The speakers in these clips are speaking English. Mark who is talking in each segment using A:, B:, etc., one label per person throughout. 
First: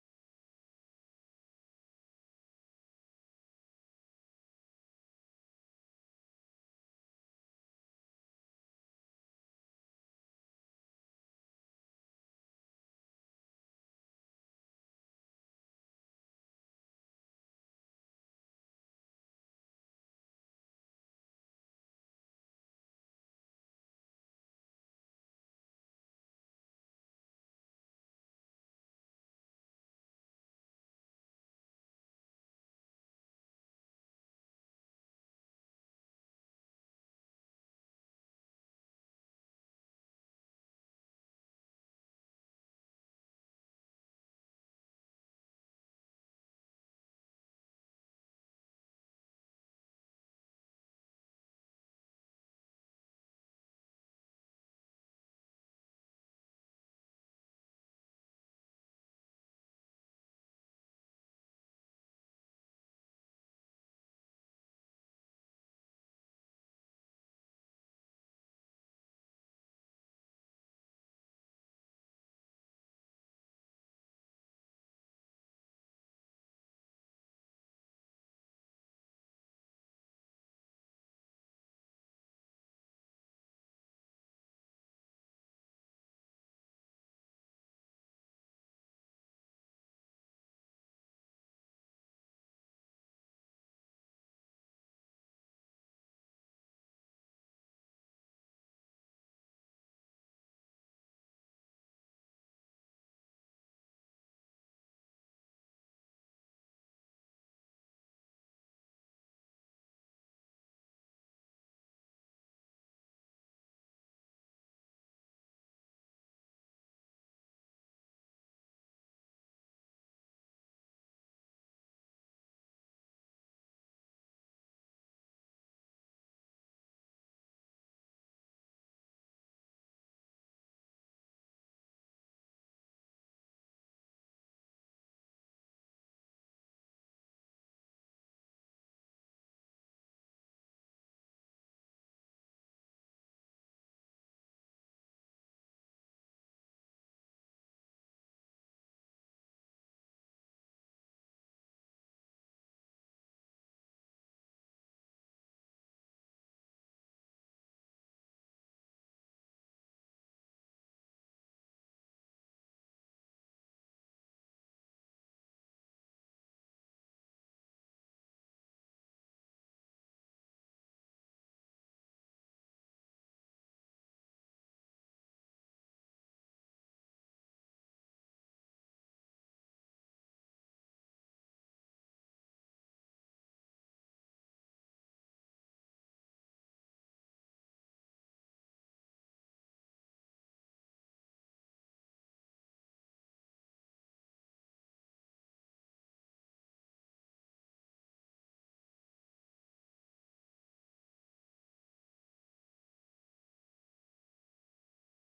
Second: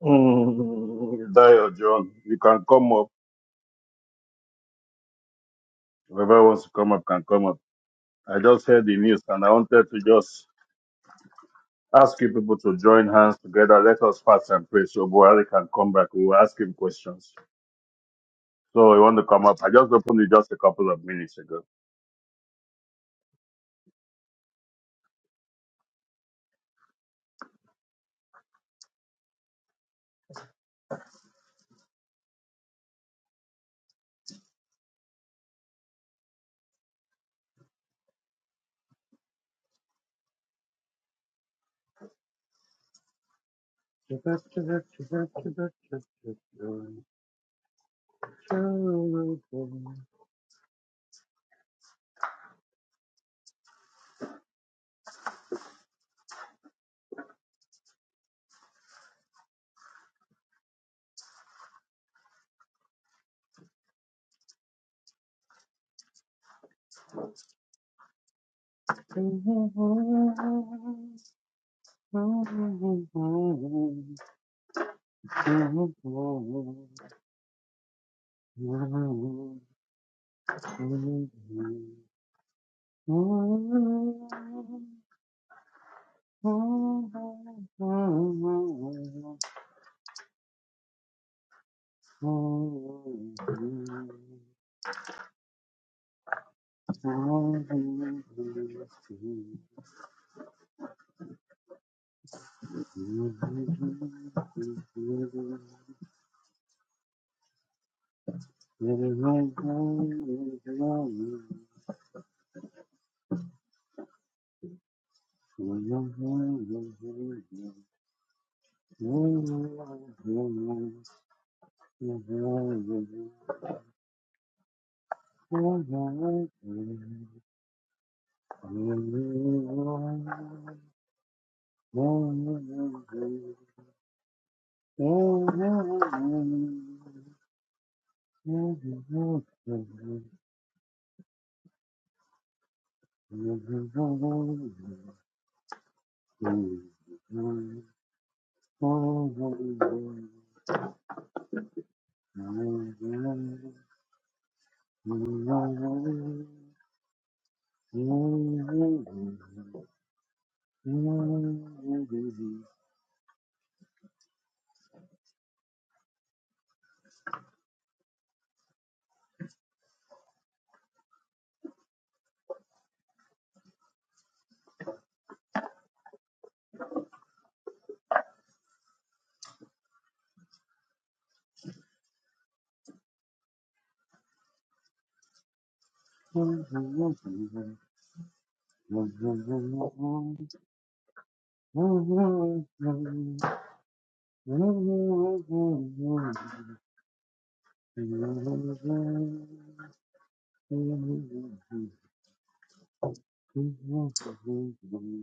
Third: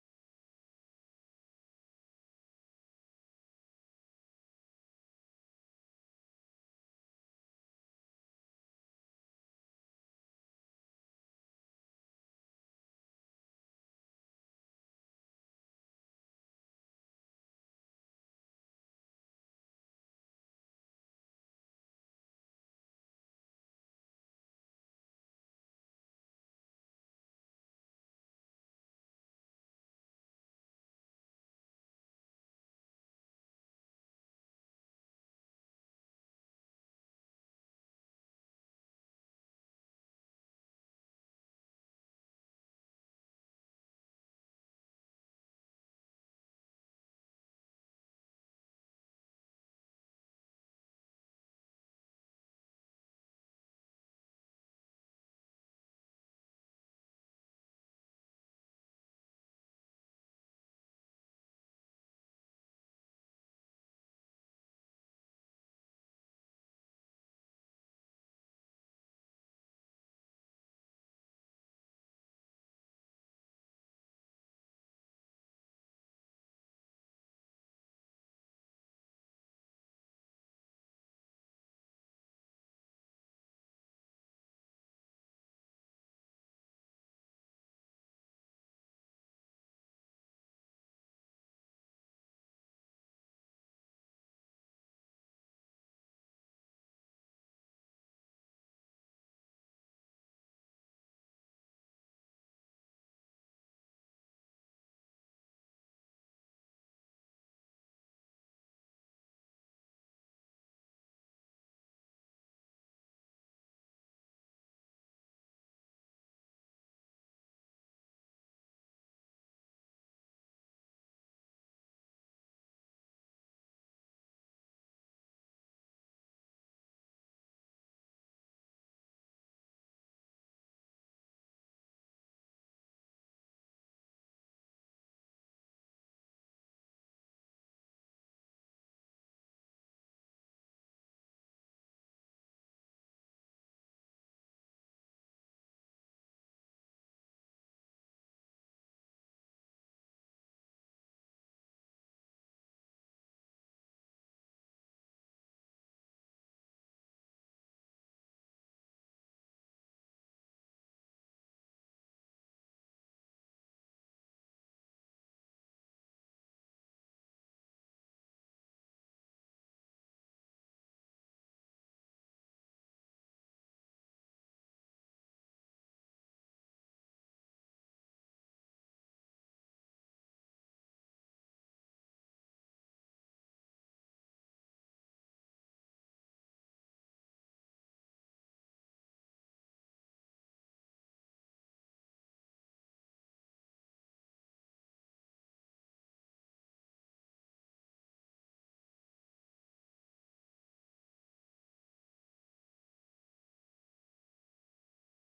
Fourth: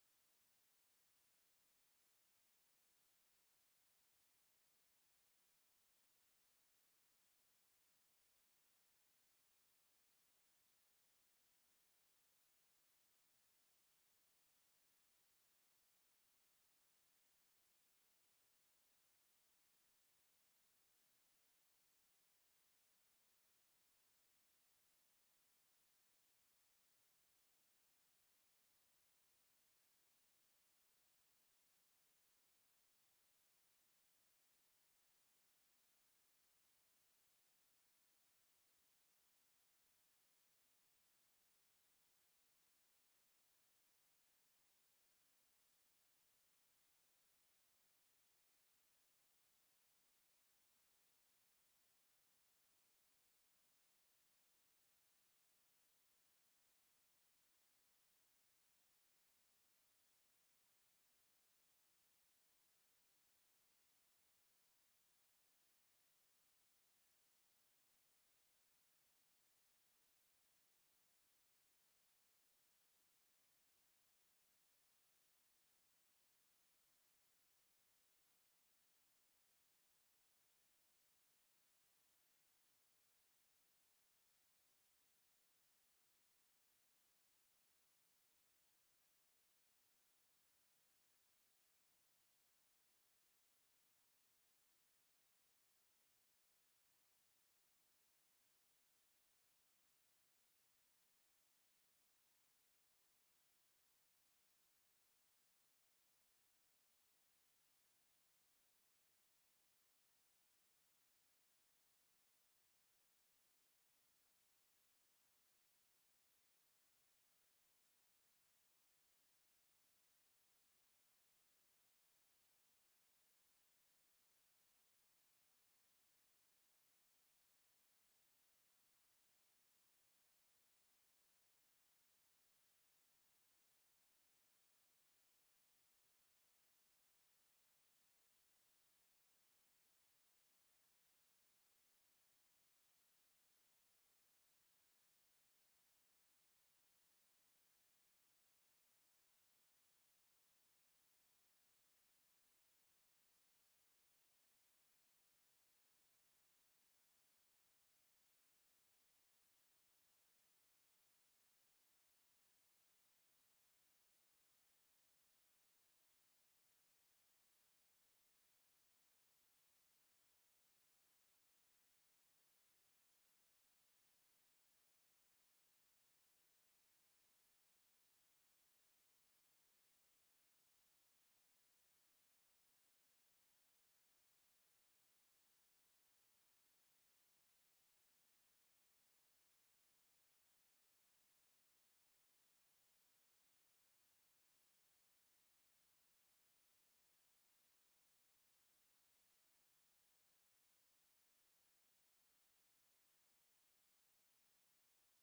A: Mm, Dio, John, you can come up. Whoever wants to come up can come up. I just heard the news and I wanted to just ask you people to join hands together. Let us fast and pray so Buhari can come back. We will ask him questions. So you want to come up? I just opened it just a couple of minutes ago. Oh, Thank you.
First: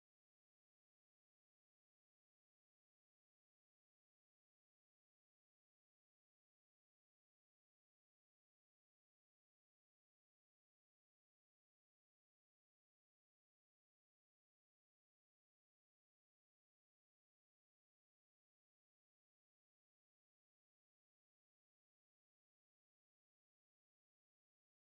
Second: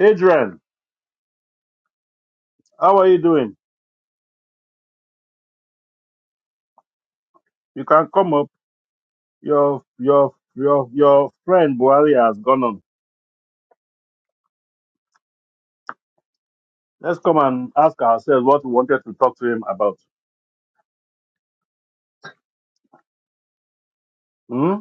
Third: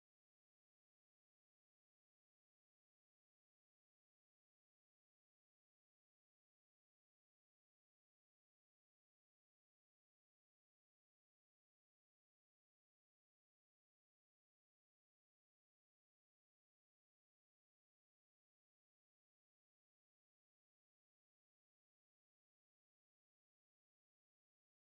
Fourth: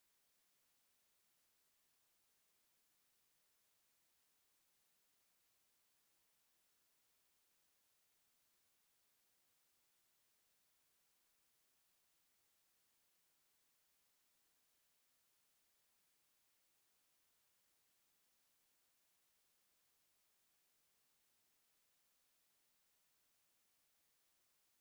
A: Adrian, how are you doing? You can come up. Your your your your friend Buhari has gone on. Let's come and ask ourselves what we wanted to talk to him about. Hmm?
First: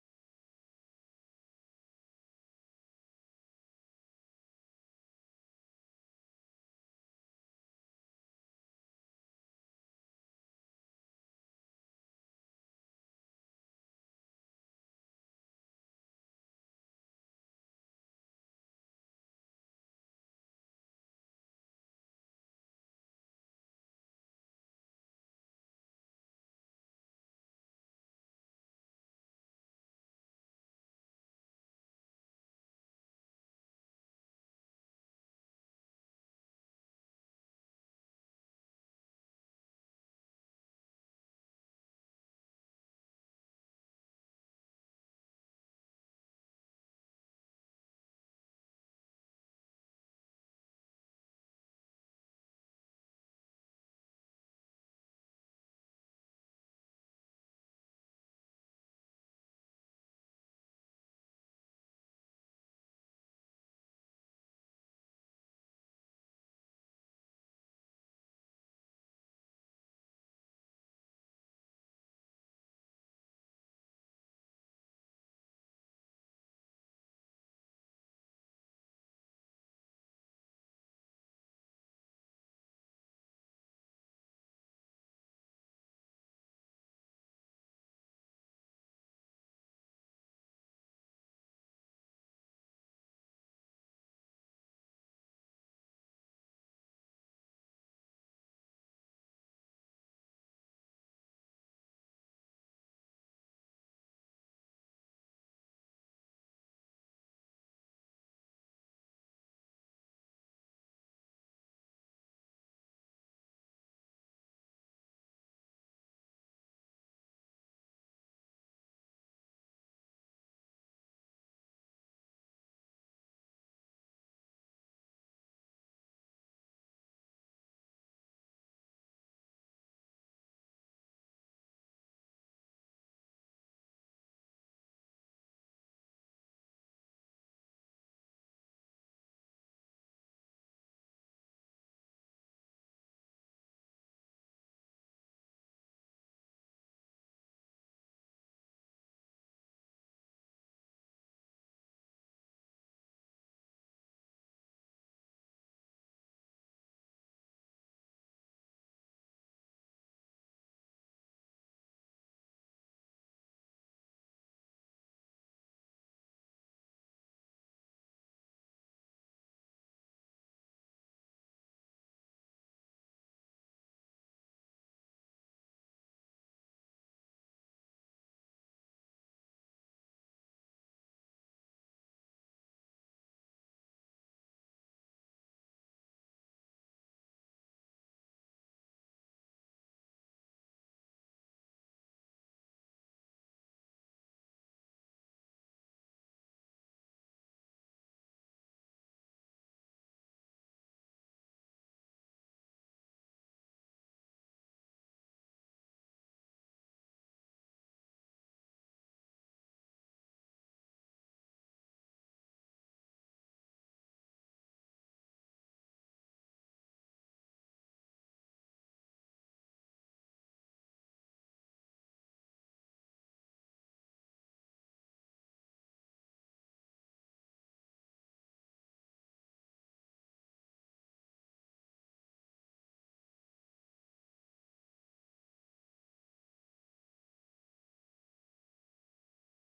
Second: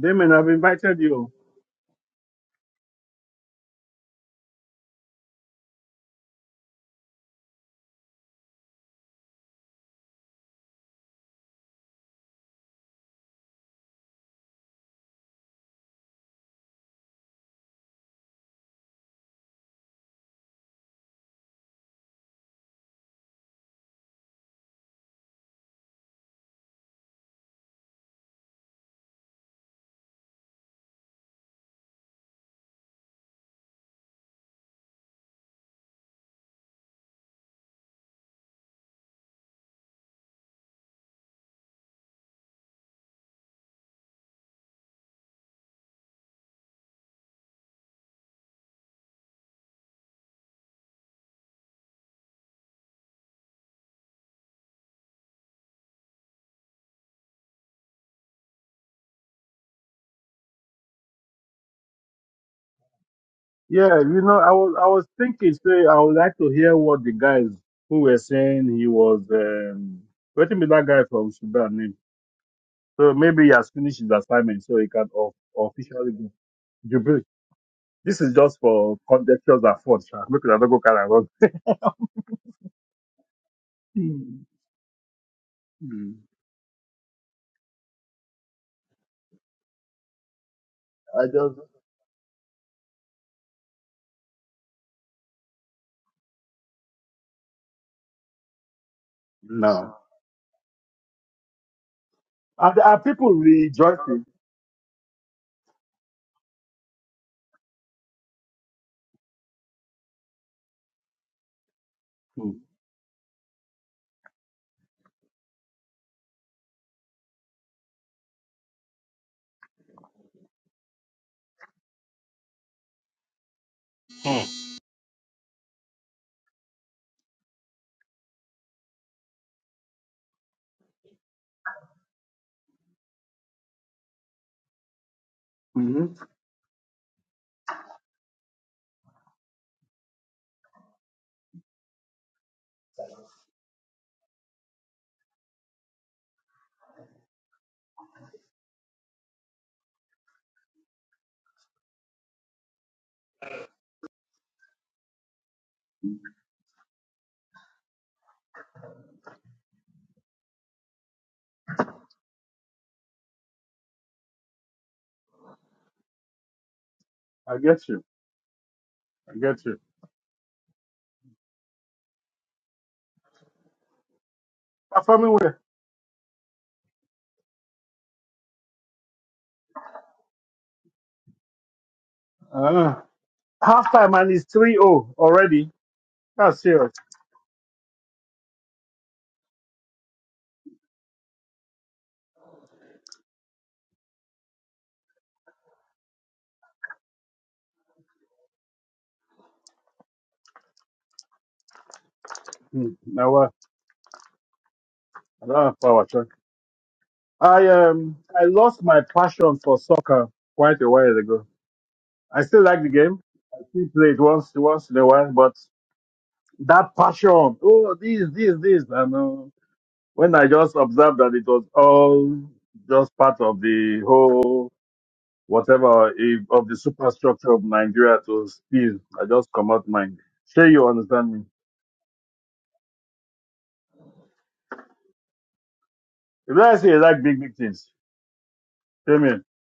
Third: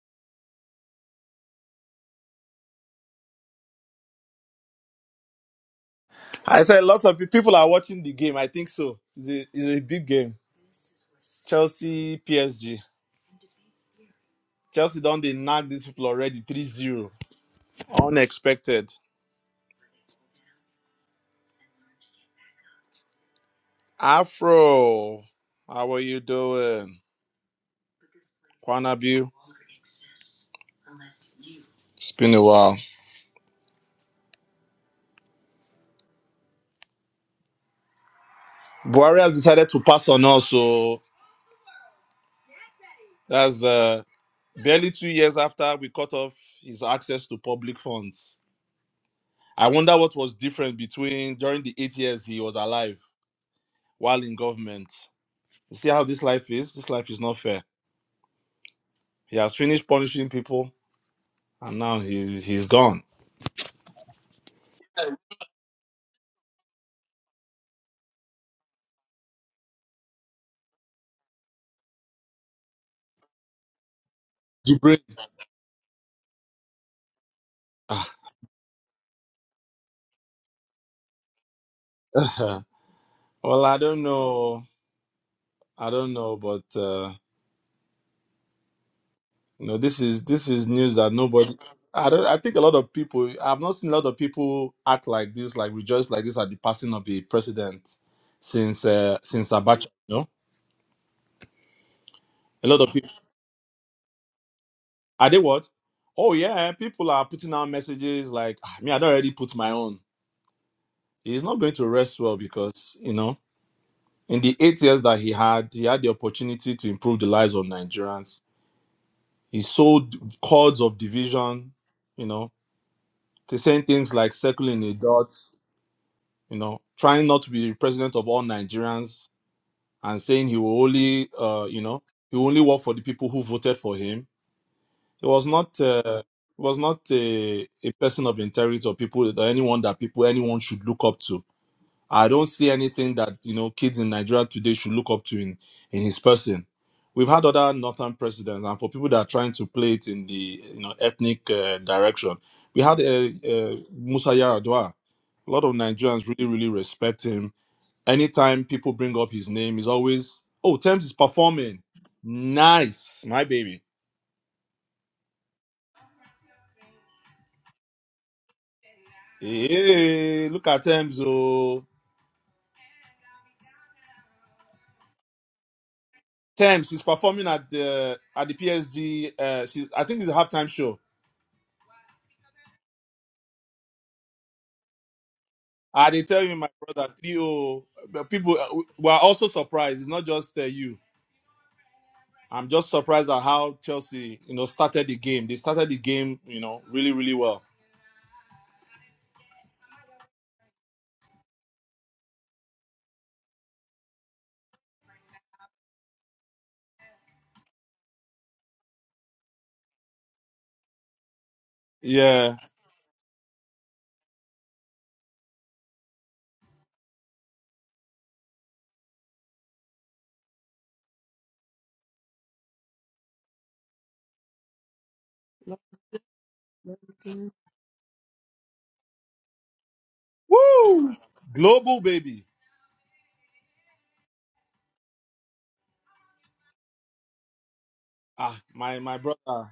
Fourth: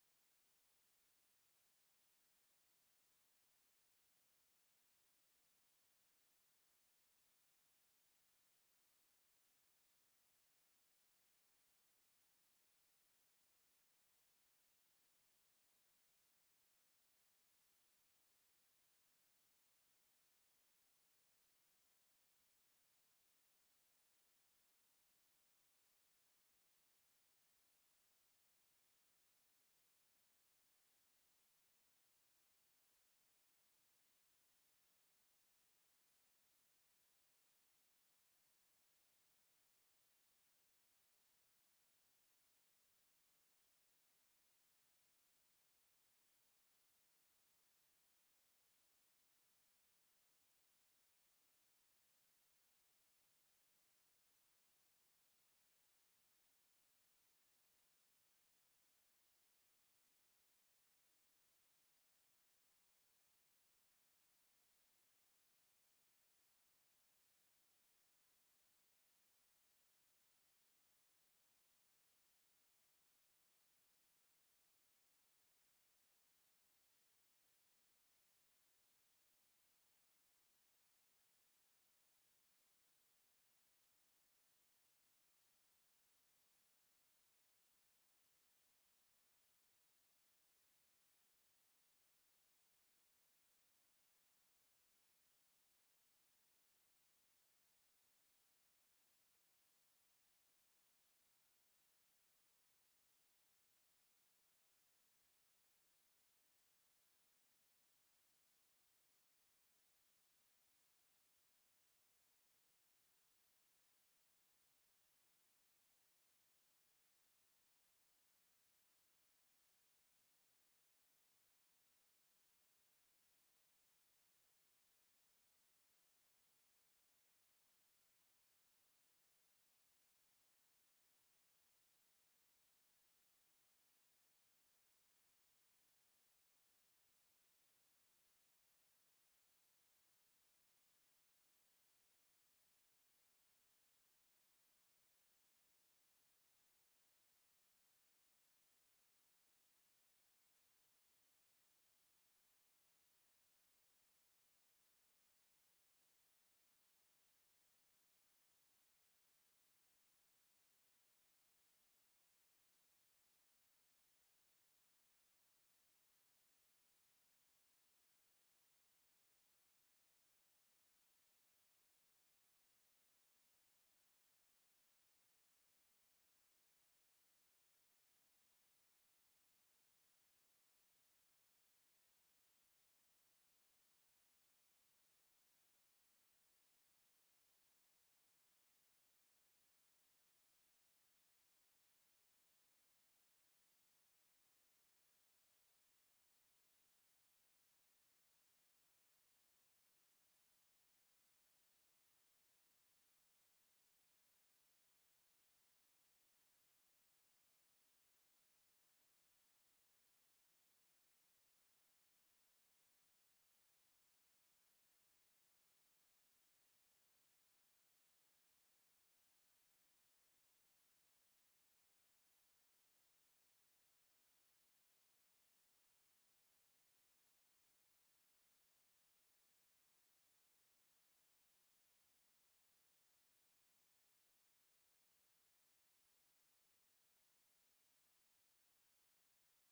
A: Damien, I've invited you.
B: I said lots of pe- people are watching the game. I think so. It's a, it's a big game. Chelsea PSG. Chelsea done they knock these people already Three zero. Unexpected. Afro, how are you doing? Kwanabu. It's been a while. Buhari has decided to pass on us, so that's uh, barely two years after we cut off his access to public funds. I wonder what was different between during the eight years he was alive while in government. You see how this life is? This life is not fair. He has finished punishing people, and now he's he's gone.
A: Yeah, you know, I was I was thinking, say, I would like to hear what the guys who were saying he was. Um, what be that guy from Sudan name? So maybe he has finished his assignment, so he
B: Jibril.
A: can of, officially go. Jubilee.
B: Ah.
A: This is just for contextuals at fault. sha. Make una no go carry am run.
B: well, I don't know. I
A: Hmm.
B: don't know, but uh, you know, this is this is news that
A: I
B: nobody.
A: just
B: I don't. I think a lot of people. I've not seen a lot of people act like this, like rejoice like this at the passing of the president since uh, since Abacha.
A: no.
B: You know, a
A: And
B: lot
A: there
B: of
A: are
B: people.
A: people rejoicing.
B: Are they what? Oh yeah, people are putting out messages like, "Ah, me, I don't already put my own. He's not going to rest well
A: Hmm.
B: because you know In the eight years that he had, he had the opportunity to improve the lives of Nigerians. He sowed cords of division, you know, to saying things like circling a dot, you know, trying not to be the president of all Nigerians and saying he will only, uh, you know, he will only work for the people who voted for him. He was not,
A: Mm-hmm.
B: uh, he was not a, a person of integrity or people that anyone that people anyone should look up to I don't see anything that you know kids in Nigeria today should look up to in in his person. We've had other northern presidents, and for people that are trying to play it in the you know ethnic uh, direction, we had uh, uh, Musa Yaradua. A lot of Nigerians really really respect him. Anytime people bring up his name, he's always oh Thames is performing, nice my baby.
A: I get you. I get you.
B: Hey, look at Thames oh
A: Performing well.
B: Thames she's performing at the at the PSG. Uh, she, I think it's a halftime show
A: Uh, half time and it's 3 o already.
B: I did tell you,
A: That's
B: my
A: serious.
B: brother, 3 oh. But People uh, were also surprised. It's not just uh, you. I'm just surprised at how Chelsea, you know, started the game. They started the game, you know, really, really well.
A: Mm. Now, uh, I don't have power track. I, um, I lost my passion for soccer quite a while ago. I
B: Yeah.
A: still like the game. I still play it once, once in a while, but that passion, oh, this, this, this. And uh, when I just observed that it was all just part of the whole. whatever if, of the superstructure of Nigeria to steal. I just come out mind. Sure, you
B: Woo!
A: understand me.
B: Global baby.
A: If I say you like big, big things,
B: Ah, my my
A: tell me.
B: brother.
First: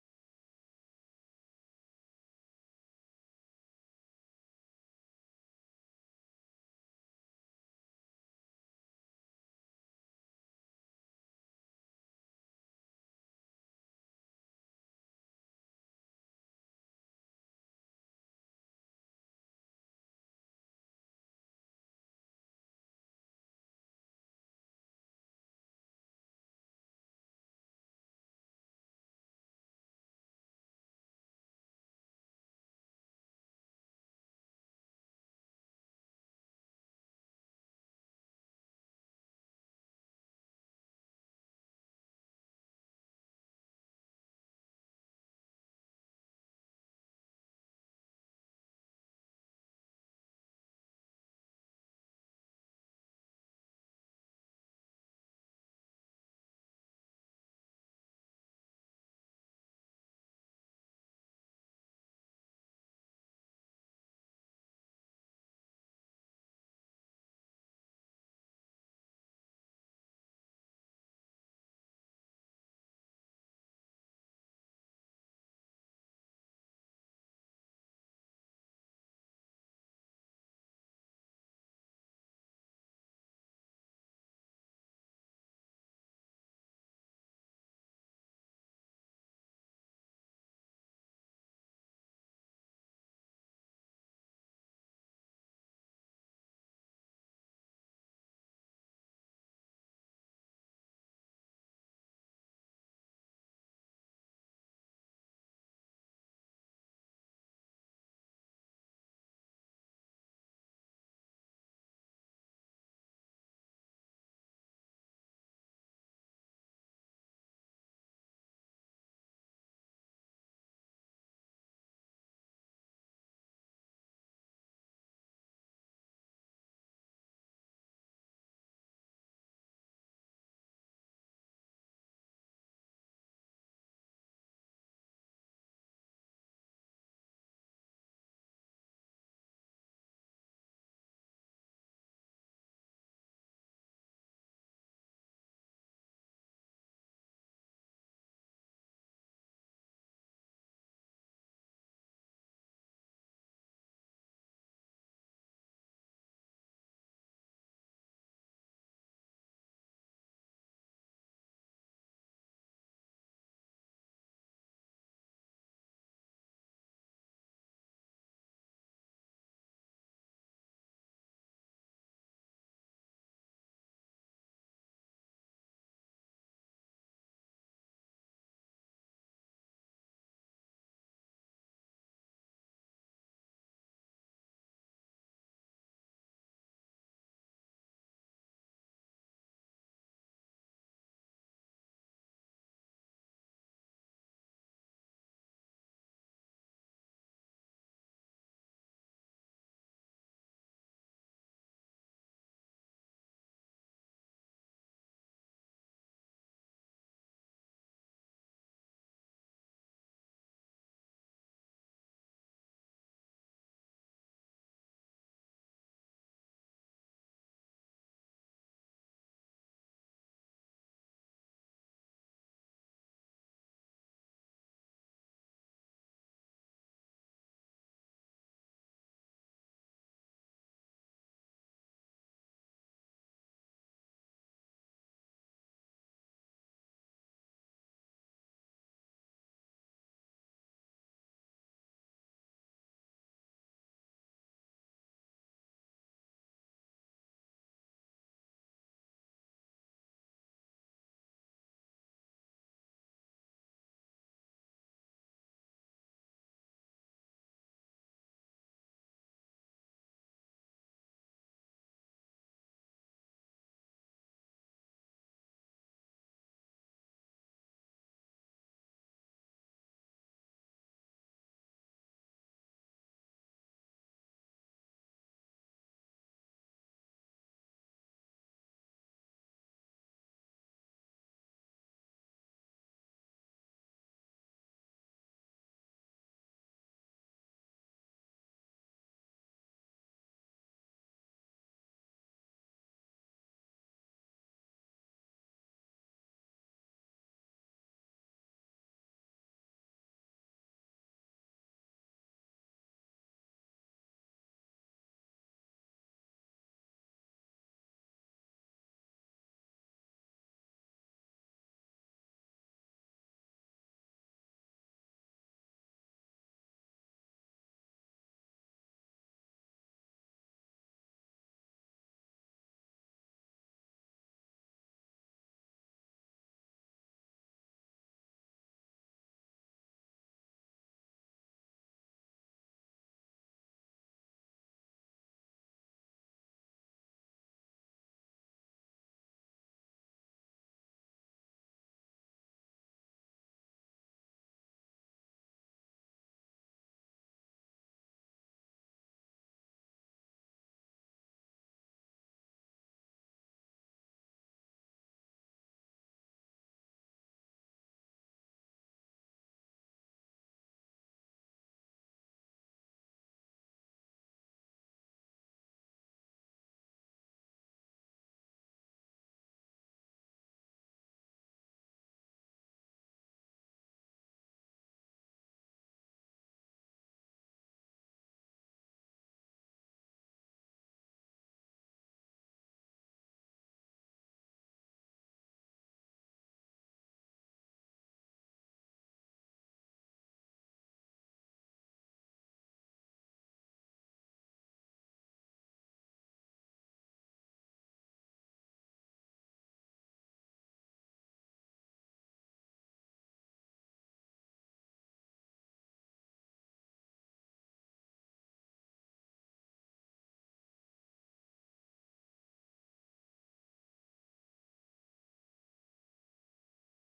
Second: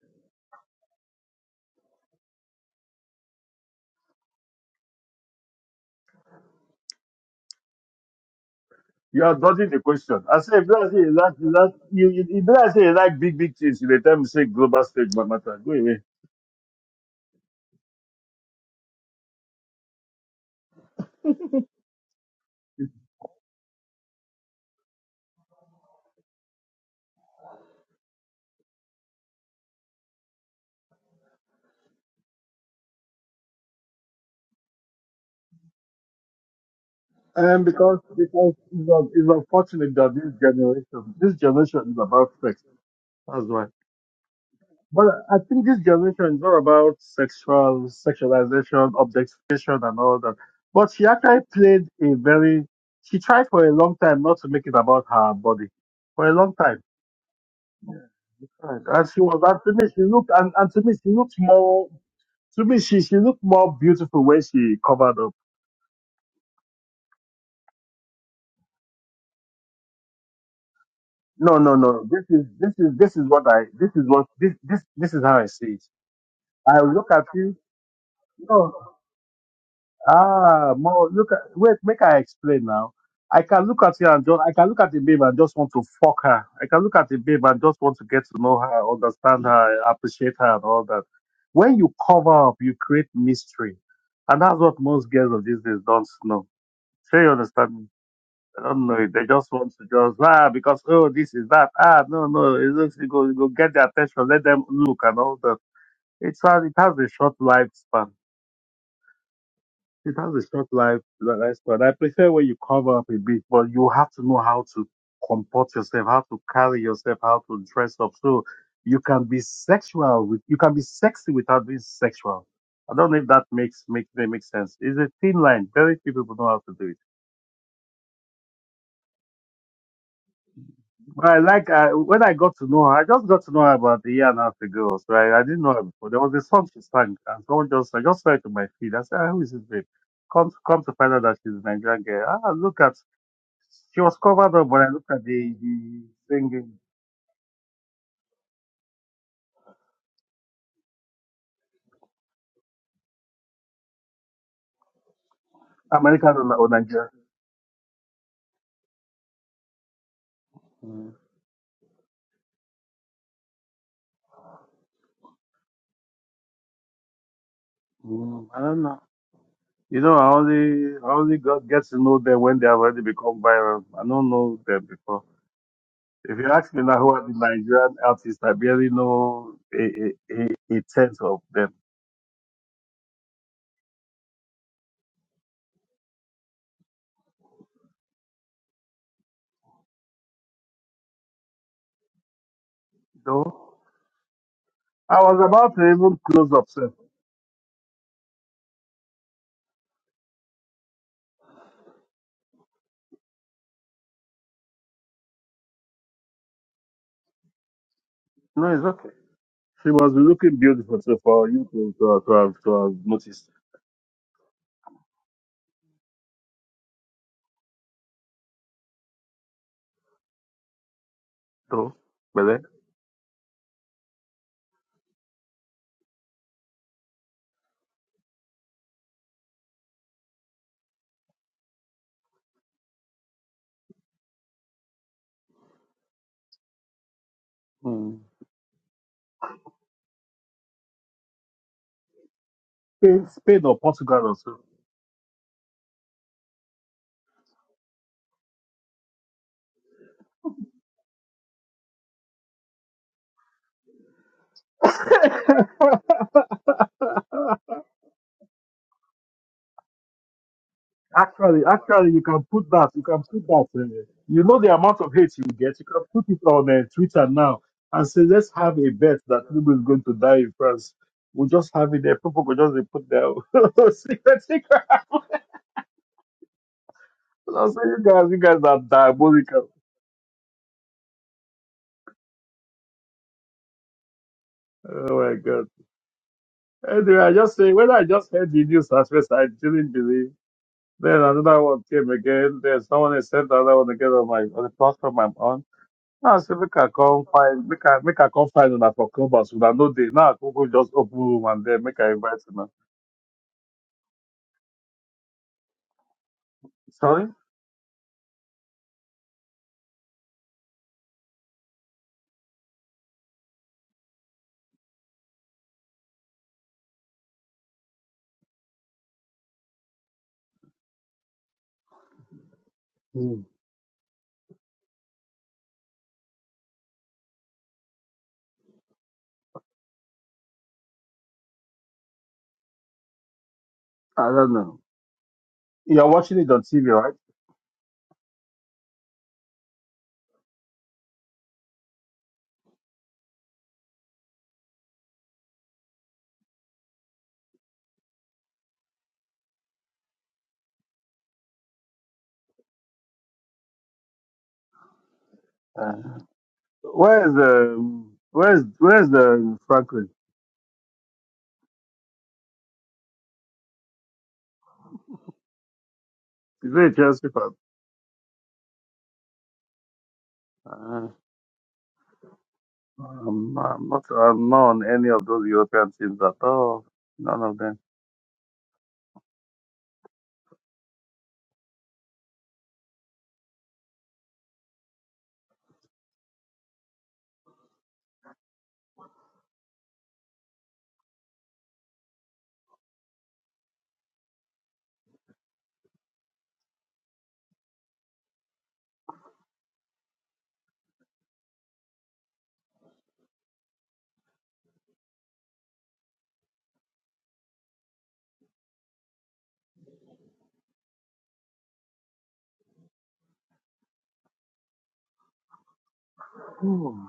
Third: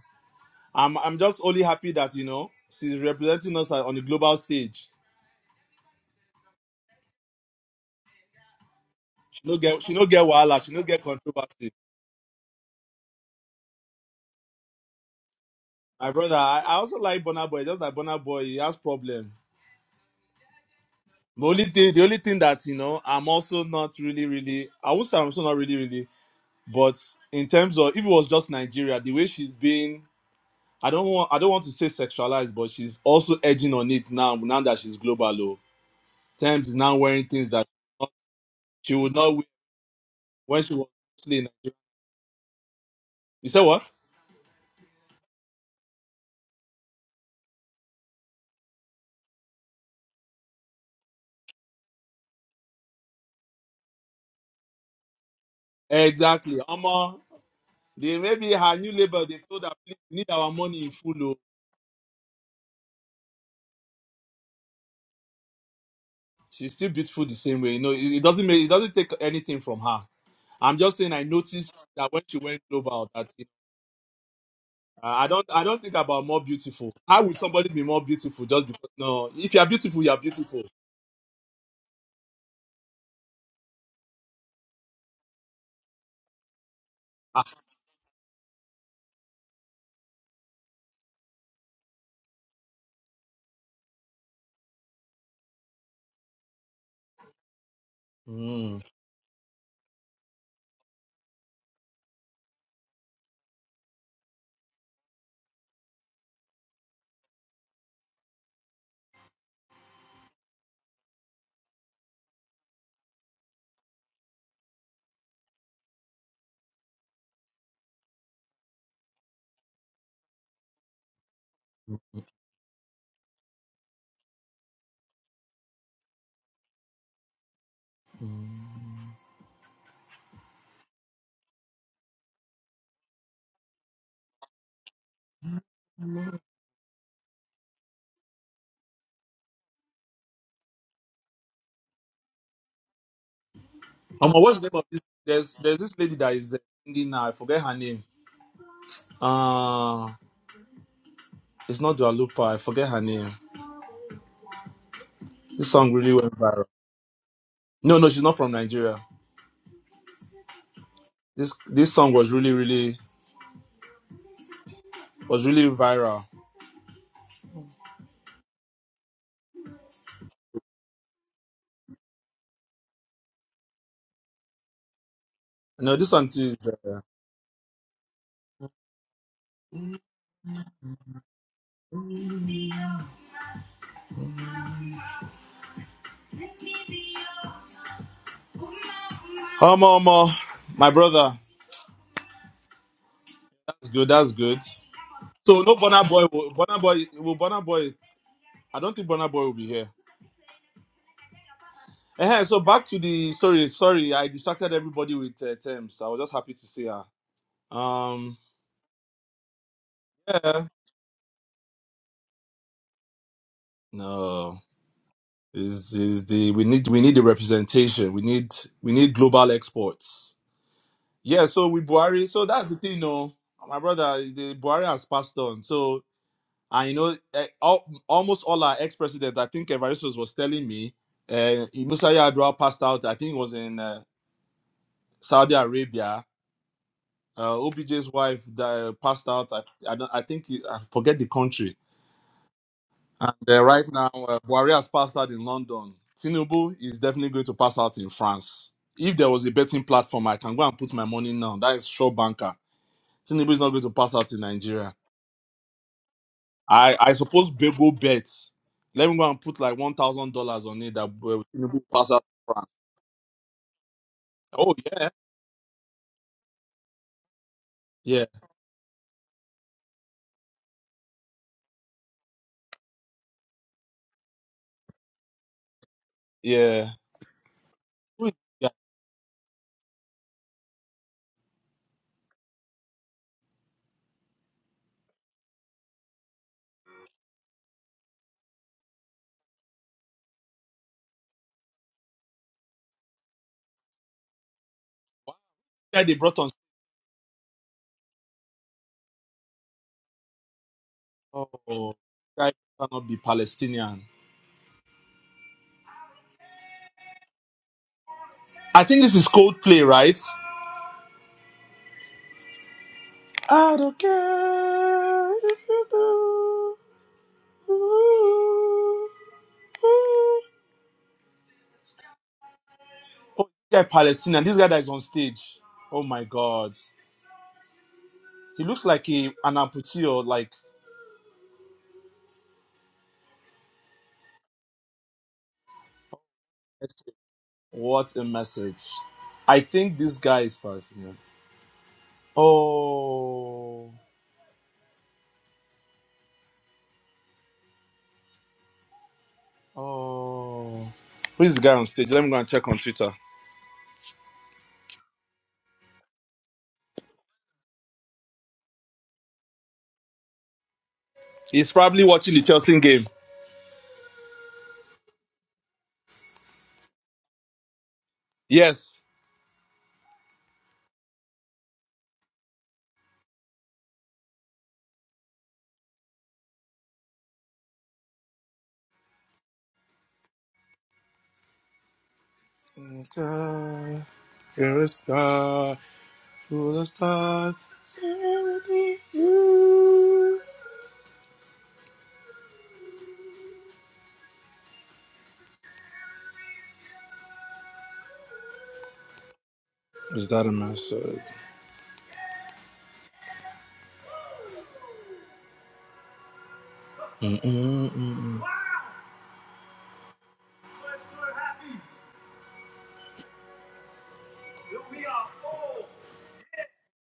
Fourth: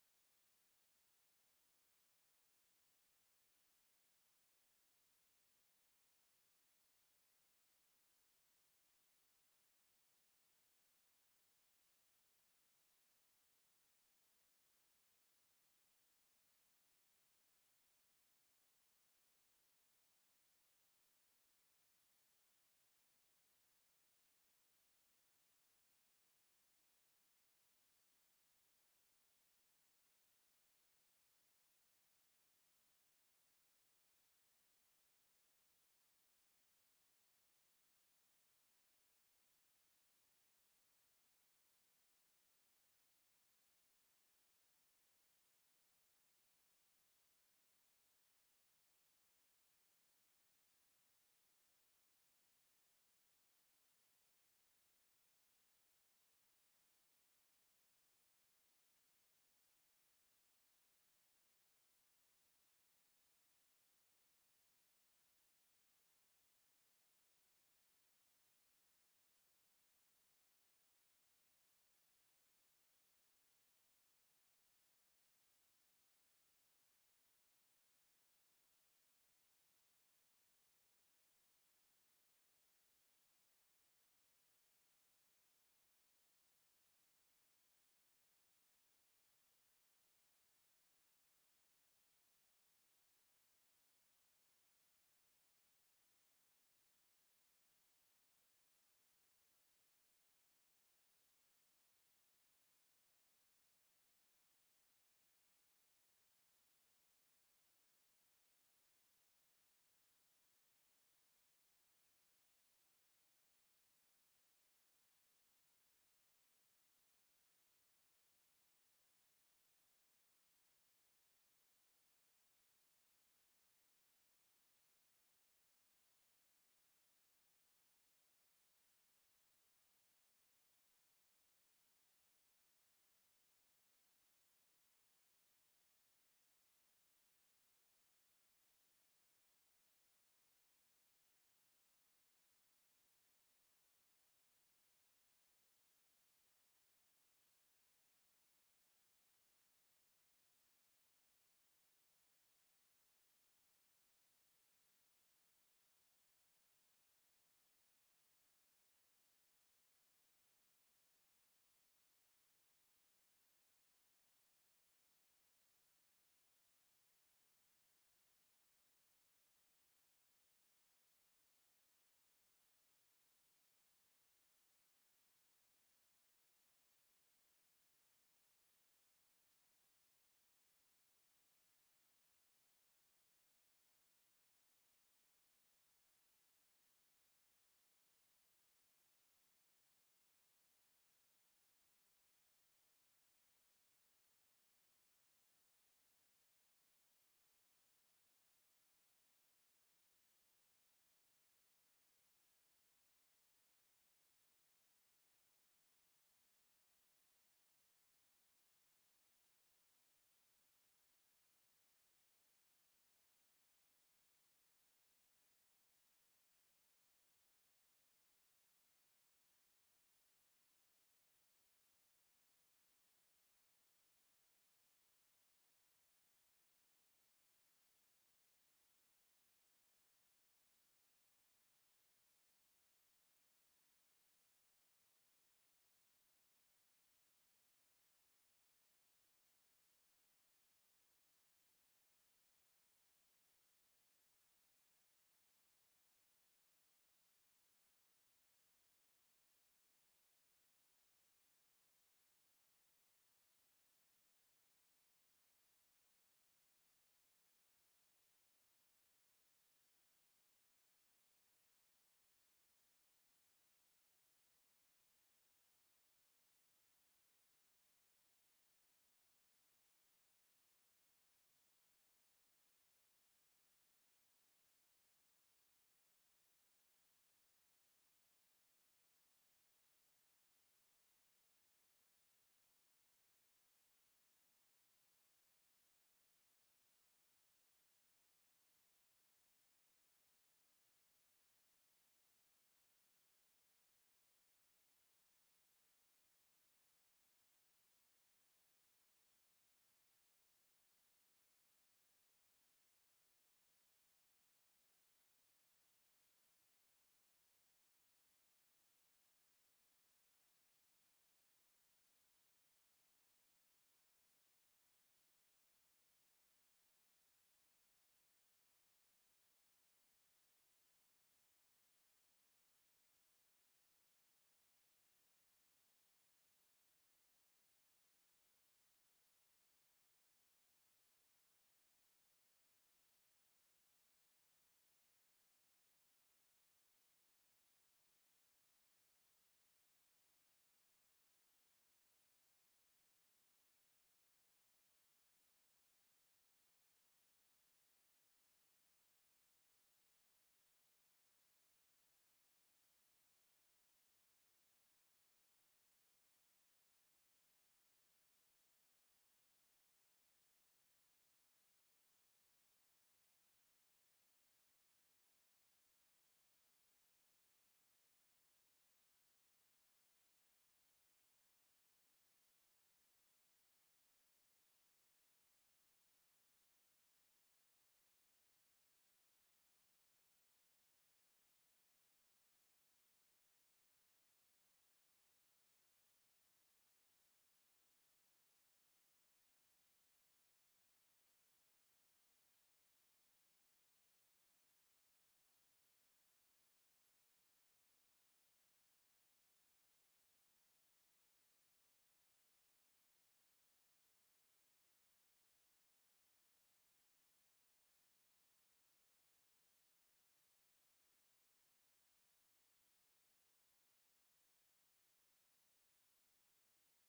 B: I'm I'm just only happy that you know she's representing us uh, on the global stage.
A: You are
B: She no
A: dodging the
B: get she no
A: question.
B: get
A: I say,
B: wahala.
A: if
B: She no
A: I say
B: get
A: you like, you
B: controversy.
A: like you, you, if I say you like big, big things, you dey tell me say global stage but matter. Go away.
B: My brother, I, I also like Bonner Boy. Just like Bonner Boy, he has problem. The only thing, the only thing that you know, I'm also not really, really. I would say I'm also not really, really. But in terms of, if it was just Nigeria, the way she's being, I don't want, I don't want to say sexualized, but she's also edging on it now. Now that she's global, oh, Thames is now wearing things
A: And
B: that
A: because because it's,
B: she
A: un-
B: would
A: it's
B: not wear
A: unfortunate that this
B: when she was
A: generation, this
B: mostly in Nigeria.
A: generation is about sex. That's
B: You
A: why.
B: say what?
A: But I think this generation is all about sexual sexualization, objectification, and all that. But she actually played a very. She tried for a long time not to make it about her body, for a long
B: Exactly.
A: time.
B: Omo, they maybe her
A: Right.
B: new
A: And she
B: label.
A: was.
B: They
A: And
B: told her,
A: to me,
B: please,
A: she
B: we need
A: looked.
B: our
A: And, and to
B: money in
A: me, she
B: full.
A: looked
B: Oh.
A: more. To me, she she looked more beautiful when she covered up.
B: She's still beautiful the same way. You know, it, it doesn't make, it doesn't take anything from her I'm just saying I
A: No, no,
B: noticed
A: no.
B: that when
A: This
B: she
A: is
B: went
A: this is
B: global
A: this is
B: that you
A: what I. This is what this this
B: know,
A: this is
B: I
A: how
B: don't
A: I
B: I
A: see
B: don't
A: it.
B: think about more
A: I
B: beautiful.
A: look
B: How
A: at
B: will
A: you.
B: somebody be more beautiful just
A: No.
B: because no if you are beautiful you are beautiful.
A: Ah, more look at wait, make I explain now. I can look at you and just I can look at the babe and just want to fuck her. I can look at the
B: Ah
A: babe and just want to get to know her, understand her, appreciate her and all that. When you cover up, you create mystery. And that's what most girls of these days don't know. Sure you understand me? I
B: mm.
A: don't know it. They just want to just ah because oh this is that. Ah no no it looks you go you go get their attention, let them look and all that. It's uh, it has a short lifespan. It has a short life lifespan. I prefer when you cover up a bit, but you have to know how to comport yourself, how to carry yourself, how to dress up. So you can be sexual with you can be sexy without being sexual. I don't know if that makes make that makes sense. It's a thin line. Very few people know how to do it. But I like uh, when I got to know her. I just got to know her about a year and a half ago. So I, I didn't know her before. There was a song she sang, and someone just I just saw it on my feed. I said, "Ah, "Who is this babe?" Come to, come to find out that she's a Nigerian girl. Ah, look at She was
B: um,
A: covered
B: what's
A: up
B: the name
A: when
B: of
A: I
B: this
A: looked at the,
B: there's there's this
A: the
B: lady that is uh,
A: singing.
B: singing now, I forget her name. Uh it's not Dua Lipa, I forget her name. This song really
A: American
B: went
A: or,
B: viral.
A: or Nigerian.
B: No, no, she's not from Nigeria.
A: Mm,
B: This this song was really, really was really viral.
A: mm, I don't know. You know, I only I only got get to know them when they have already become viral. I don't know them before.
B: No, this one
A: If
B: too
A: you
B: is
A: ask me
B: uh,
A: now who are the Nigerian artists, I barely know a, a, a, a tenth of them.
B: Omo Omo, my brother.
A: No,
B: That's good, that's good.
A: I was
B: So no
A: about to
B: Bonner
A: even
B: Boy.
A: close
B: Will,
A: up.
B: Bonner
A: Sir.
B: Boy will Bonner Boy. I don't think Bonner Boy will be here. uh so back to the sorry, sorry, I distracted everybody with uh, Thames. I was just happy to see her. Um,
A: No, it's okay. She was looking
B: yeah,
A: beautiful so for you to, to, have- to, have, to have noticed.
B: no, is is the we need we need the representation. We need we need global exports. Yeah, so with
A: no,
B: Buhari,
A: but
B: so
A: then,
B: that's the thing, no, my brother, the Buhari has passed on. So I know uh, all, almost all our ex presidents. I think Evaristos was telling me uh, Musa Yar'adua passed out. I think it was in. uh, Saudi Arabia. Uh, OBJ's
A: mm.
B: wife that passed out. I I, don't, I think it- I forget the country.
A: Spain,
B: And
A: Spain
B: uh,
A: or
B: right now,
A: Portugal or
B: uh, Buhari has passed out in London. Tinubu is definitely going to pass out in France. If there was a betting platform, I can go and put my money now. That is sure banker. Tinubu is not going to pass out in Nigeria.
A: so.
B: I I suppose Bego bet. Let me go and put like one thousand dollars on it that uh,
A: Actually,
B: Tinubu pass
A: actually,
B: out
A: you can
B: in France.
A: put that. You can put that. uh, you know the
B: Oh
A: amount
B: yeah,
A: of hate you get. You can put it on uh, Twitter now and say,
B: yeah,
A: let's have a bet that Tinubu is going to die in France. We'll just have it there. People will just put their secret secret.
B: yeah.
A: I'll say, you guys,
B: Who is-
A: you guys
B: yeah.
A: are diabolical. Oh my God. Anyway, I just say, when I just heard the news at first, I didn't believe. Then another one came again. Then someone else sent another one again on my on the platform I'm on.
B: The guy they
A: Now
B: brought
A: I
B: on
A: say make I come find make I make I come find una for clubhouse una no dey. Now I go go just open room and then
B: Oh,
A: make I invite
B: guy
A: una.
B: cannot be Palestinian.
A: Sorry?
B: I think this is Coldplay, right? I don't care if you do. Ooh, ooh.
A: Hmm.
B: Oh, this guy Palestinian. This guy that is on stage. Oh my God, he looks like a an amputee or like.
A: I don't know. You're watching it on TV, right?
B: What a message! I think this guy is Palestinian. Oh, oh. Who is the guy on stage? Let me go and check on Twitter.
A: Uh, where is the where is where is the Franklin?
B: He's probably watching the Chelsea game.
A: Is it a Chelsea fan?
B: Yes,
A: Uh, I'm, I'm not I'm not on any of those European teams at all. None of them.
B: the Sky, you're full of stars. Everything you. Is that a message? Mm-mm-mm-mm.
A: Hmm.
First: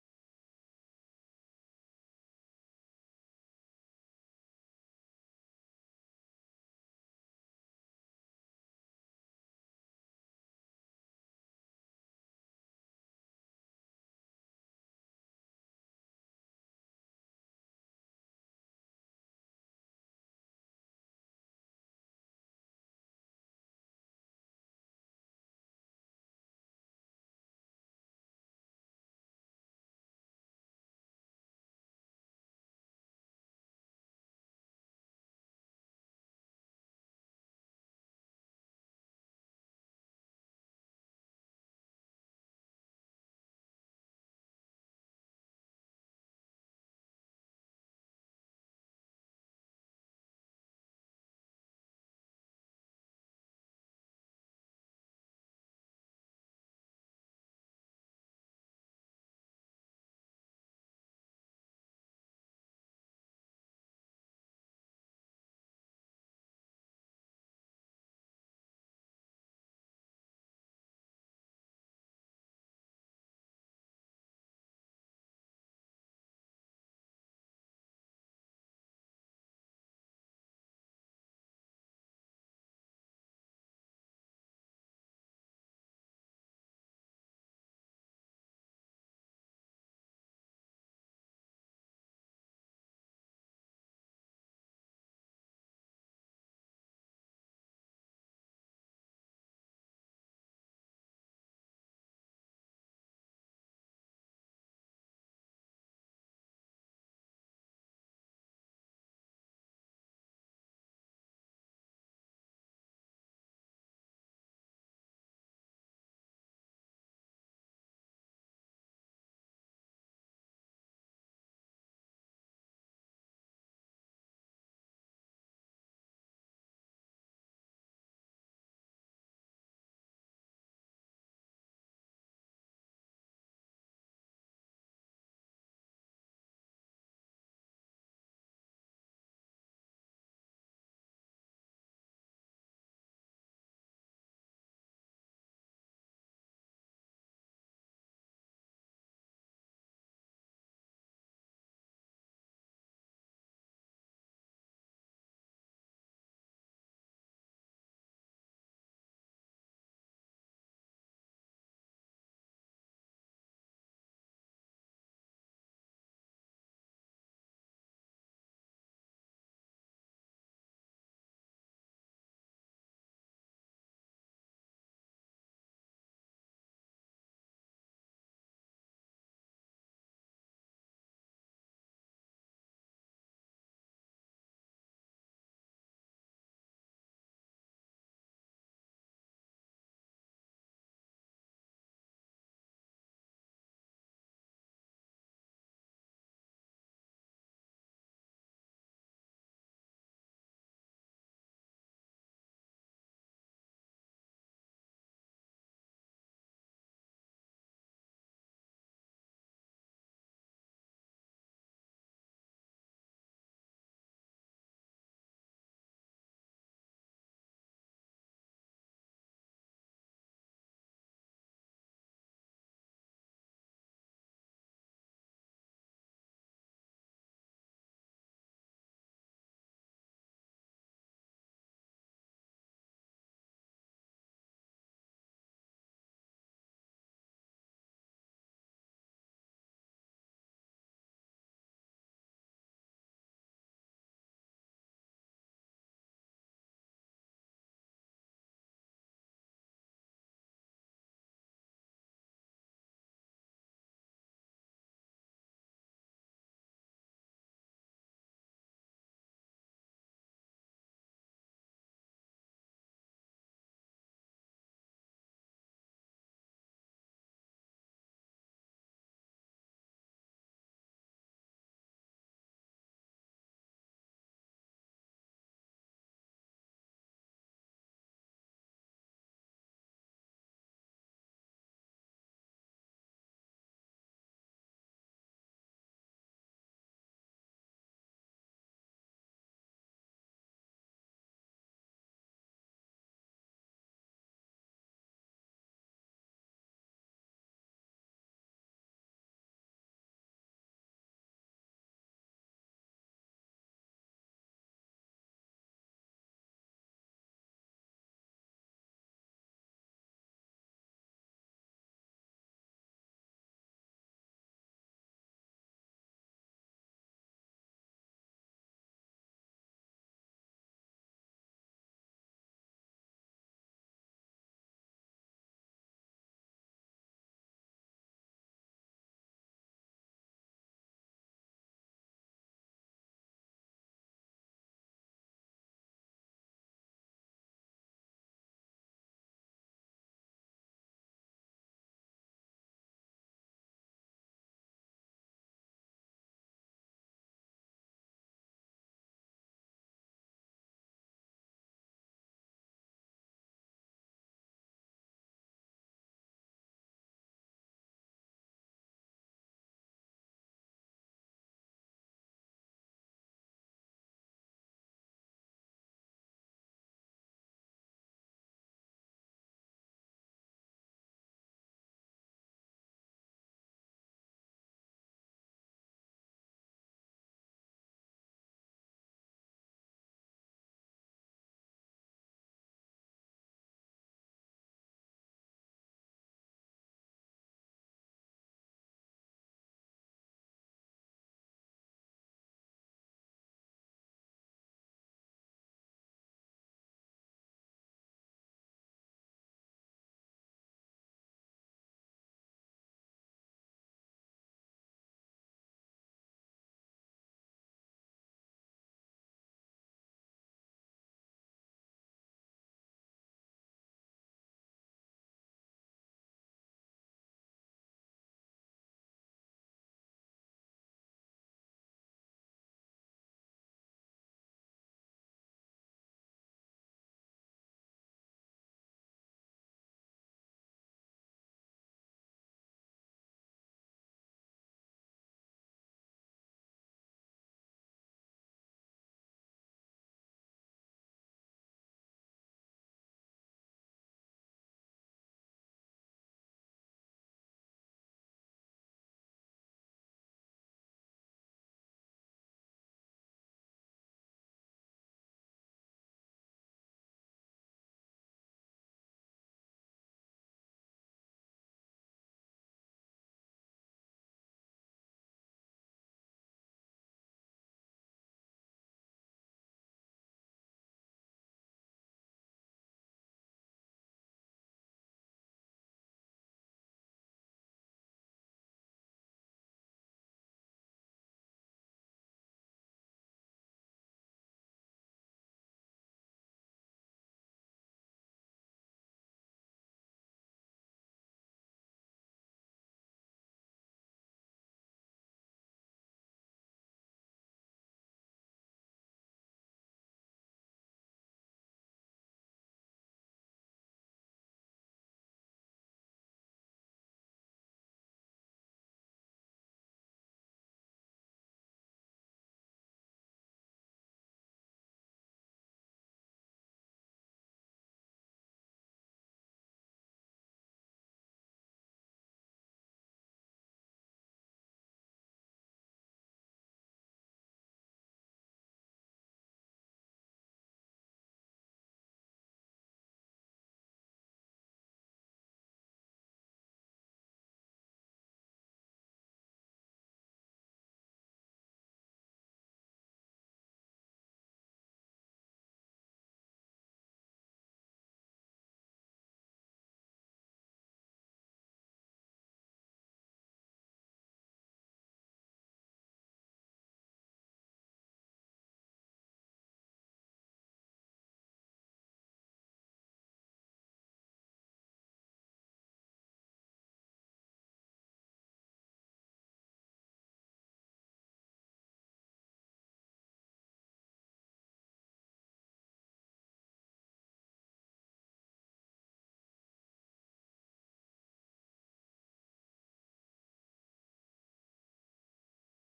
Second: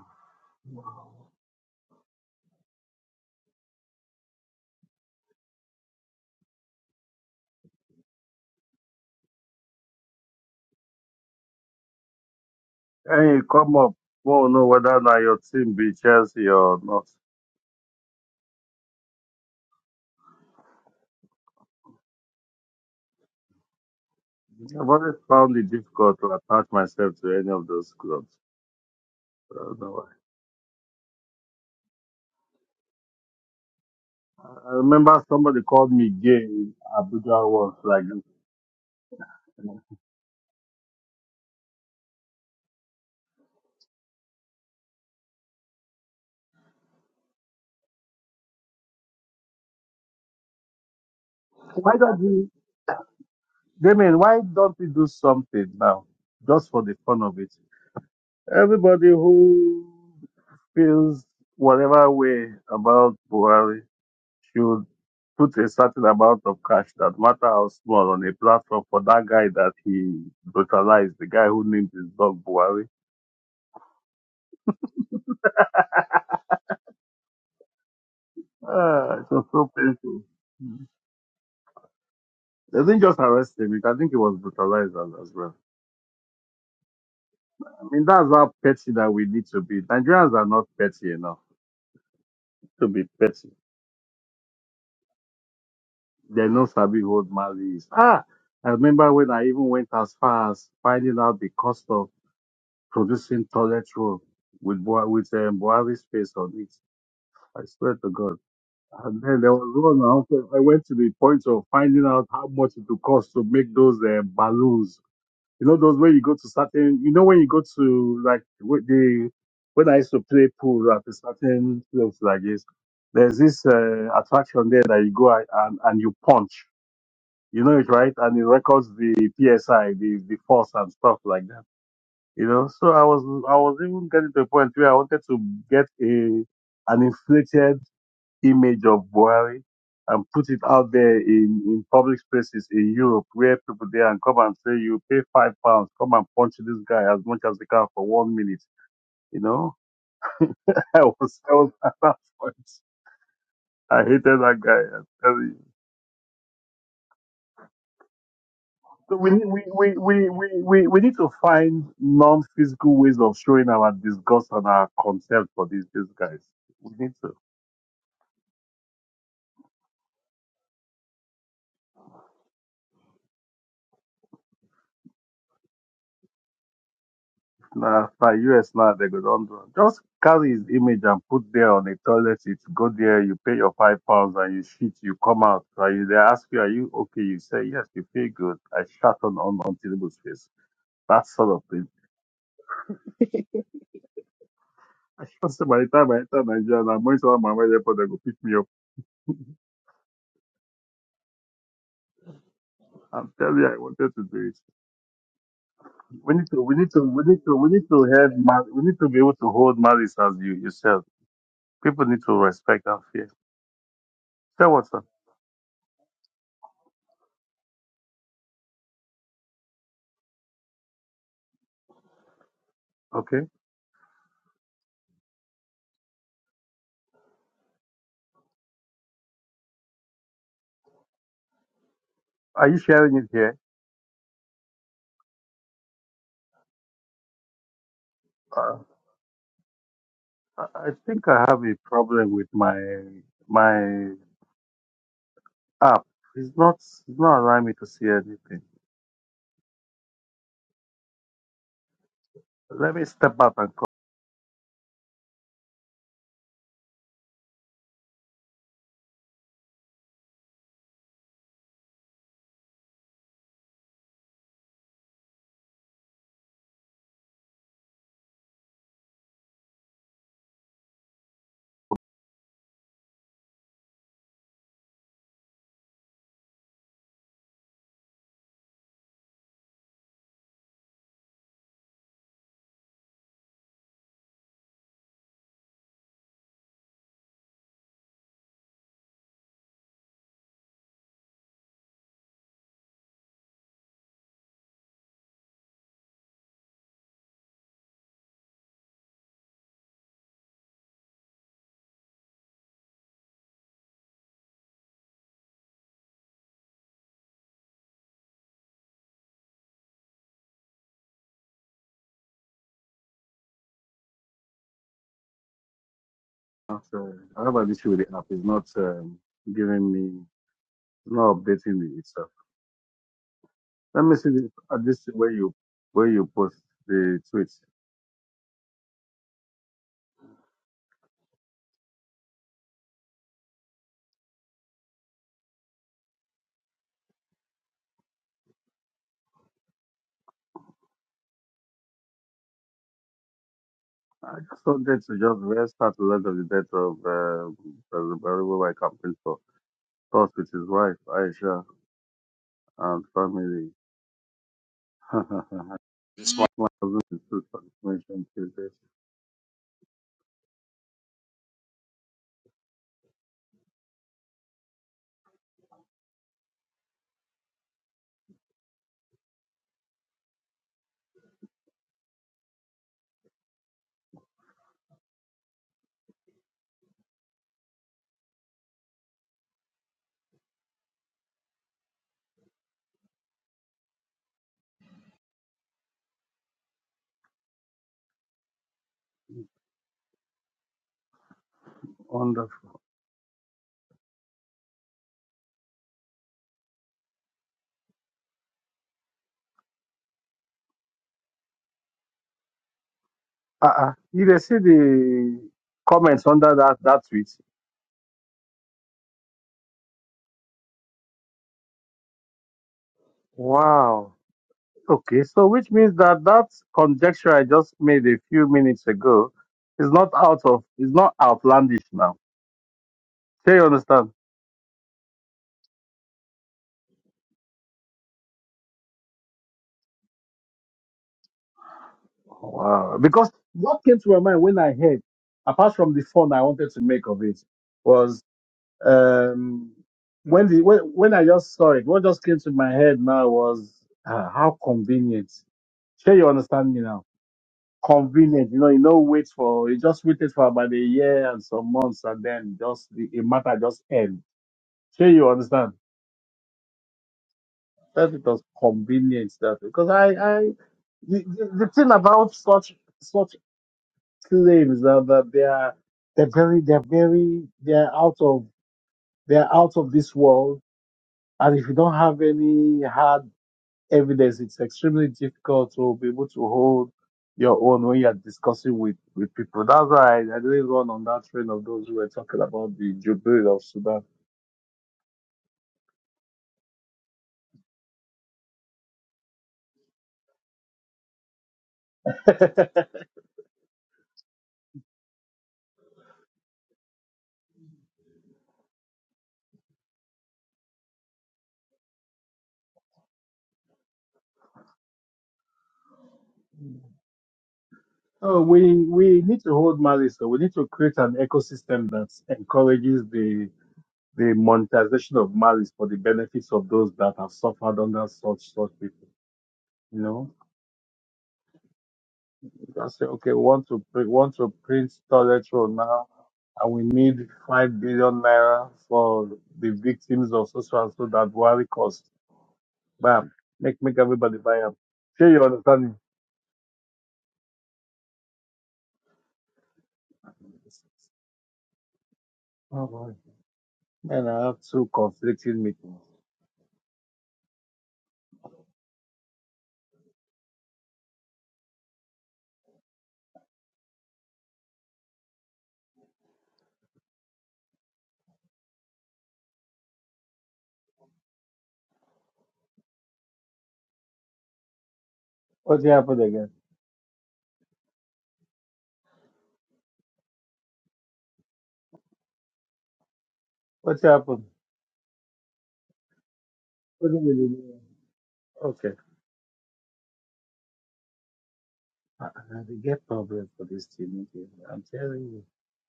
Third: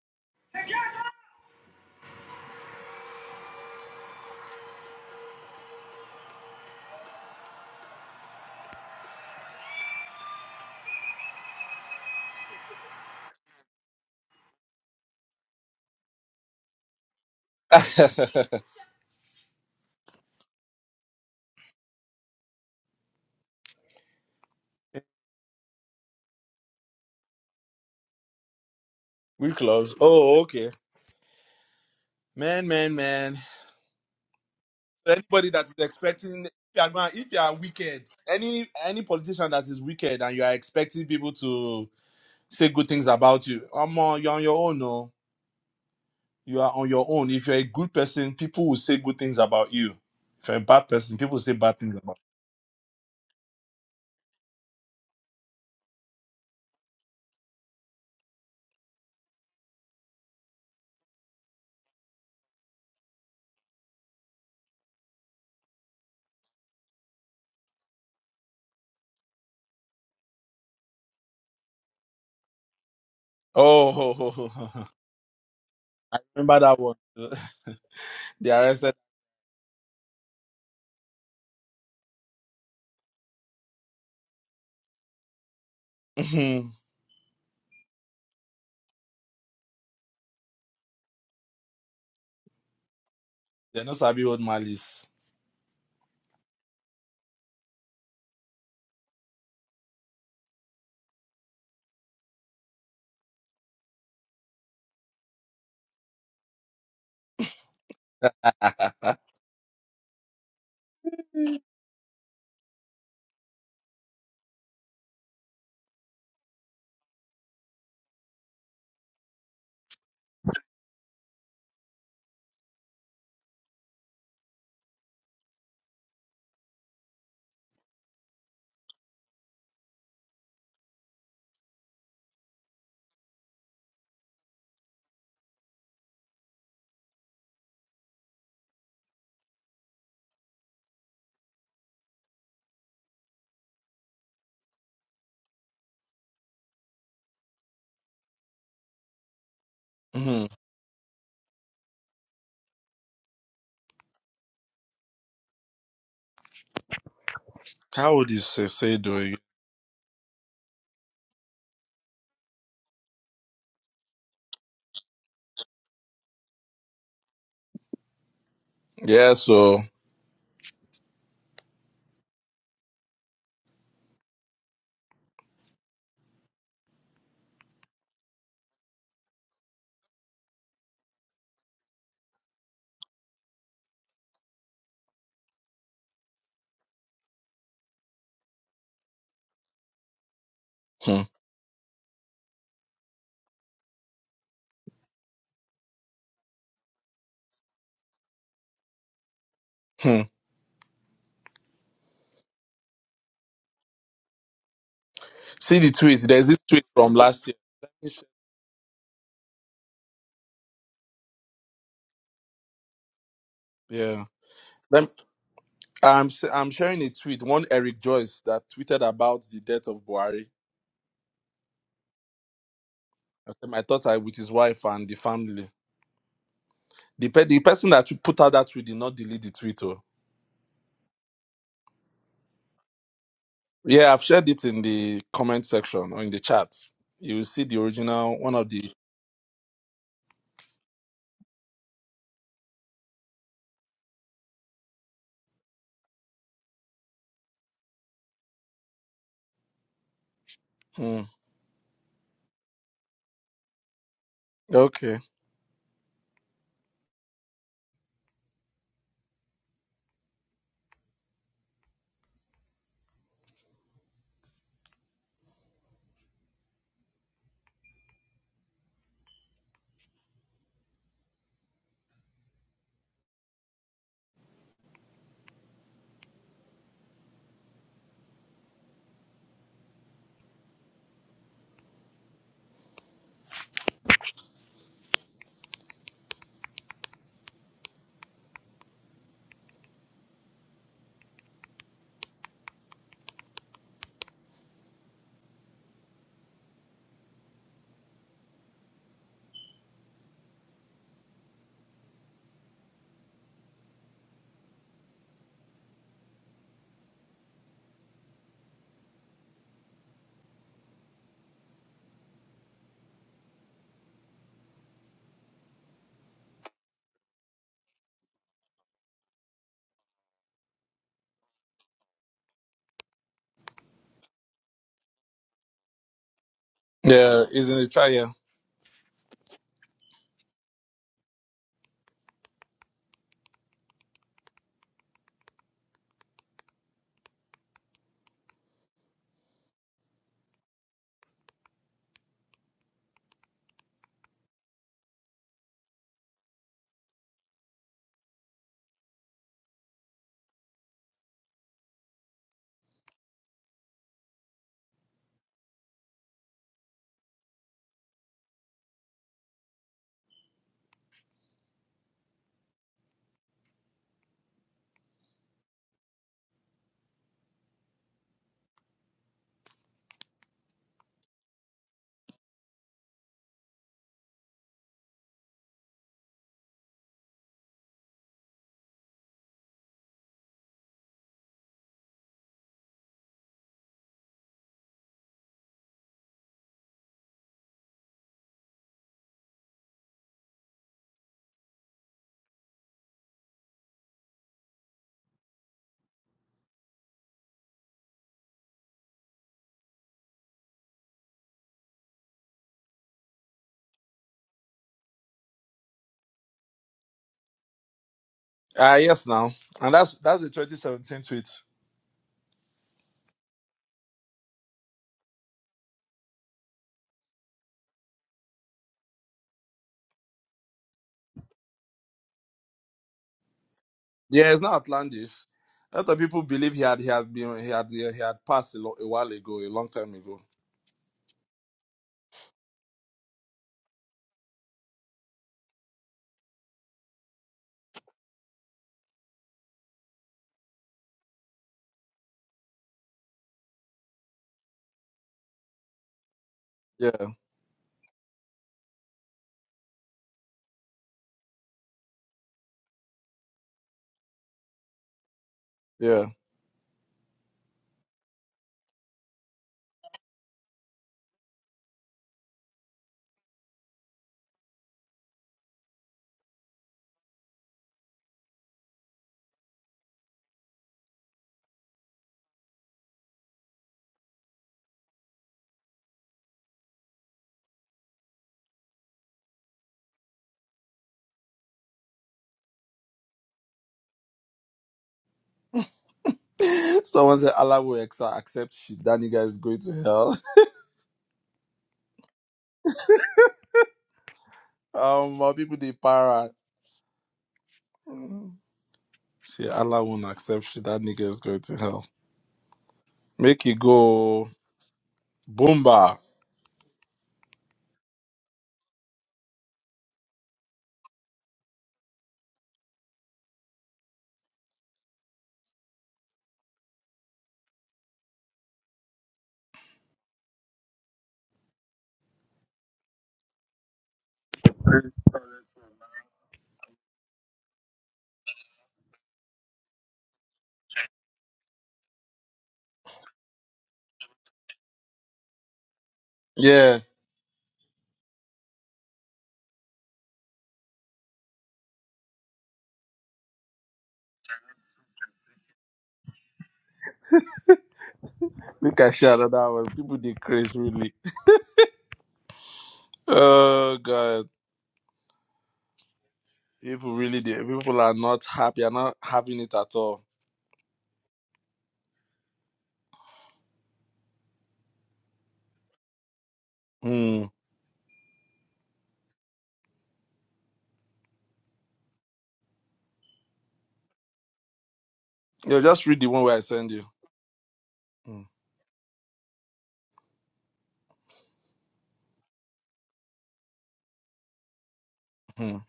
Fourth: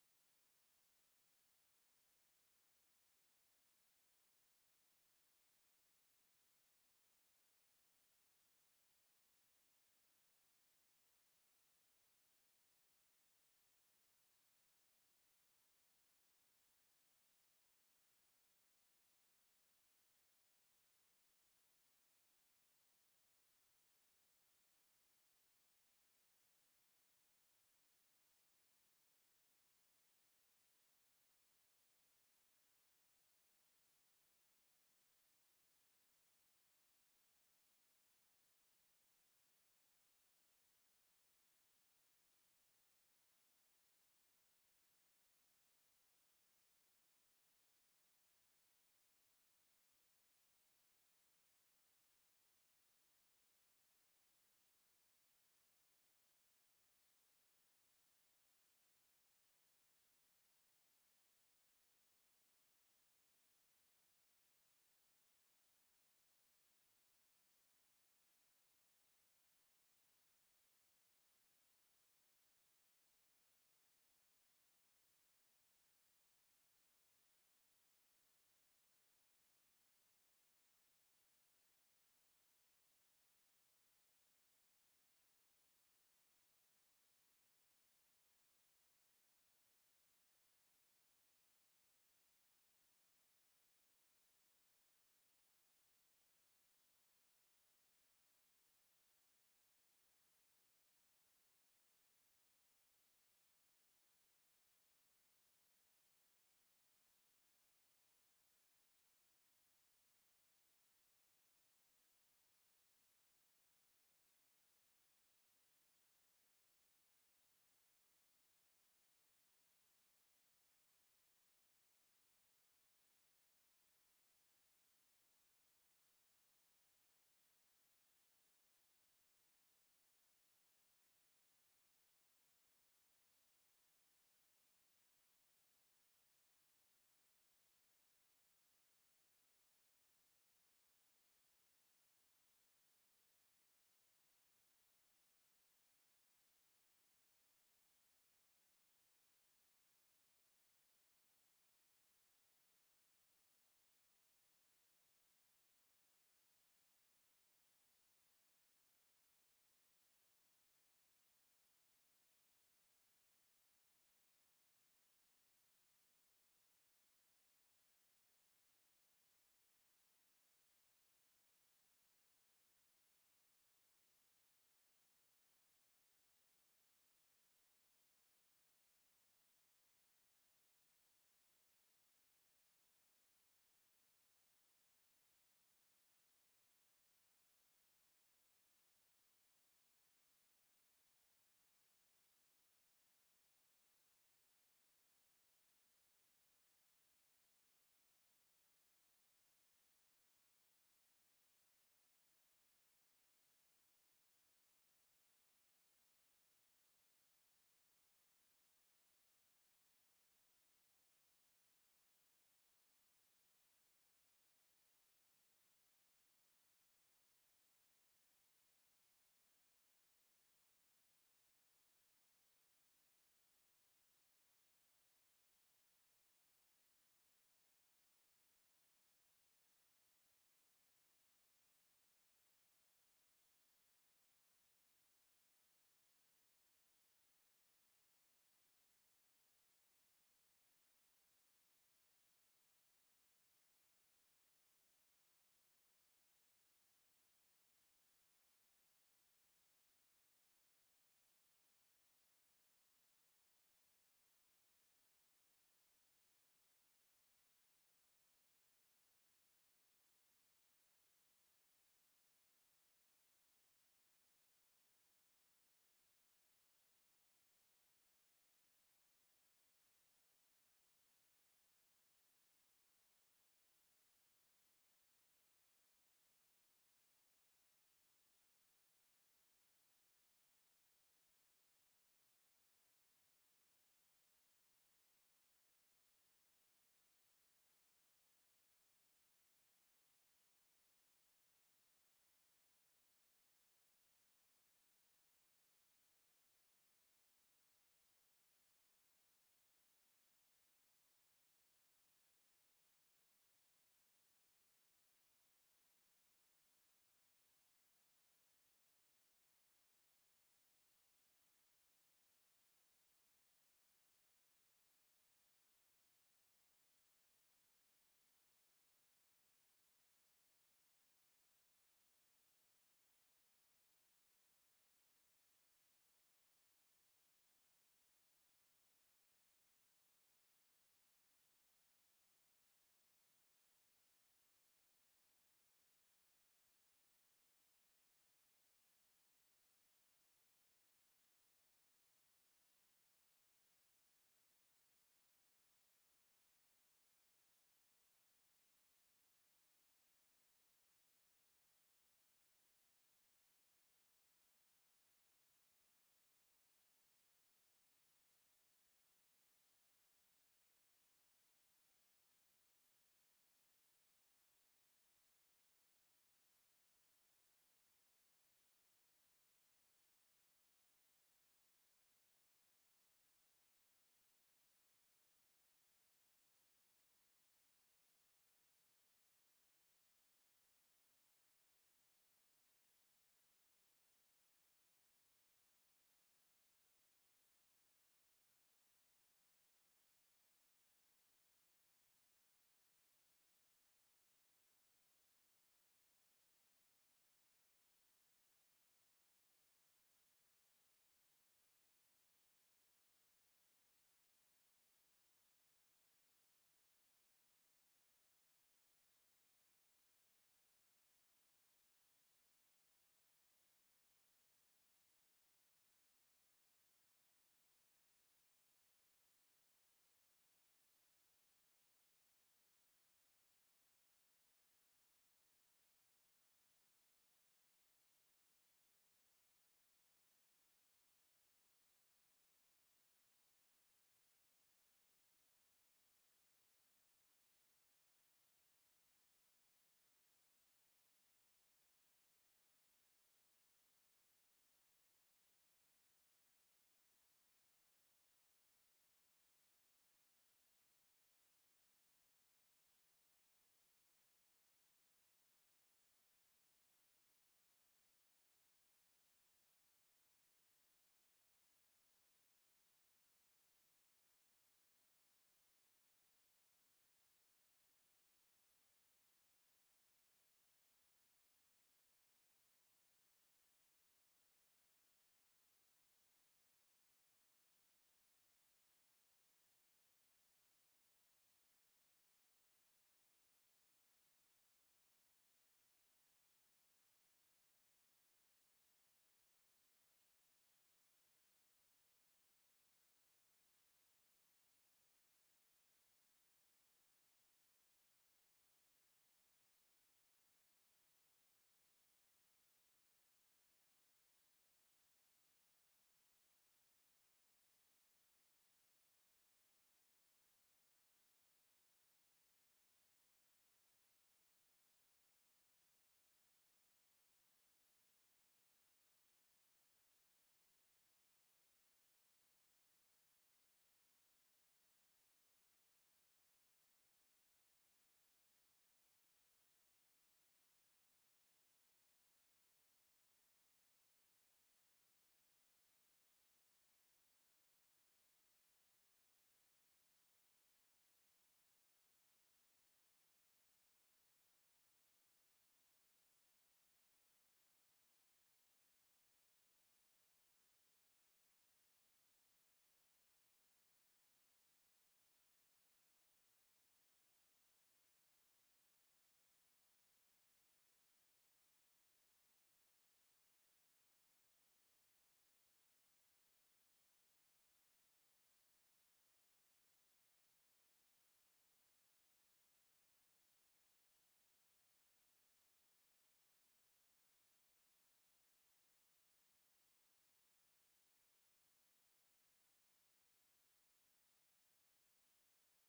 A: Hey, come up. Won't know whether now your team be Chelsea or not. I've always found it difficult to attach myself to any of those clubs.
B: we
A: I don't know
B: close.
A: why.
B: Oh, okay. Man, man, man.
A: I
B: So
A: remember
B: Anybody
A: somebody
B: that is
A: called me gay
B: expecting, if
A: in
B: you are going, if you
A: Abuja
B: are
A: once, like,
B: wicked, any any politician that is wicked and you are expecting people to say good things about you, i you're on your own, no. you are on your own. If you're a good person, people will say good things about you. If you're a bad person, people will say bad
A: why
B: things about
A: don't
B: you.
A: you, Damien, why don't we do something now, just for the fun of it? Everybody who feels whatever way about Buhari should put a certain amount of cash, that matter how small, on a platform for that guy that he brutalized, the guy who named his dog Buhari.
B: Oh, I remember that one. they arrested.
A: Uh, it was so painful. Mm. They didn't just arrest him. I think he was brutalized as, as well.
B: Mhm.
A: I mean, that's how petty that we need to be. Nigerians are not petty enough to be petty.
B: They're not Sabi old malice.
A: They know Sabi hold Mali is. Ah, I remember when I even went as far as finding out the cost of producing toilet roll with Bua- with um, Buhari's face on it. I swear to God. And then there was one. I also- I went to the point of finding out how much it would cost to make those uh, balloons You know those where you go to certain. You know when you go to like wh- the when I used to play pool at a certain place like this. There's this uh, attraction there that you go a- and and you punch. You know it right, and it records the psi, the the force and stuff like that. You know, so I was I was even getting to a point where I wanted to get a an inflated image of Buhari and put it out there in, in public spaces in Europe where people there and come and say, you pay five pounds, come and punch this guy as much as they can for one minute. You know,
B: Mhm.
A: I was, I was at that point. I hated that guy. I'm telling you.
B: How would you say, say
A: So we,
B: doing?
A: need- we, we, we, we, we we need to find non-physical ways of showing our disgust and our contempt for these, these guys. We need to.
B: Yeah, so
A: Now, for US now, they go don't do- just carry his image and put there on the toilet seat. Go there, you pay your five pounds and you shit, you come out. And you, they ask you, are you okay? You say, yes, you feel good. I shut on, on, on Tinubu's face.
B: hmm,
A: That sort of thing. I should say by the time I enter Nigeria, and I'm going to have my way airport, they go pick me up.
B: hmm.
A: I'm telling you, I wanted to do it.
B: see the tweet.
A: We
B: There's
A: need
B: this
A: to, we
B: tweet
A: need to,
B: from
A: we need
B: last year.
A: to, we need
B: Let
A: to
B: me
A: have, ma- we need to be able to hold malice as you yourself. People need to respect and fear.
B: share-
A: Tell what's up,
B: Yeah. I'm s- I'm sharing a tweet. One Eric Joyce that tweeted about the death of Buhari.
A: okay?
B: I said my thoughts are with his wife and the family. The pe- the person that put out that tweet did not delete the tweet. Oh.
A: Are you sharing it here?
B: Yeah, I've shared it in the comment section or in the chat. You will see the original one of
A: Uh,
B: the.
A: I I think I have a problem with my my app. It's not it's not allowing me to see anything.
B: Hmm.
A: Let me step out and come.
B: okay.
A: back. So, I have an issue with the app. It's not um, giving me. It's not updating me itself. Let me see this, uh, this where you where you post the
B: Yeah,
A: tweets.
B: it's in the chat. Yeah.
A: I just wanted to just restart the length of the death of uh, President Barrow I campaign for. Thoughts with his wife, Aisha, and family. This one. My husband is still transmission Tuesday. Wonderful. Uh-uh. You they see the comments under that that tweet.
B: Ah, yes. Now, and that's that's the 2017 tweet.
A: Wow. Okay, so which means that that conjecture I just made a few minutes ago is not out of is not outlandish now. Do you understand?
B: Yeah, it's not outlandish. A lot of people believe he had he had been he had he had passed a, lo- a while ago, a long time ago.
A: Wow. Because what came to my mind when I heard, apart from the fun I wanted to make of it, was um when the when, when I just saw it, what just came to my head now was uh, how convenient. Sure, you understand me now
B: Yeah,
A: convenient. You know, you know, wait for you just waited for about a year and some months, and then just the, the matter just end. Sure, you understand?
B: yeah.
A: That it was convenient that because I, I the, the, the thing about such such claims that, that they are they're very they're very they're out of they're out of this world, and if you don't have any hard evidence, it's extremely difficult to be able to hold your own when you're discussing with, with people. That's why I, I didn't run on that train of those who were talking about the Jubilee of Sudan.
B: Someone said Allah will exa- accept shit. That nigga is going to hell. Um, my people they para. Mm. See, Allah won't accept shit. That nigga is going to hell. Make it go boomba.
A: Oh, we, we need to hold malice. So we need to create an ecosystem that encourages the, the monetization of malice for the benefits of those that have suffered under such, such people, you know? You can say, okay, we want to pre- want to print toilet roll now, and we need five billion naira for the victims of social and so that Buhari cost. Bam, make make everybody buy up. Sure, you understand me?
B: Yeah,
A: Oh boy, man, I have two conflicting meetings.
B: make I share another one. People they crazy really. Oh god, people really they, people are not happy. Are not having it at all.
A: What happened again?
B: Hmm.
A: What happened?
B: Yo, just read the one where I send you.
A: What did you do? Okay, I, I they get problems for this team. meeting. I'm telling you,
B: Mhm.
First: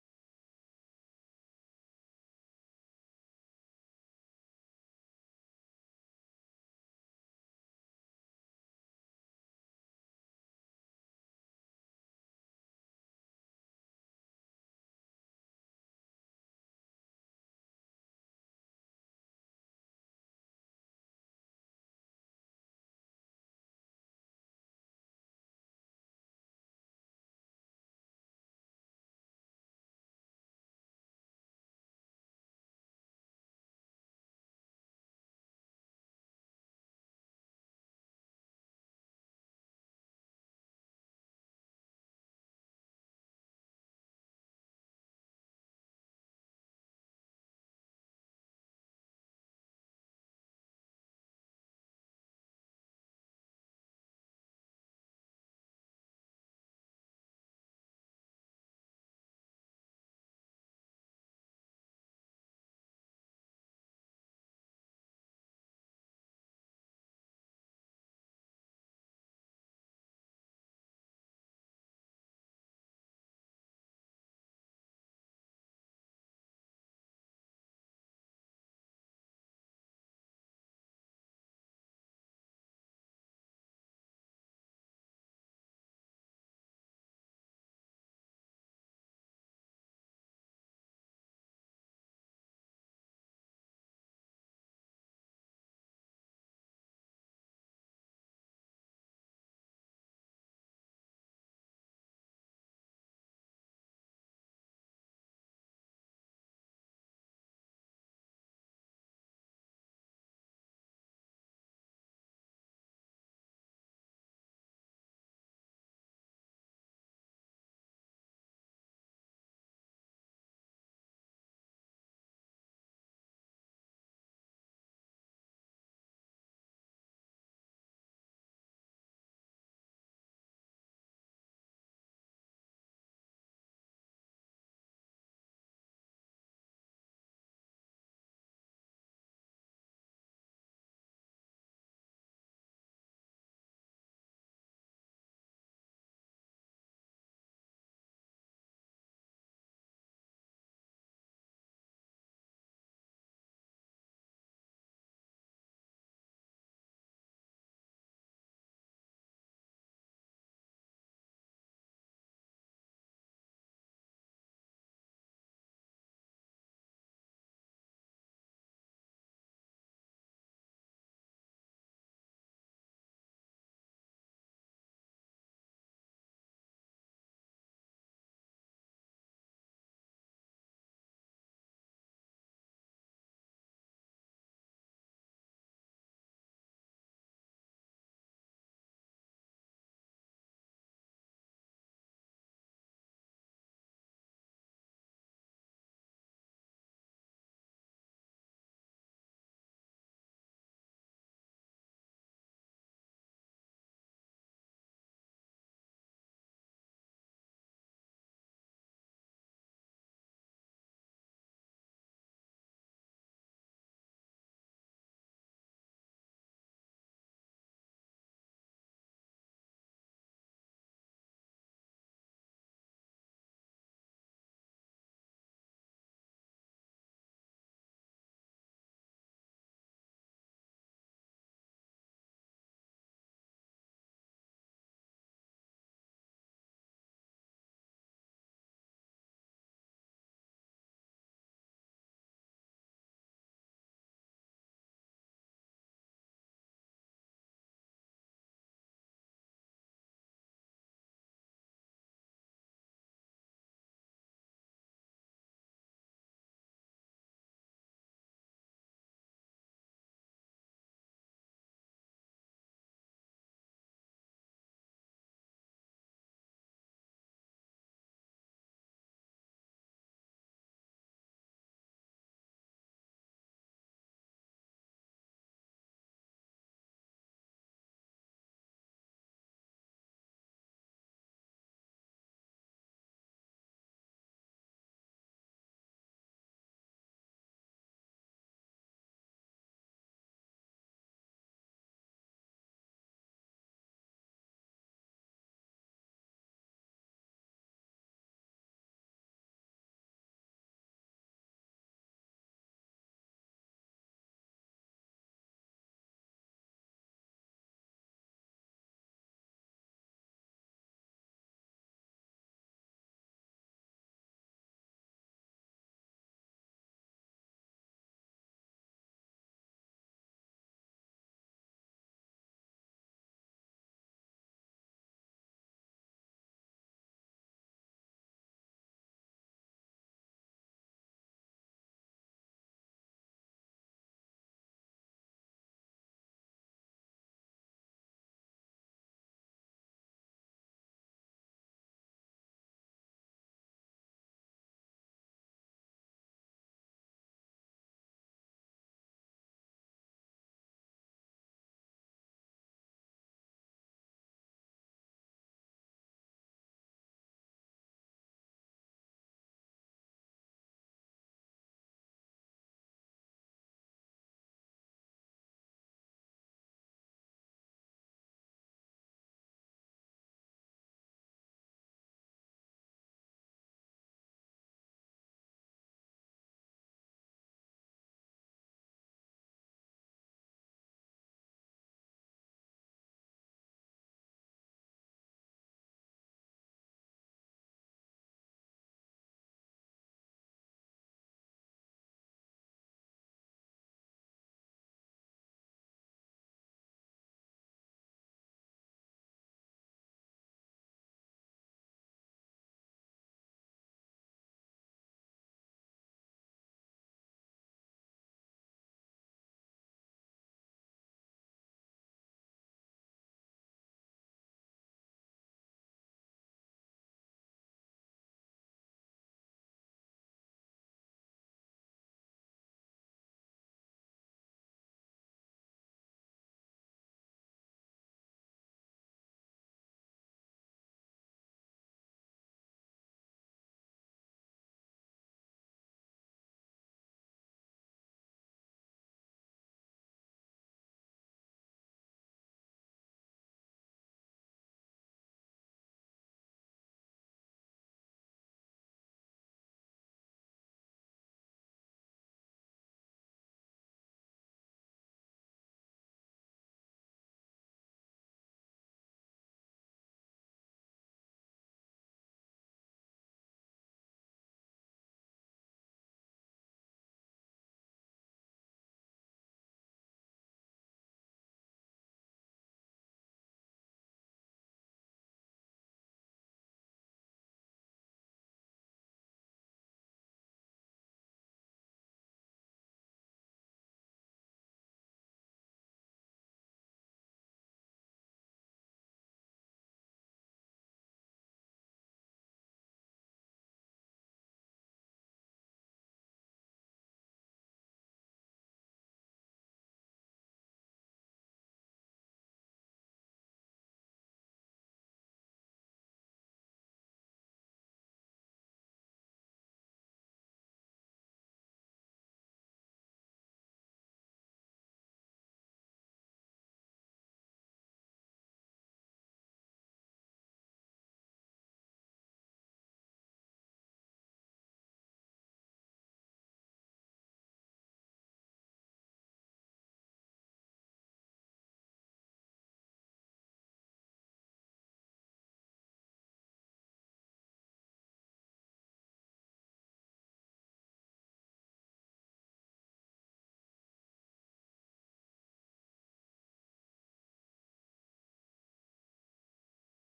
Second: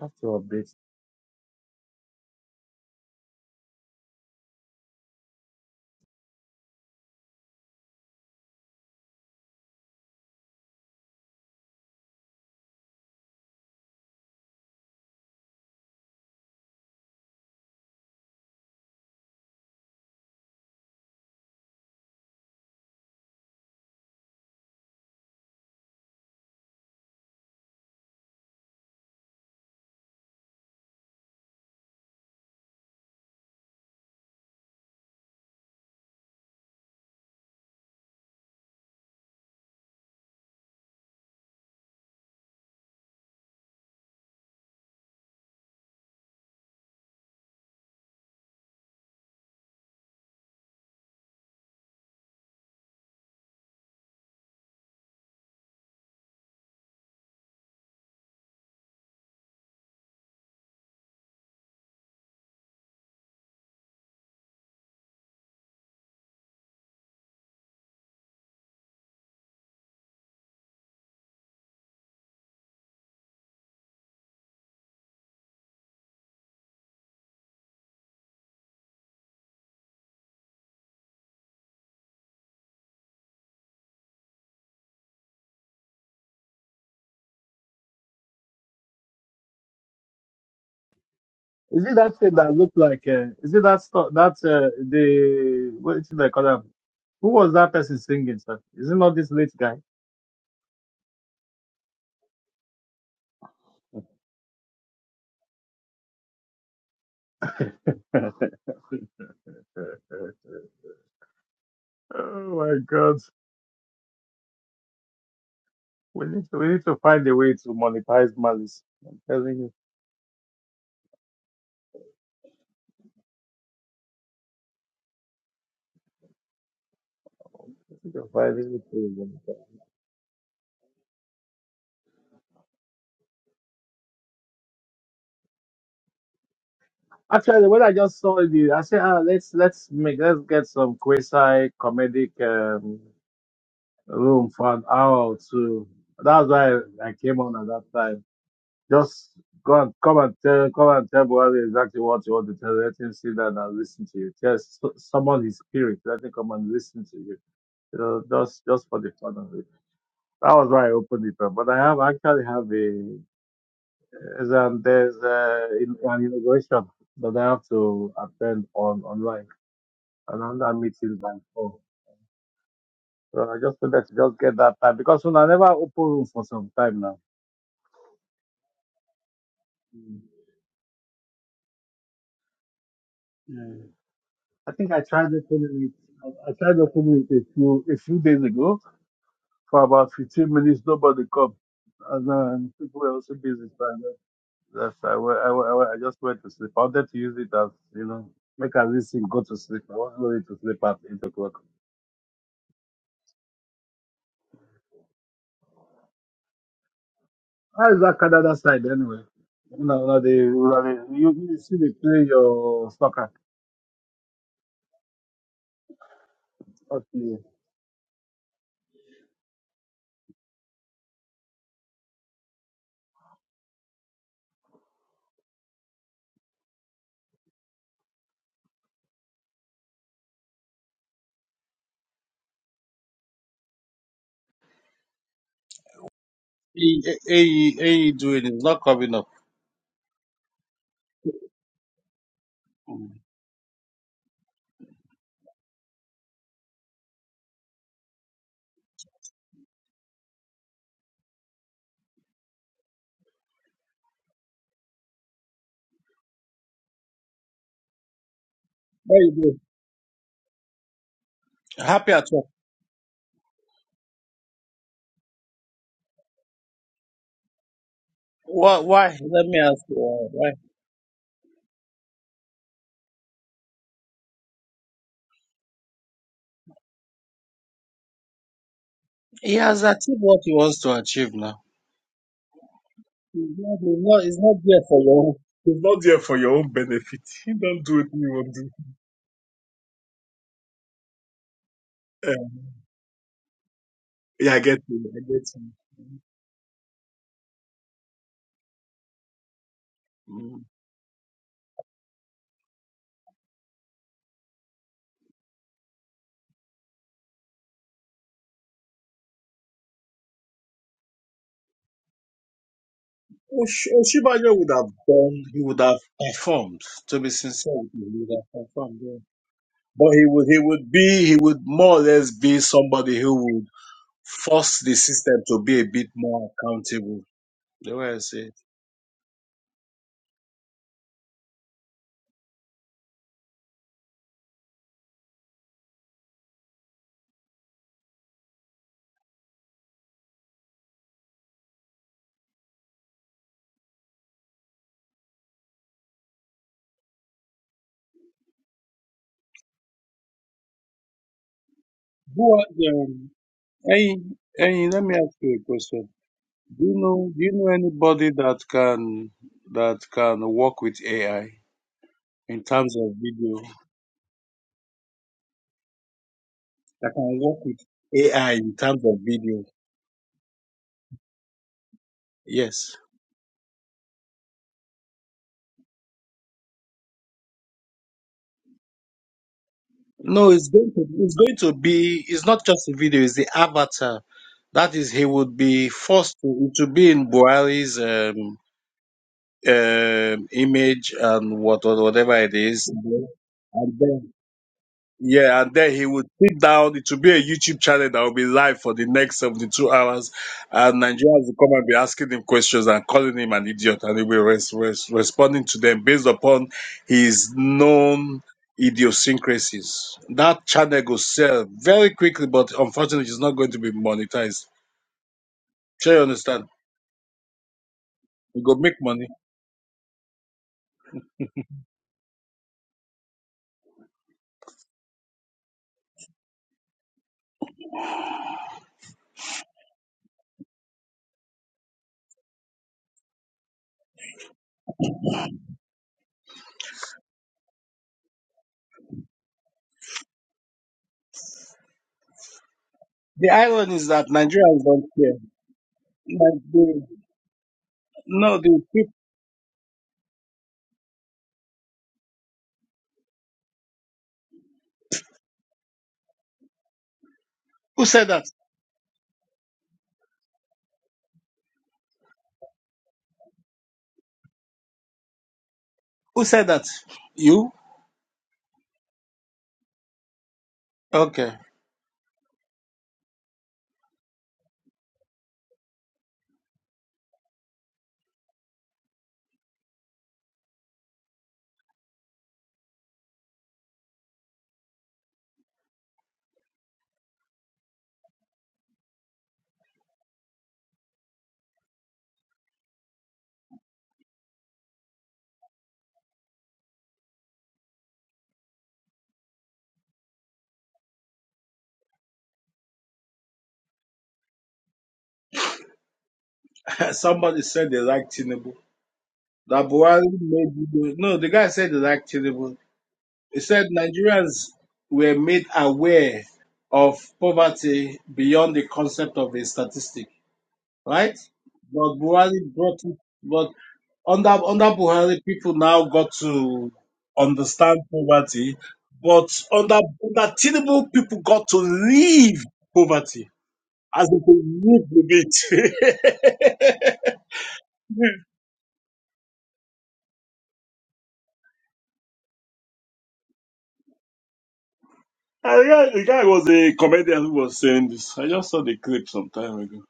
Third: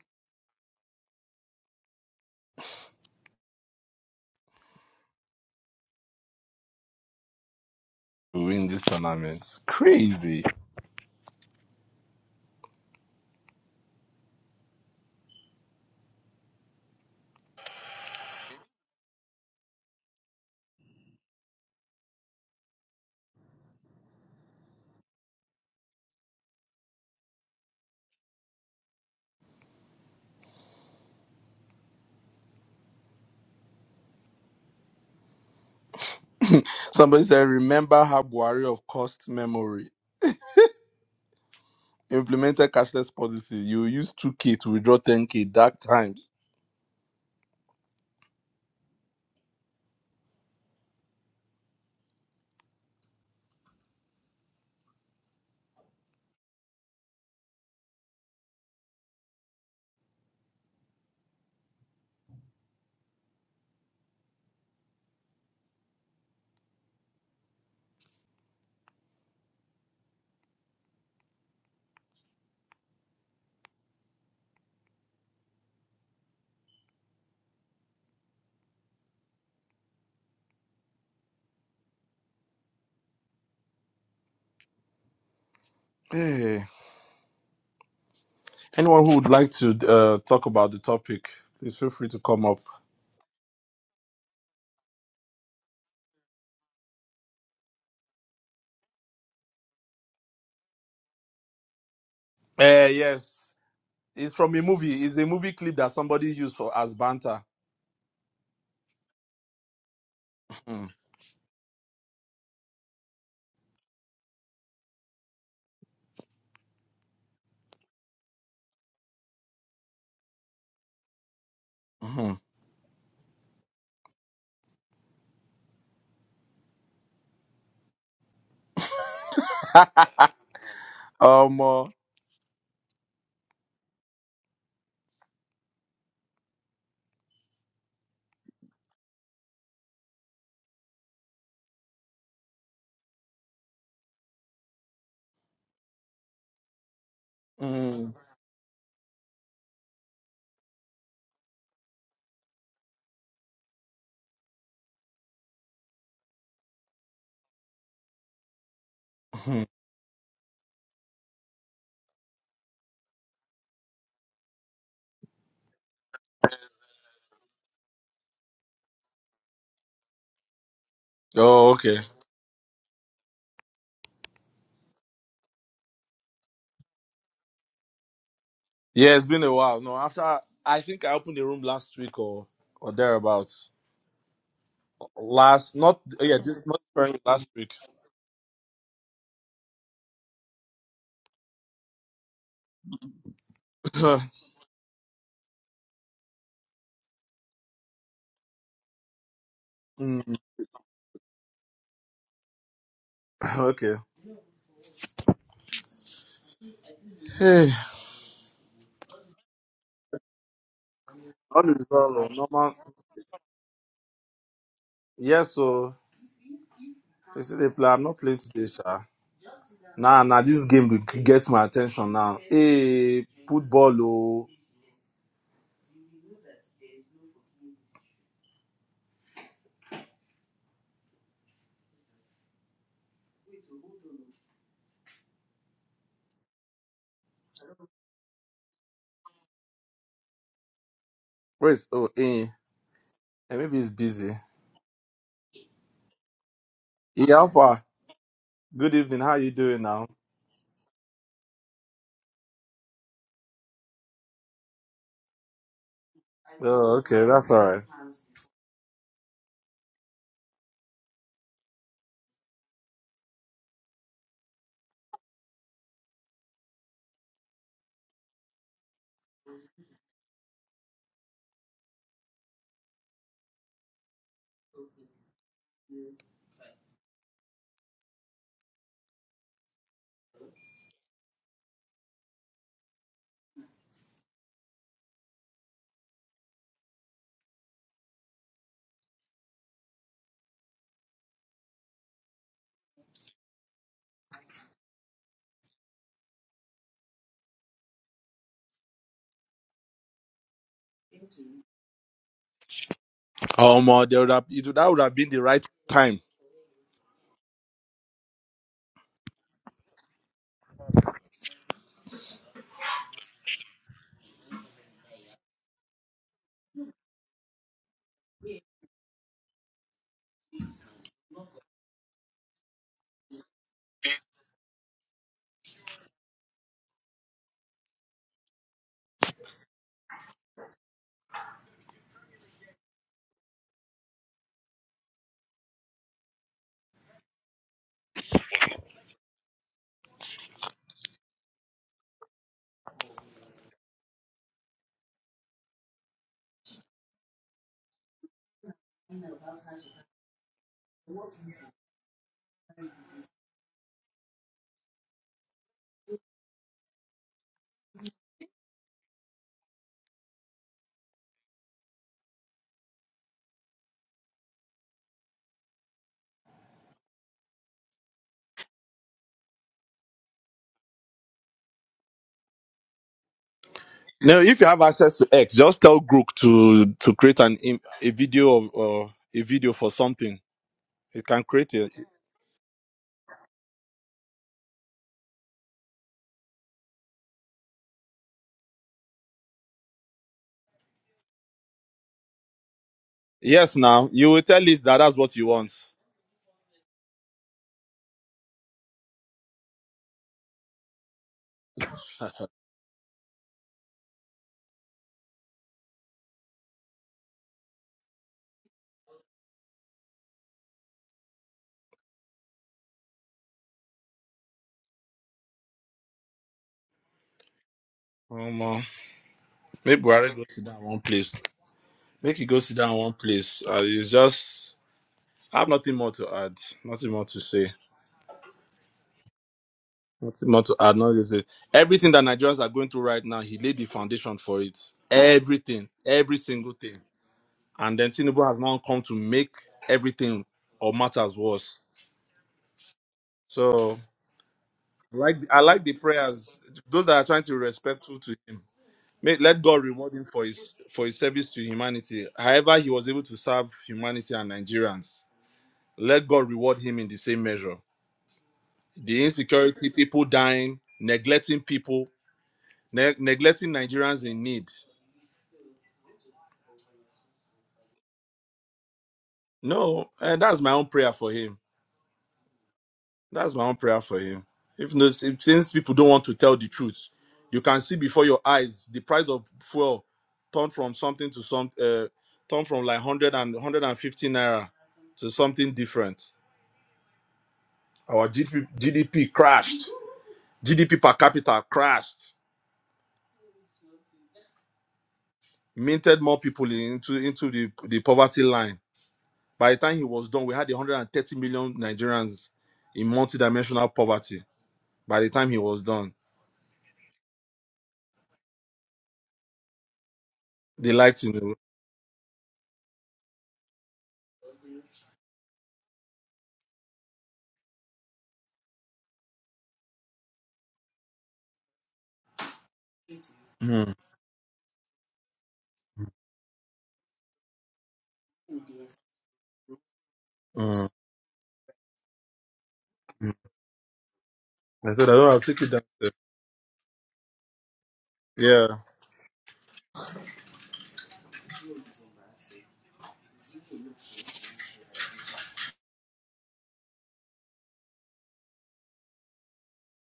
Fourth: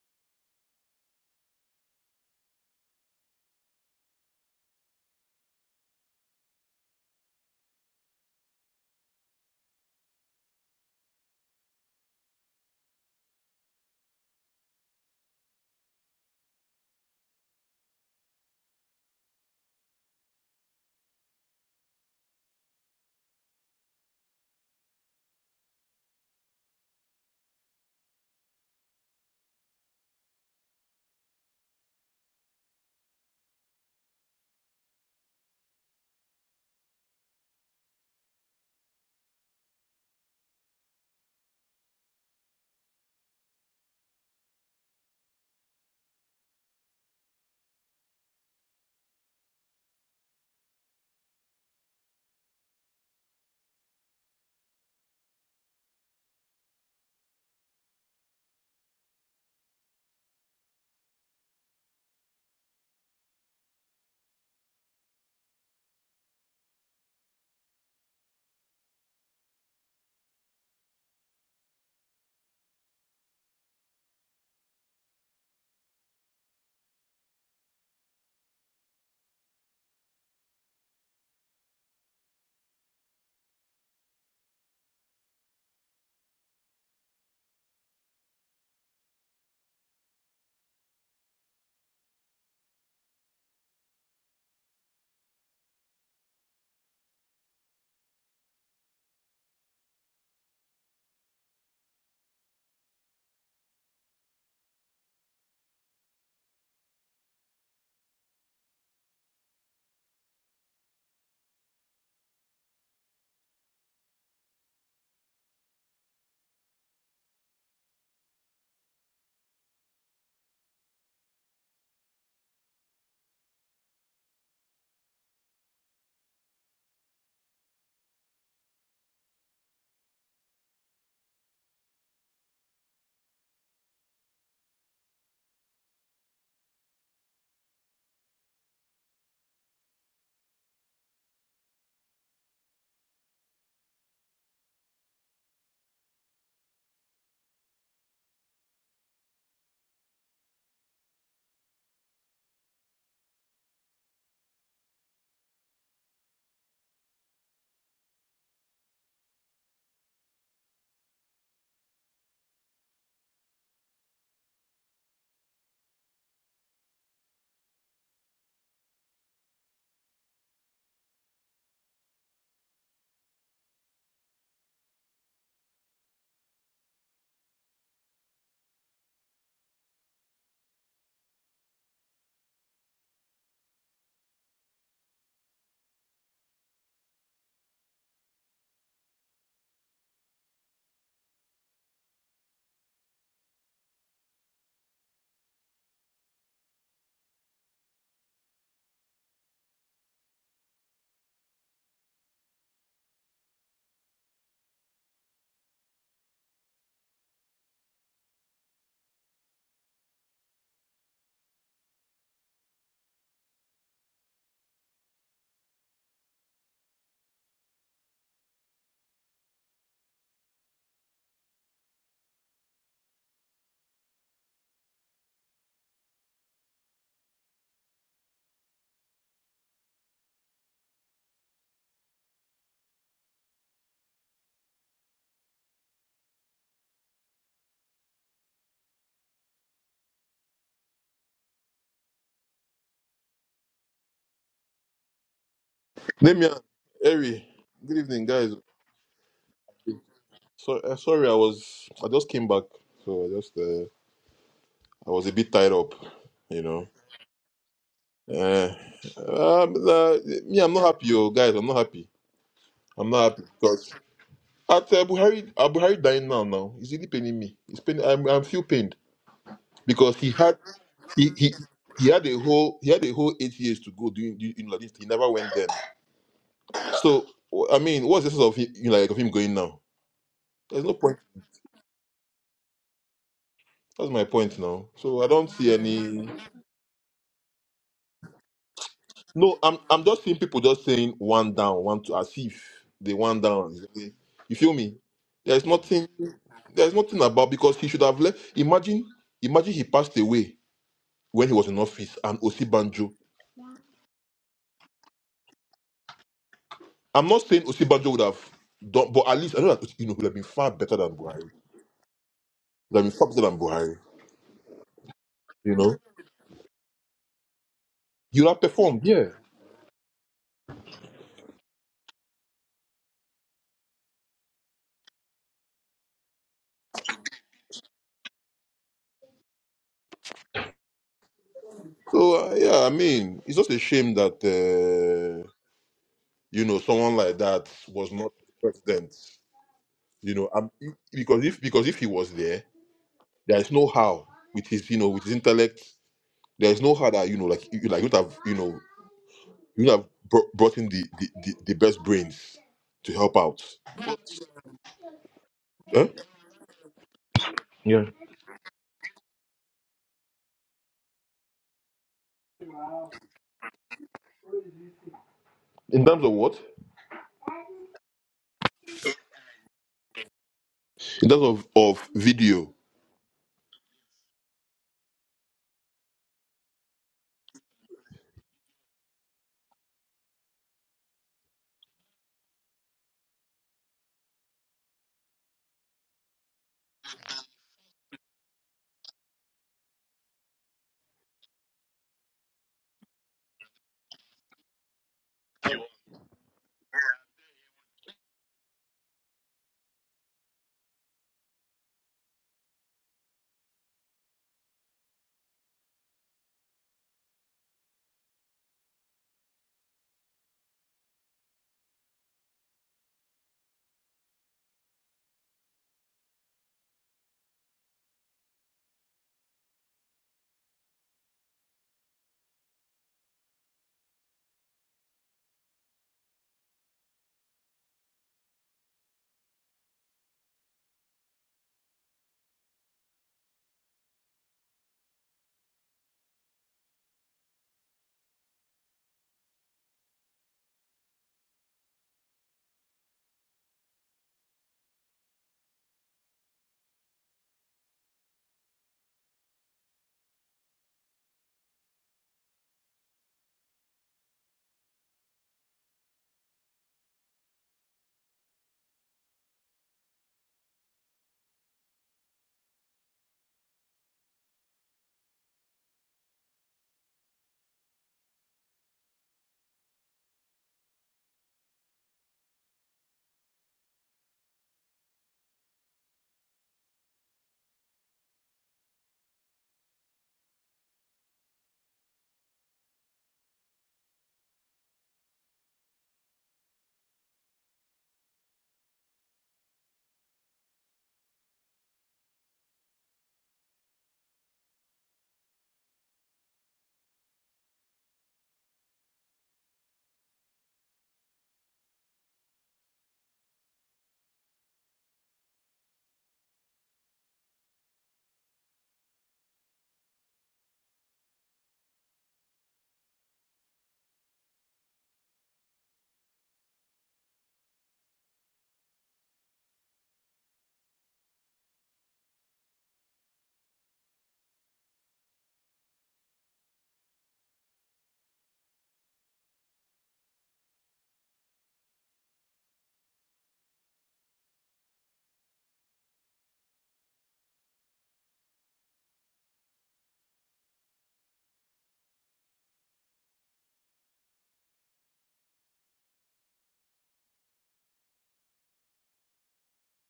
A: I have to update.
B: To win this tournament, crazy. Somebody said, "Remember how Buhari of cost memory." implemented cashless policy. You use 2K to withdraw 10K dark times. Hey. Anyone who would like to uh, talk about the topic, please
A: Is
B: feel
A: it
B: free
A: that
B: to
A: thing
B: come
A: that
B: up.
A: look like? Uh, is it that stuff that uh, the what is it they call them? singing, sir. Is it not this late guy?
B: Uh, yes. It's from a movie. It's a movie clip that somebody used for as banter. Mm,
A: oh my God. We need to, we need to find a way to monetize malice. I'm telling you,
B: mhm.
A: we need to find a way to-
B: um, uh,
A: Actually, when I just saw it, I said, ah, let's let's make let's get some quasi comedic um, room for an hour or two. That's why I came on at that
B: mm,
A: time. Just go and come and tell come and tell Buhari exactly what you want to tell. Let him sit down and listen to you. Just su- summon his spirit. Let him come and listen to you. you know, just just for the fun of
B: mhm.
A: it. That was why I opened it up. But I have actually have a as um there's a, in- an inauguration that I have to attend on online, and I'm that meeting by
B: Oh,
A: four.
B: okay.
A: So I just wanted to just get that time because when I never open room for some time now.
B: Yeah, it's been a while. No,
A: Mm.
B: after I think I opened the room last week or or thereabouts.
A: Yeah. I think I tried
B: Last,
A: opening it.
B: not yeah,
A: I I
B: this
A: tried
B: not
A: opening it a
B: last week.
A: few a few days ago for about 15 minutes. Nobody come, and then people were also busy. That's I, wa- I, wa- I, wa- I just went to sleep. I wanted to use it as you know, make us listen, go to sleep. I wasn't
B: Mm,
A: ready to sleep at eight o'clock.
B: okay. Hey.
A: How is that Canada side anyway? You know, now they, now they, you, you
B: All
A: see
B: is
A: they
B: well,
A: play
B: oh, normal.
A: your soccer.
B: Yes, so
A: Okay.
B: you see the play. I'm not playing today, sha. Nah, nah, this game will get my attention now. Hey, football, oh.
A: Hey, hey, AE doing it's not coming up.
B: Where is, oh, eh. eh, maybe he's busy.
C: Damian,
B: Hey,
C: Eri,
B: Alpha,
C: good evening, guys.
B: good evening. How you doing now?
C: So uh, sorry, I was I just came back, so I just uh, I was a bit tied up, you know.
B: Oh, okay, that's all right.
C: Uh,
A: Why you doing?
C: um, uh, me, I'm not happy, yo, guys. I'm not happy.
A: Happy at all.
C: I'm not happy because at uh, Buhari, uh, Buhari dying now. Now he's really paining me. He's pain. I'm I'm feel
A: Why,
C: pained
A: why? Let me ask you
C: because
A: uh,
C: he
A: why.
C: had he he. He had a whole he had a whole eight years to go doing, doing like this. He never went then. So I mean, what's the sense of him, like of him going
A: He
C: now?
A: has achieved what he wants
C: There's
A: to
C: no point.
A: achieve now. He's not, he's
C: That's
A: not,
C: my
A: he's not
C: point
A: there
C: now.
A: for
C: So
A: your
C: I
A: own.
C: don't see
A: He's not there
C: any.
A: for your own benefit. He don't do what you want to
C: No, I'm I'm just seeing people just saying one down, one to
A: do.
C: as
A: Eh,
C: if they one down.
A: Yeah,
C: You
A: I
C: feel
A: get
C: me?
A: you. I get you.
C: There's nothing. There's nothing about because he should have left. Imagine, imagine he passed away when he was in office and Osibanjo.
B: Oh, um, there would have, it, that would have been the right time.
C: I'm not saying Osibanjo would have done, but at least I know that you know he would have been far better than Buhari. Would have been far better than
A: Osh-
C: Buhari.
A: Oshibanya would have done, he
C: You
A: would
C: know,
A: have performed, to be sincere, with you, he would
C: he
A: have
C: would have
A: performed,
C: performed.
A: yeah.
C: Yeah.
A: But he would, he would be, he would more or less be somebody who would force the system to be a bit more accountable. The way I say it.
C: So uh, yeah, I mean, it's just a shame that. uh, you know someone like that was not president you know I'm, because if because if he was there there is no how with his you know with his intellect there is no how that you know like you like you would have you know you would have br- brought in the, the the the best
A: Who
C: brains
A: are
C: to
A: um,
C: help out
A: hey, hey, let me ask you a
C: Huh?
A: question. Do you know do you know anybody that can that can work with AI in terms of video?
C: in terms of what
A: That can work with AI in terms of video.
C: in terms of of video
A: Yes.
B: Now, if you have access to X, just tell Grook to to create an im- a video of uh, a video for something.
A: No, it's going to
B: It
A: it's
B: can
A: going to
B: create it.
A: be it's not just a video, it's the avatar. That is, he would be forced to to be in Buhari's um, um image and what or whatever it is,
B: Yes,
A: and
B: now
A: then
B: you will tell it that that's what you
A: yeah, and
B: want.
A: then he would sit down. It will be a YouTube channel that will be live for the next 72 hours. And Nigerians will come and be asking him questions and calling him an idiot. And he'll be res- res- responding to them based upon his known idiosyncrasies. That channel will sell very quickly, but unfortunately, it's not going to be monetized. Sure, you understand? We go make money.
B: Maybe Buhari go sit down one place. Make you go sit down one place. Uh, it's just I have nothing more to add. Nothing more to say. Nothing more to add. Not to say everything that Nigerians are going through right now. He laid the foundation for it. Everything, every single thing. And then Tinubu has now come to make everything or matters worse.
A: The irony
B: So
A: is that Nigerians don't
B: I
A: care.
B: like I like the prayers.
A: Like they,
B: Those that are trying to be respectful to
A: no,
B: him.
A: the people.
B: May, let God reward him for his for his service to humanity. However, he was able to serve humanity and Nigerians let God reward him in the same measure.
A: Who said that?
B: The insecurity, people dying, neglecting people, ne- neglecting Nigerians in need.
A: Who said that? You?
B: No, and that's my own prayer for
A: Okay.
B: him. That's my own prayer for him. If, no- if- since people don't want to tell the truth, you can see before your eyes the price of fuel turned from something to some uh, turned from like 100 naira to something different. Our GDP, GDP crashed. GDP per capita crashed minted more people into into the, the poverty line. By the time he was done, we had 130 million Nigerians in multidimensional poverty. By the time he was done,
A: Somebody said they like Tinubu. That Buhari made you
B: they
A: do-
B: liked him.
A: No, the
B: know.
A: guy said they like Tinubu. He said Nigerians were made aware of poverty beyond the concept of a statistic, right? But Buhari brought it. But
B: mm,
A: under under Buhari, people now got to understand poverty. But under under
B: mm.
A: Tinubu, people got to leave poverty as if they
B: I said,
A: lived
B: I
A: with
B: don't have to
A: it.
B: take it down. sir." Yeah.
A: I, yeah, the guy was a comedian who was saying this. I just saw the clip some time ago.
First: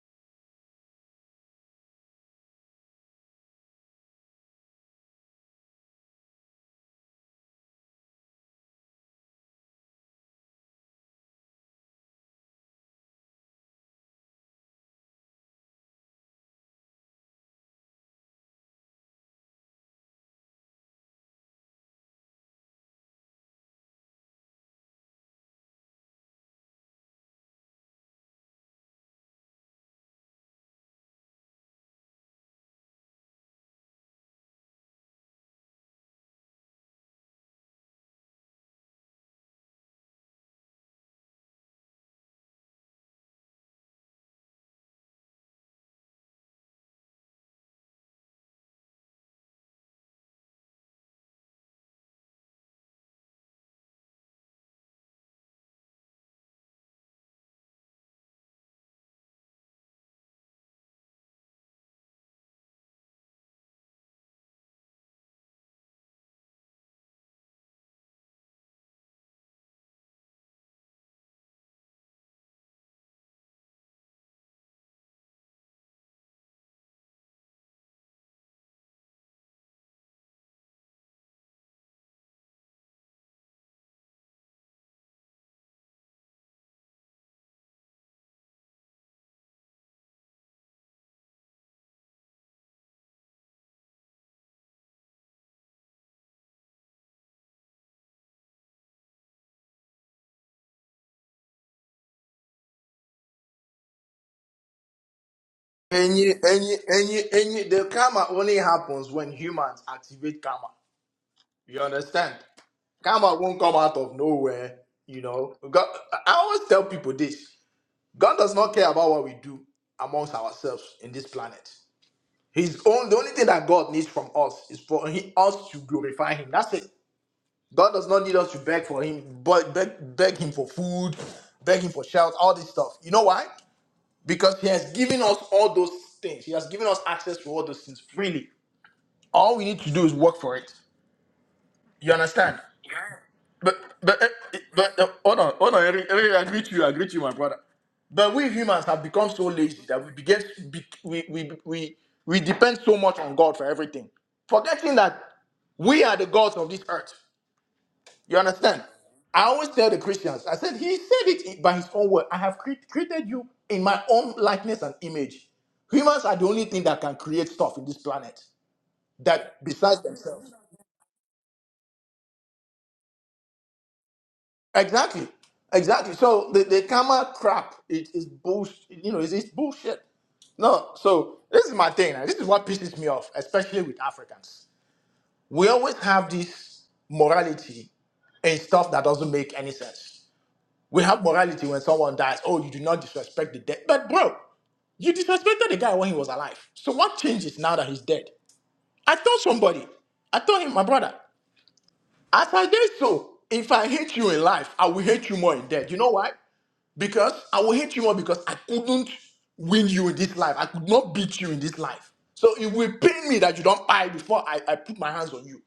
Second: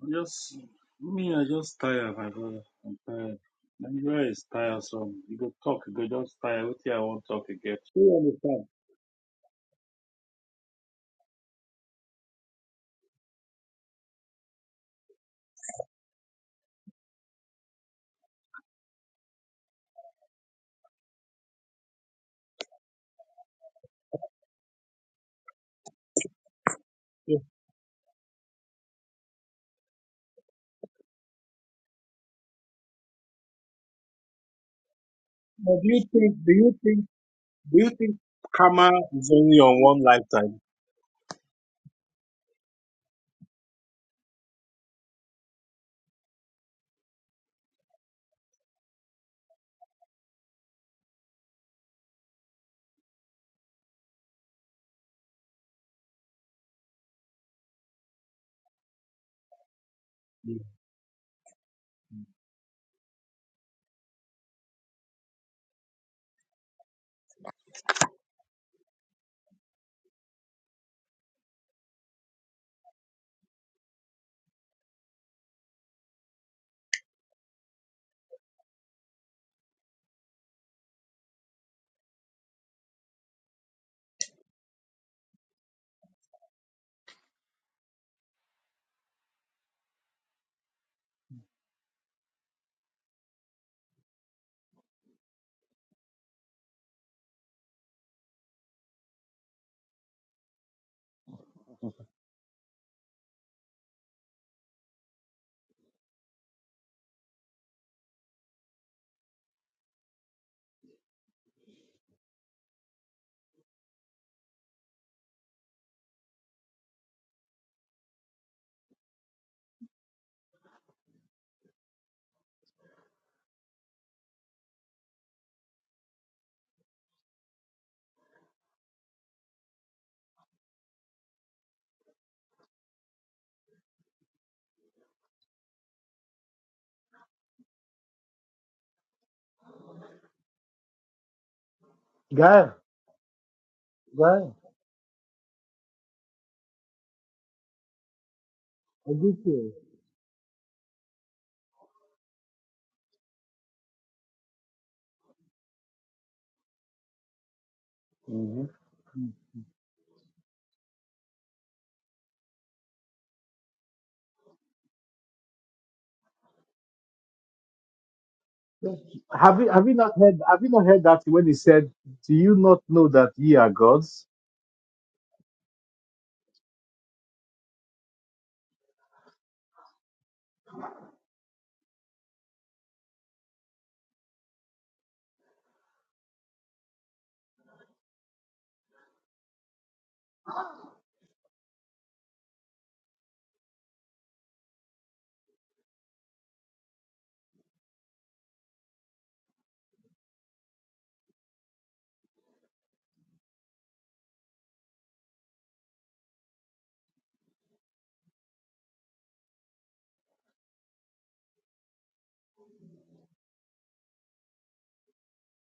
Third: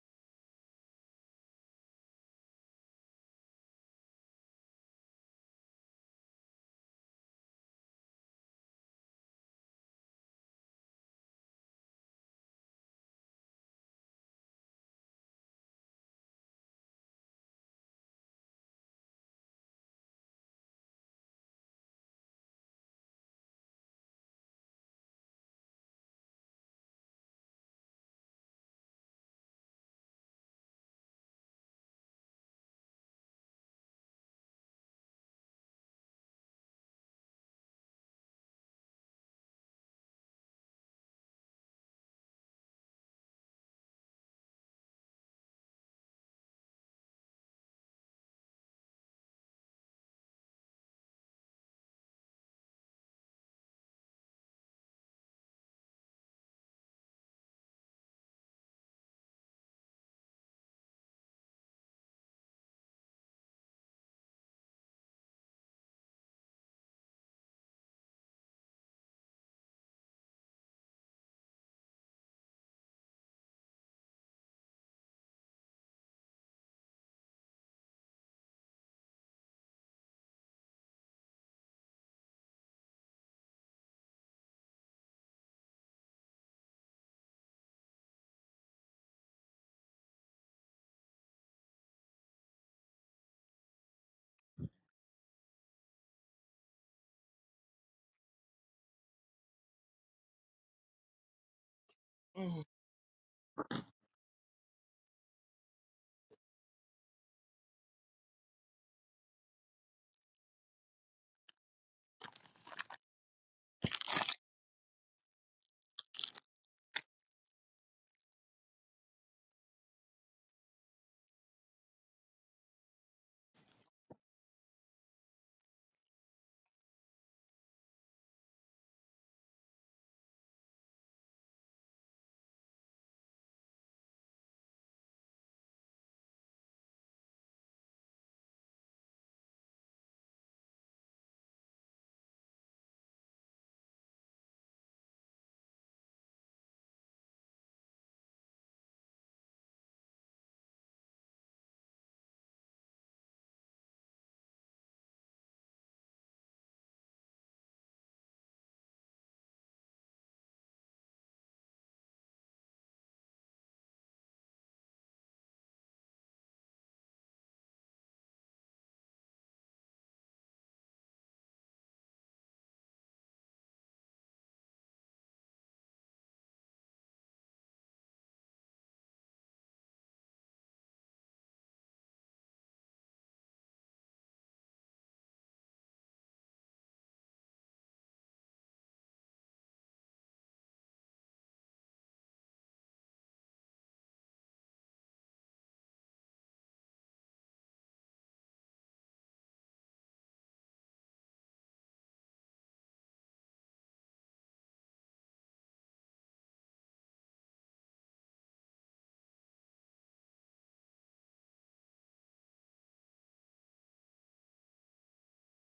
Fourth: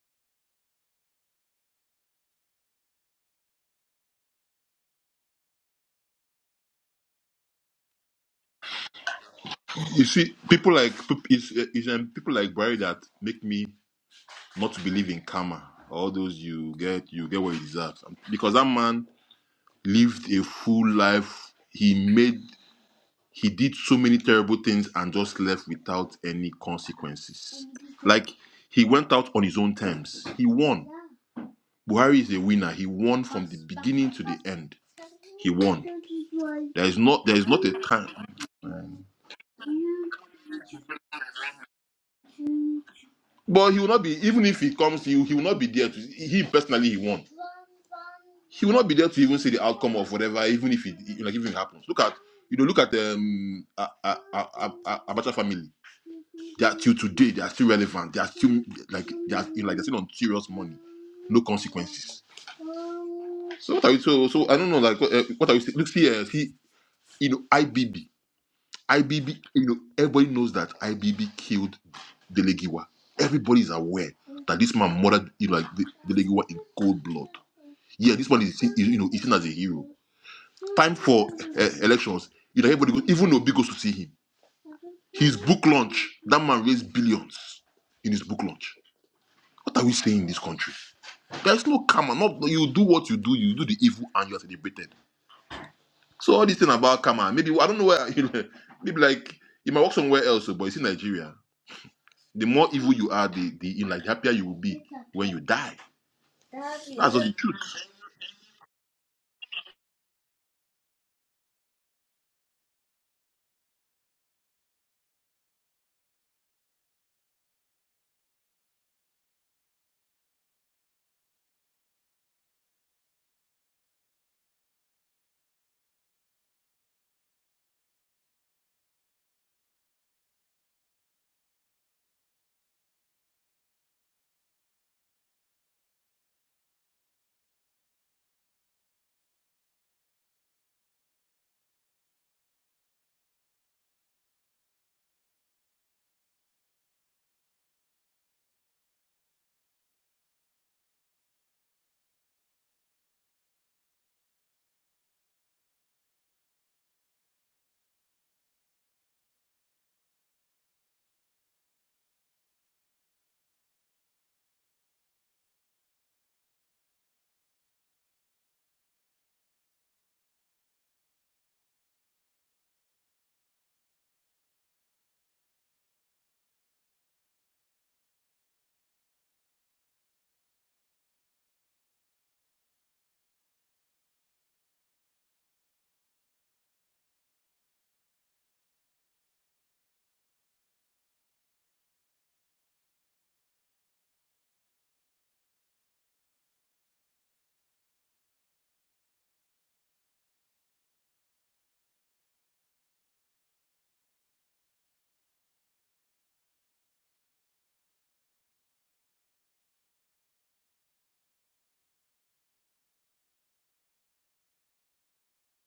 A: I Just me, I just tired, my brother. I'm tired. Nigeria is tiresome. You go talk, you go just tired. What I won't talk again. Do you understand?
C: you see people like peop- it's, uh, it's um, people like Barry that make me not to believe in karma all those you get you get what you deserve because that man lived a full life. He made he did so many terrible things and just left without any consequences. Like he went out on his own terms. He won. Buhari is a winner. He won from the beginning to the end. He
A: But
C: won.
A: do you think? Do you
C: There is
A: think?
C: not there is not a
A: Do you
C: time.
A: think karma is only on one lifetime?
C: But he will not be even if he comes, he, he will not be there to he personally he won. He will not be there to even see the outcome of whatever, even if it like even if it happens. Look at you know, look at the um, Abacha family That till today, they are still relevant. They are still like they are like they're still on serious money, no consequences. So what are you so so I don't know like uh, what are you look see uh, see you know IBB IBB you know everybody knows that IBB killed Delegiwa. Everybody is aware that this man murdered you know, like De- Delegiwa in cold blood. Yeah, this man is seen, is, you know is seen as a hero. Time for uh, elections. You know everybody goes, even Obi goes to see him. His book launch that man raised billions in his book launch What are we saying in this country? There's no karma. Not you do what you do, you do the evil and you're celebrated. So all this thing about karma, maybe I don't know where you know, maybe like you might work somewhere else, but it's in Nigeria. The
B: Mm.
C: more evil you are, the the in like the happier you will be when you die.
D: Any, any, any,
C: That's
D: any.
C: just the truth.
D: the karma only happens when humans activate karma. You understand? Karma won't come out of nowhere. You know, God, I always tell people this: God does not care about what we do amongst ourselves in this planet. His own, the only thing that God needs from us is for he, us to glorify Him. That's it. God does not need us to beg for Him, but beg, beg Him for food, beg Him for shelter, all this stuff. You know why? because he has given us all those things. He has given us access to all those things freely. All we need to do is work for it. You understand?
A: Gaia,
D: But but eh,
A: Gaia,
D: eh, but eh, hold on, hold on. Eric, Eric, I agree to you. I agree to you, my brother. But we humans have
A: I
D: become
A: did
D: so
A: you.
D: lazy that we begin be, we, we we we depend so much on God for everything, forgetting that we are the gods of this earth. You
A: hmm
D: understand? I always tell the Christians, I said, He said it in- by His own word. I have cre- created you in my own likeness and image. Humans are the only thing that can create stuff in this planet
A: Have
D: that
A: you have you
D: besides
A: not heard
D: themselves.
A: have you not heard that when he said, Do you not know that ye are gods?
D: Exactly. Exactly. So the, the karma crap, it is bullshit. You know, it's, it's bullshit. No, so this is my thing. and This is what pisses me off, especially with Africans. We always have this morality and stuff that doesn't make any sense. We have morality when someone dies. Oh, you do not disrespect the dead. But bro, you disrespected the guy when he was alive. So what changes now that he's dead? I told somebody. I told him, my brother. As I did so, if I hate you in life, I will hate you more in death. You know why? Because I will hate you more because I couldn't win you in this life. I could not beat you in this life. So it will pain me that you don't buy before I, I put my hands on you.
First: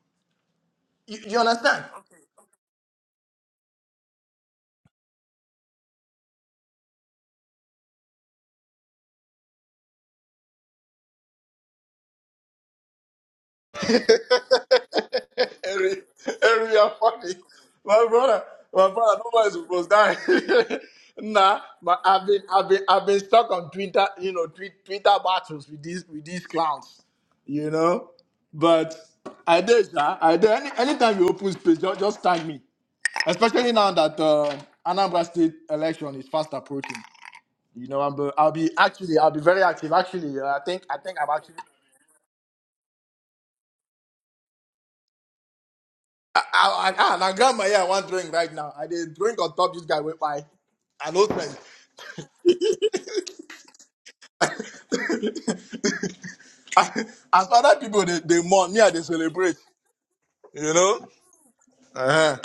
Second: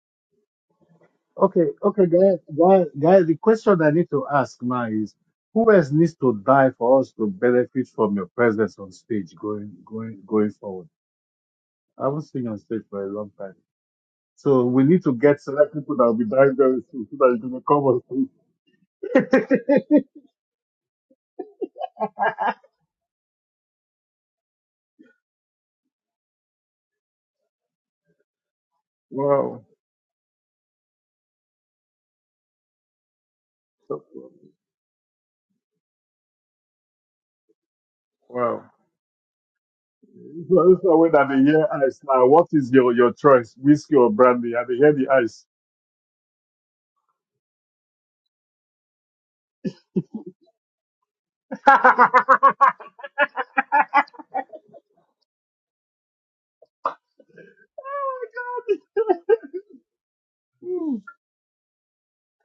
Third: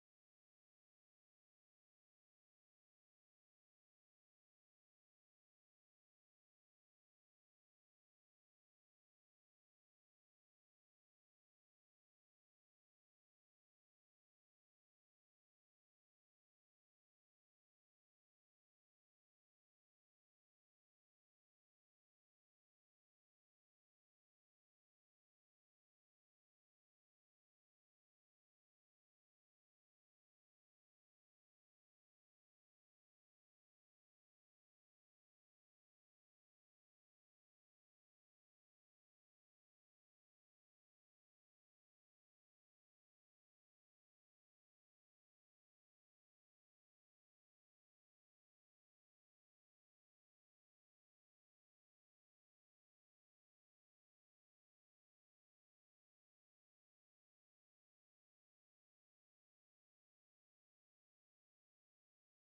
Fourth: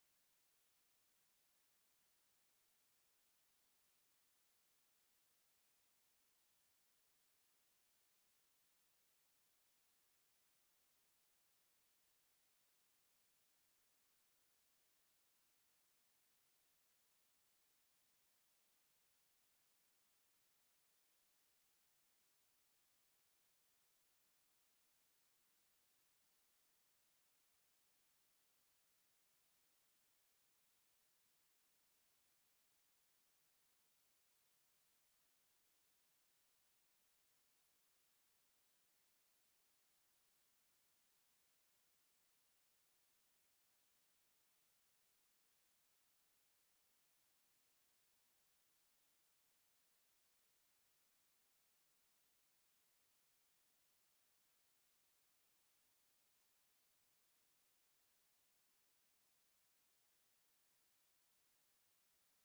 D: You, you
A: Okay,
D: understand?
A: okay, Gaia, Gaia, Gaia, the question I need to ask now is who else needs to die for us to benefit from your presence on stage going going going forward? I haven't seen you on stage for a long time. So we need to get select
D: Harry,
A: people that will be dying
D: Harry,
A: very
D: you're
A: soon so
D: funny.
A: that you can come on
D: My
A: stage.
D: brother, my brother, nobody supposed to die. nah, but I've been, I've been, I've been stuck on Twitter, you know, tweet, Twitter battles with these, with these clowns, you know. But I
A: Wow.
D: did, sir. I did. Any, anytime you open space, just, just tag me. Especially now that uh, Anambra State election is fast approaching. You know, I'm, I'll
A: Wow.
D: be actually, I'll be very active. Actually, uh, I
A: So,
D: think, I
A: so when
D: think I'm
A: I dey
D: actually.
A: hear ice now, what is your, your choice, whiskey or brandy? I dey hear the ice.
D: I, I, I, I, I got my yeah, one drink right now. I did drink on top this guy with my an As other people they, they mourn, me I they celebrate. You
A: Hmm.
D: know? Uh-huh.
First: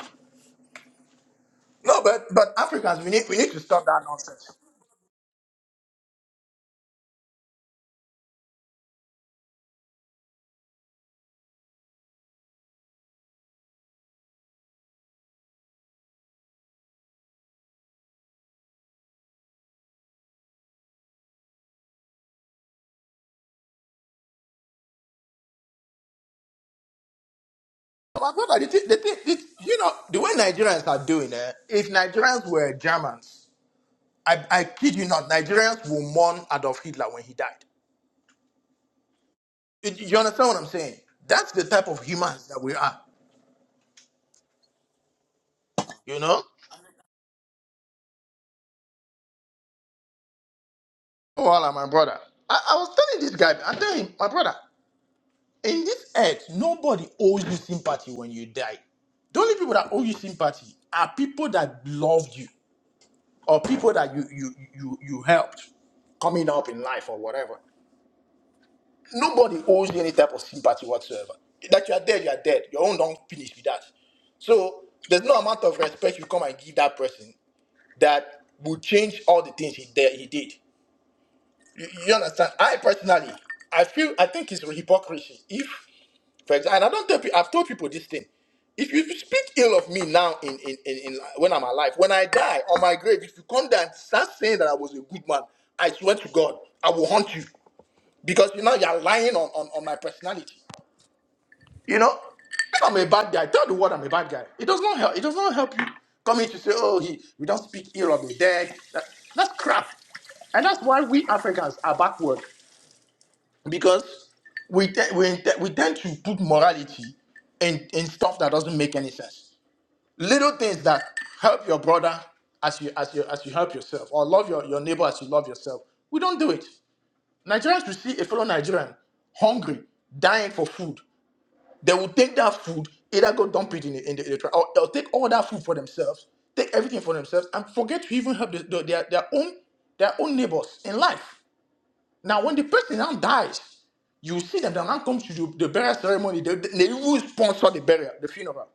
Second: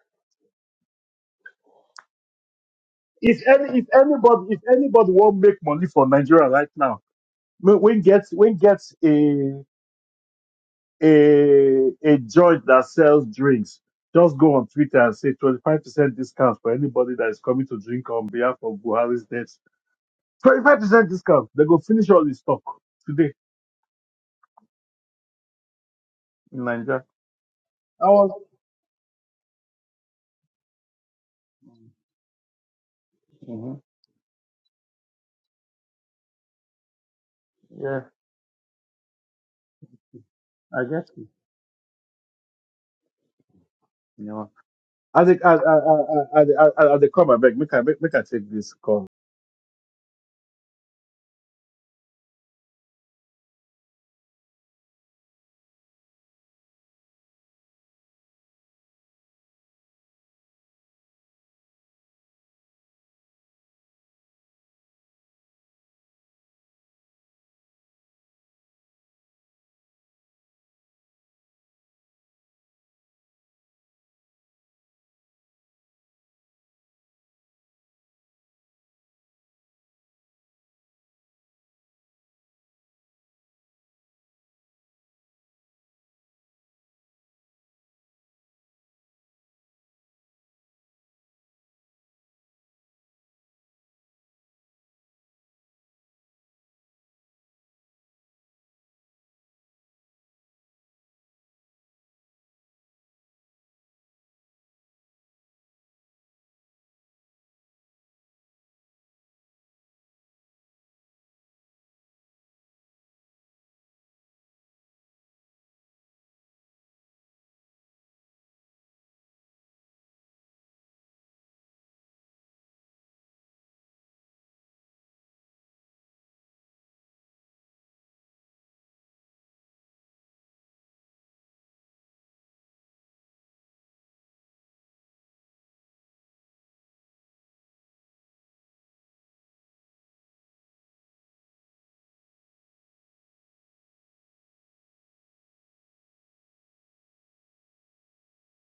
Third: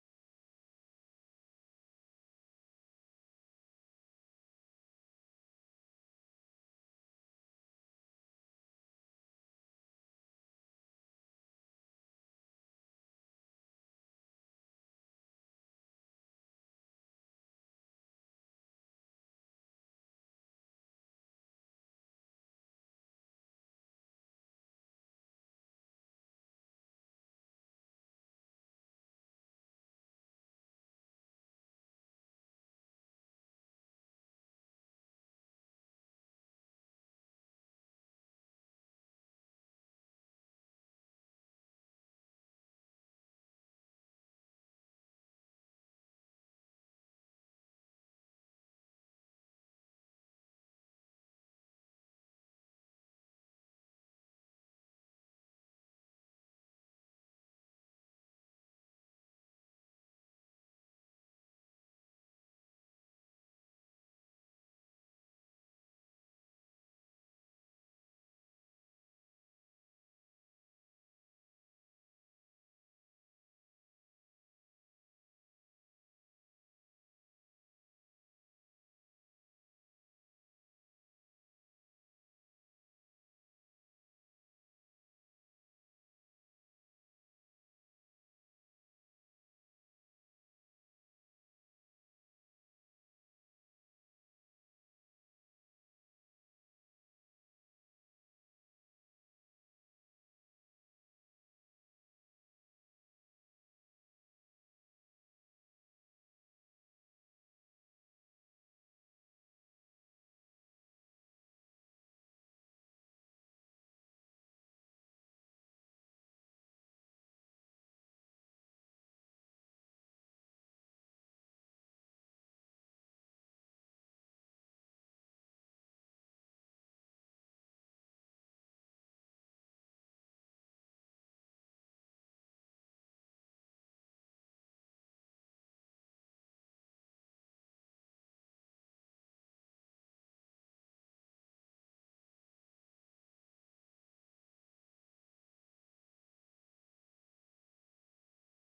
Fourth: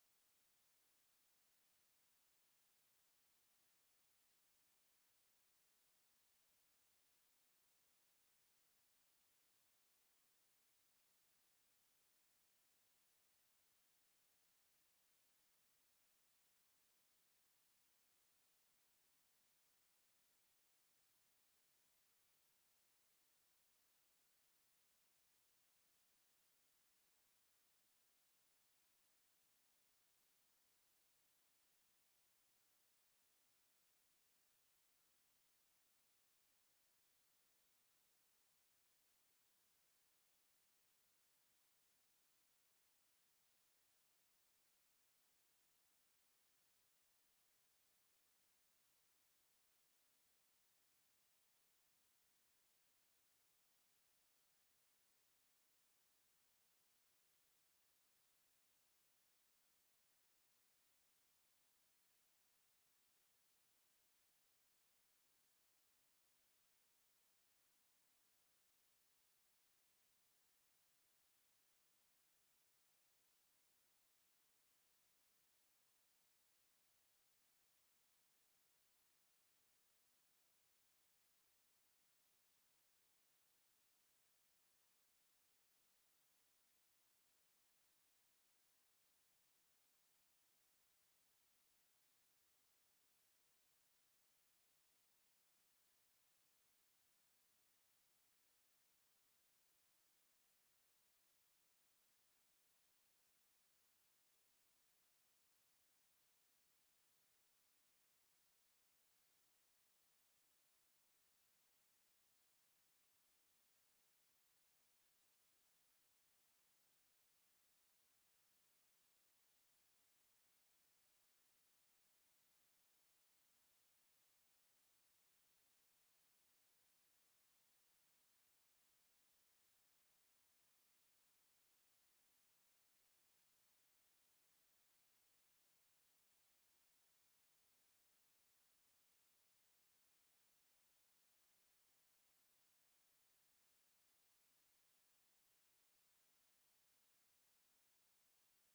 D: No, but but Africans we need we
A: if
D: need to
A: any,
D: stop
A: if
D: that nonsense.
A: anybody, if anybody want make money for Nigeria right now, when when get when get a a a judge that sells drinks, just go on Twitter and say twenty five percent discount for anybody that is coming to drink on behalf of Buhari's death. Twenty five percent discount. They go finish all the stock today in Nigeria. I
D: My
A: was,
D: brother, the, thing- the, thing- the, you know the way Nigerians are doing it. If Nigerians were Germans,
A: Mhm.
D: I, I kid you not, Nigerians will mourn Adolf Hitler when he died.
A: yeah,
D: You, you understand what I'm
A: I
D: saying?
A: guess.
D: That's the type of humans that we are.
A: You know, as the as
D: You know?
A: as as, as, as they come, I beg, make I make, make I take this call.
D: Voila, my brother. I, I was telling this guy, I tell him, my brother, in this earth, nobody owes you sympathy when you die. The only people that owe you sympathy are people that loved you or people that you you you you helped coming up in life or whatever. Nobody owes you any type of sympathy whatsoever. That you are dead, you are dead. Your own don't finish with that. So there's no amount of respect you come and give that person that will change all the things he did. He did. You, you understand? I personally, I feel, I think it's hypocrisy. If, for example, and I don't tell people, I've told people this thing. If you speak ill of me now in, in, in, in like, when I'm alive, when I die on my grave, if you come down and start saying that I was a good man, I swear to God, I will haunt you. Because you know you're lying on, on, on my personality. You know? If I'm a bad guy, tell the world I'm a bad guy. It does not help. It does not help you coming to say, oh, he we don't speak ill of the dead. That, that's crap. And that's why we Africans are backward because we te- we, te- we tend to put morality in, in stuff that doesn't make any sense. Little things that help your brother as you as you as you help yourself, or love your, your neighbor as you love yourself. We don't do it. Nigerians will see a fellow Nigerian hungry, dying for food. They will take that food, either go dump it in the, in the, in the trash, or they'll take all that food for themselves, take everything for themselves, and forget to even help the, the- their, their own their own neighbors in life. Now, when the person now dies, you see that the man comes to the, the burial ceremony, they, they even sponsor the burial, the funeral.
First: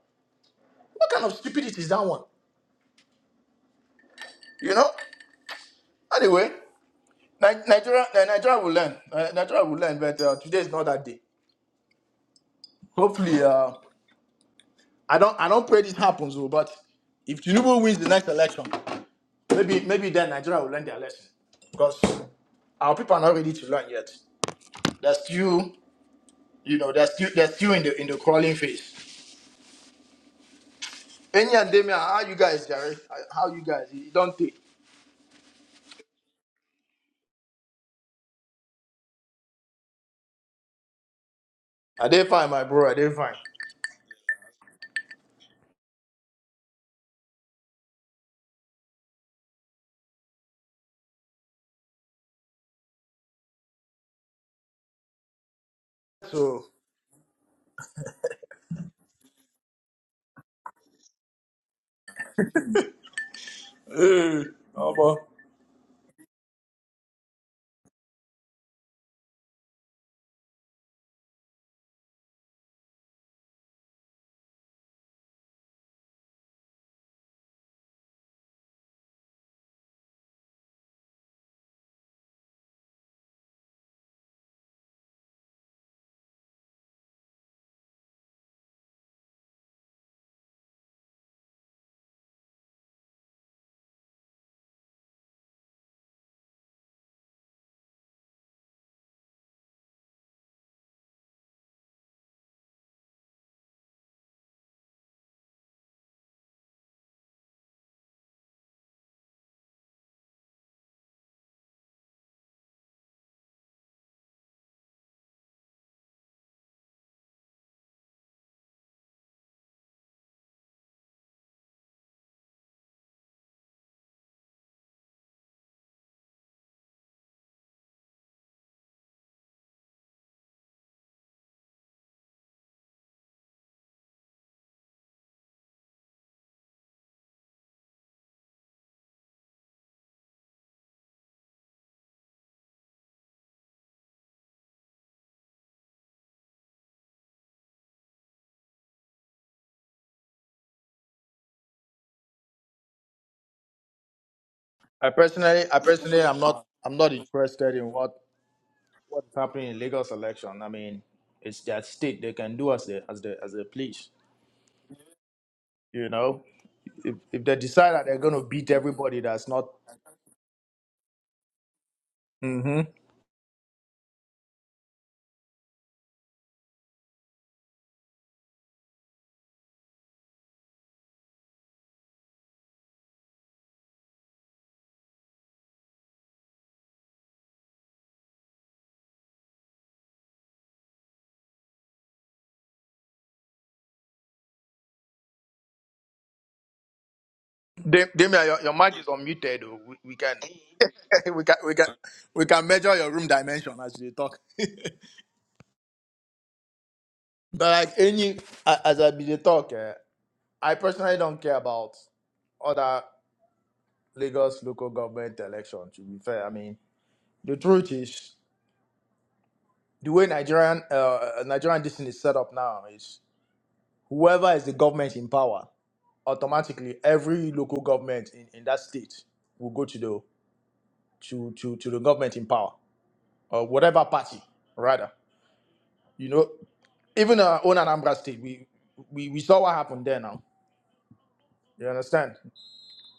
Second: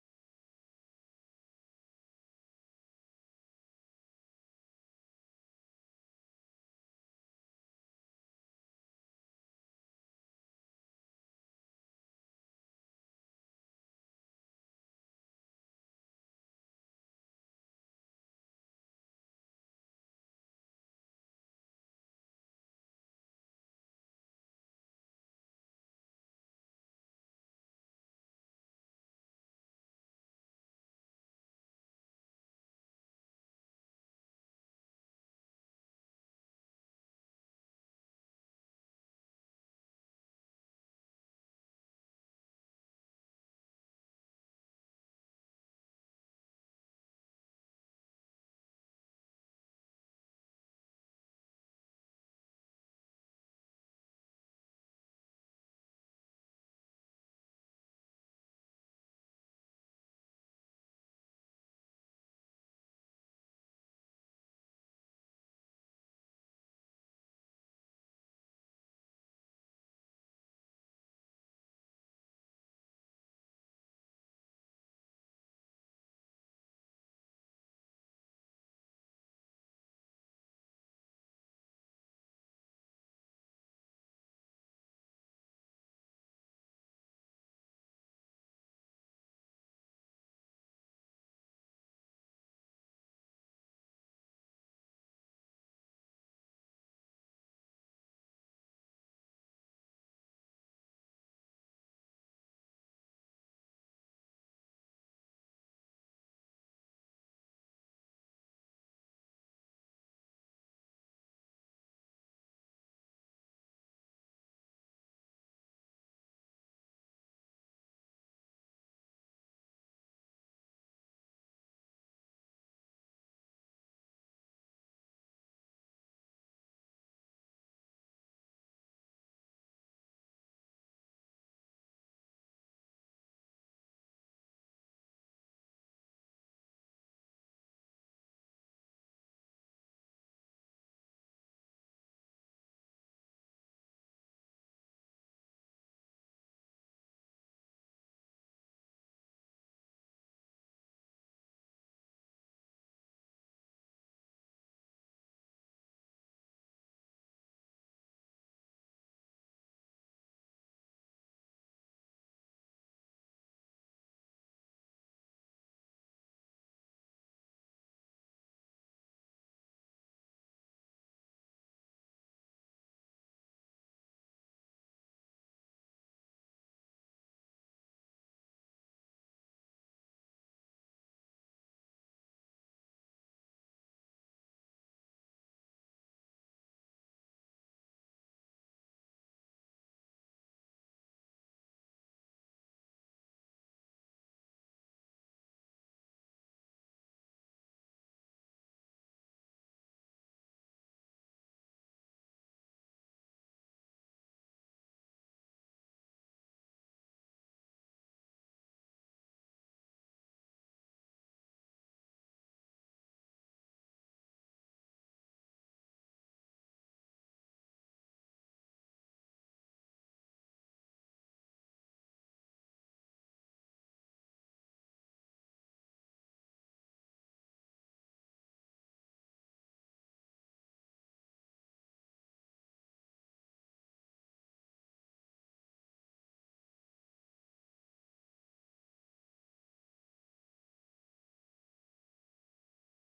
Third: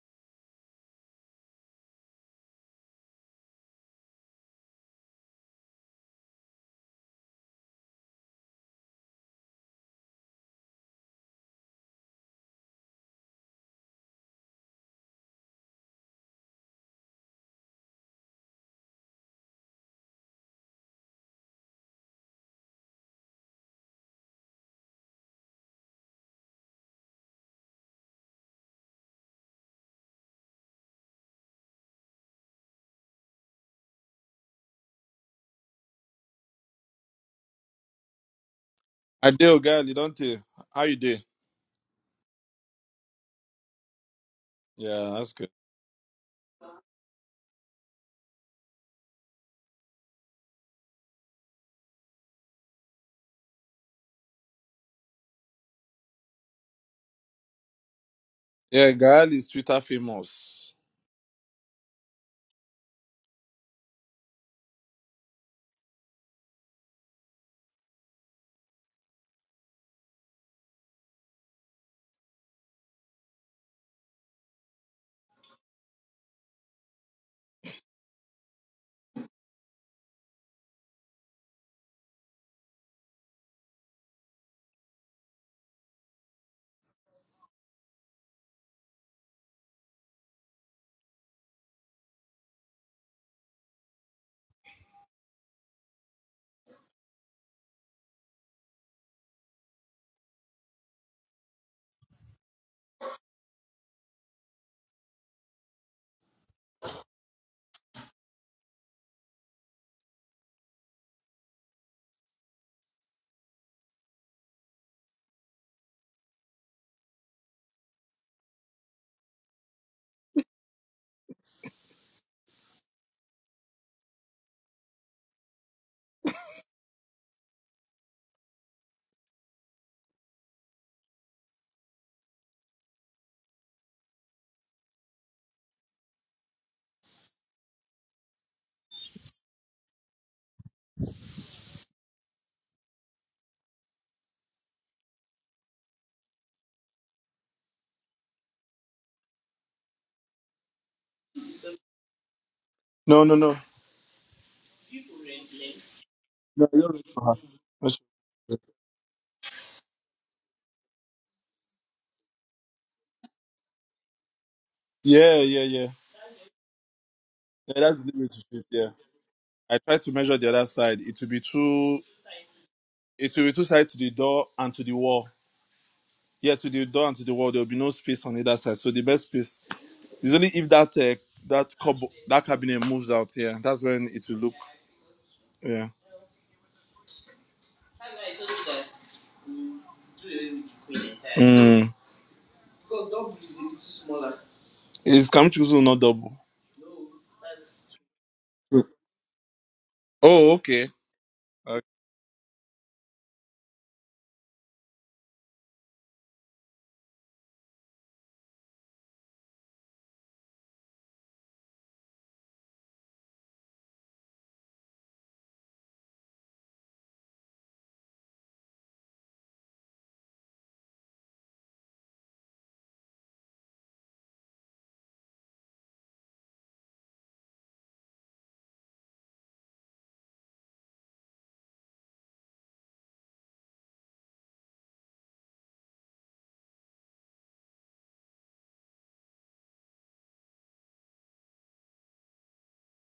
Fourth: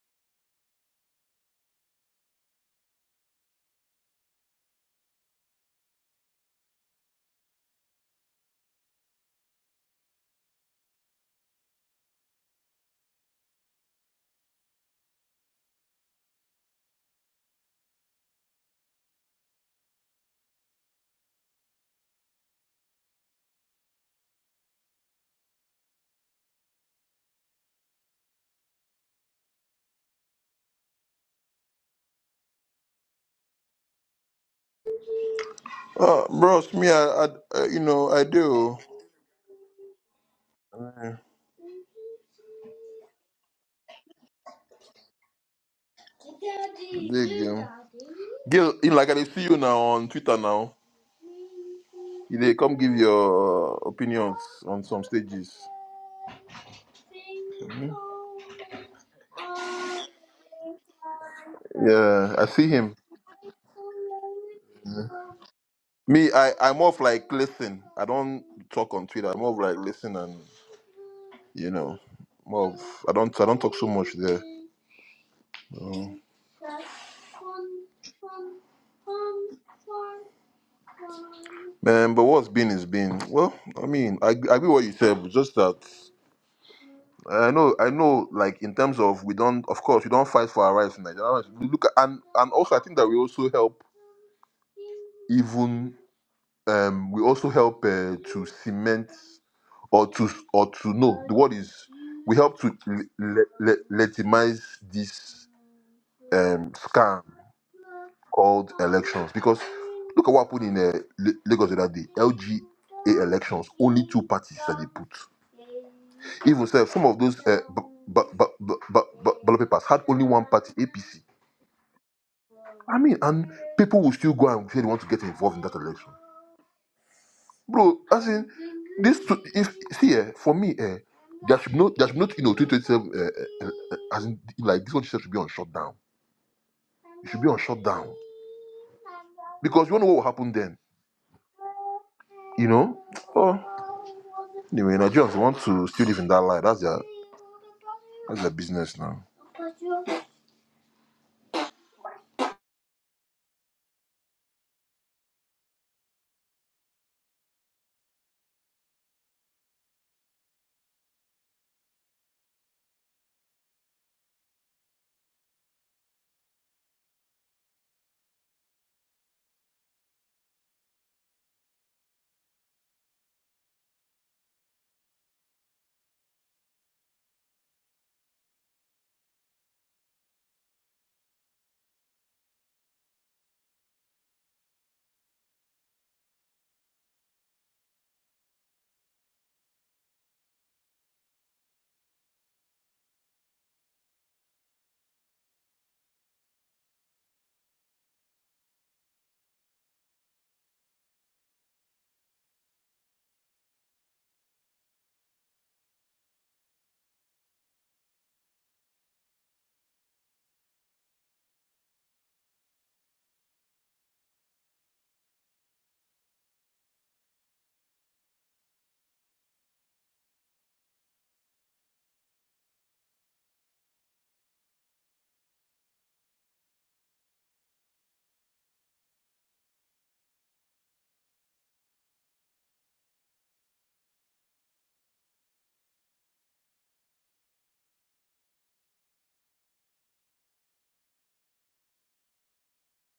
D: What kind of stupidity is that one? You know? Anyway, Ni- Nigeria, Ni- Nigeria will learn. Ni- Nigeria will learn, but uh, today is not that day. Hopefully, uh, I don't I don't pray this happens, oh, but if Tinubu wins the next election, maybe maybe then Nigeria will learn their lesson. Because our people are not ready to learn yet. They're still, you know, they're still they're still in the in the crawling phase. Any and Damien, how you guys, Jerry? How you guys? You don't take.
C: Uh, bros, me, I, I, uh, you know, I do.
B: I do, girl. You don't tell. How you
C: Uh,
B: do?
D: I did fine, my bro. I did fine.
B: Yeah, that's good.
C: Big um, Gil, you know, like I dey see you now on Twitter now. You dey come give your opinions on some stages.
D: So
C: Mhm.
B: Yeah, girl is Twitter famous.
C: Yeah, I see him.
D: Hey,
C: Yeah.
D: Abba.
C: Me, I, I'm more of like listen. I don't talk on Twitter. I'm more of like listen and you know, more of I don't I don't talk so much there. So, man, but what's been is been. Well, I mean, I I agree what you said, but just that. I know, I know. Like in terms of we don't, of course, we don't fight for our rights in Nigeria. We look at, and and also I think that we also help even um we also help uh, to cement or to or to know the word is we help to le- le- le- legitimize this um scam called elections because look at what happened in uh, La- Lagos the other day. LGA elections, only two parties that they put. Even so, some of those uh, b- b- b- b- b- b- ballot papers had only one party, APC. I mean, and people will still go and say they want to get involved in that election, bro. As in, this to, if see eh, for me, uh, there should be no, there should be not, you know, twenty twenty seven. Uh, uh, uh, as in, like this one should be on shutdown. It should be on shutdown because you don't know what will happen then. You know, oh. Anyway, Nigerians want to still live in that life. That's their that's their business now.
B: No, no, no.
D: I personally, I personally, I'm not,
B: No, you
D: I'm
B: don't wait
D: not
B: for her.
D: interested in
B: That's-
D: what what's happening in Lagos election. I mean, it's their state; they can do as they as they as they please.
B: Yeah, yeah, yeah.
D: You know, if, if they
B: Yeah,
D: decide
B: that's
D: that
B: the
D: they're
B: limit
D: going
B: to
D: to
B: it.
D: beat
B: Yeah.
D: everybody, that's not.
B: I tried to measure the other side. It will be two.
D: Mm-hmm.
B: It will be two sides to the door and to the wall. Yeah, to the door and to the wall, there will be no space on either side. So the best space is only if that uh, that cupboard, that cabinet moves out. Yeah, that's when it will look. Yeah, mm. it's coming to not double.
D: Damien, your, your mic is unmuted. oh. We, we can,
B: Oh, okay.
D: we can, we can,
B: okay.
D: we can measure your room dimension as you talk. But like any, a- as I be the talk, eh, I personally don't care about other Lagos local government election. To be fair, I mean the truth is the way Nigerian uh, Nigerian this thing is set up now is whoever is the government in power automatically every local government in, in that state will go to the to, to to the government in power or whatever party rather. You know, even our own Anambra state, we we, we saw what happened there now. You understand?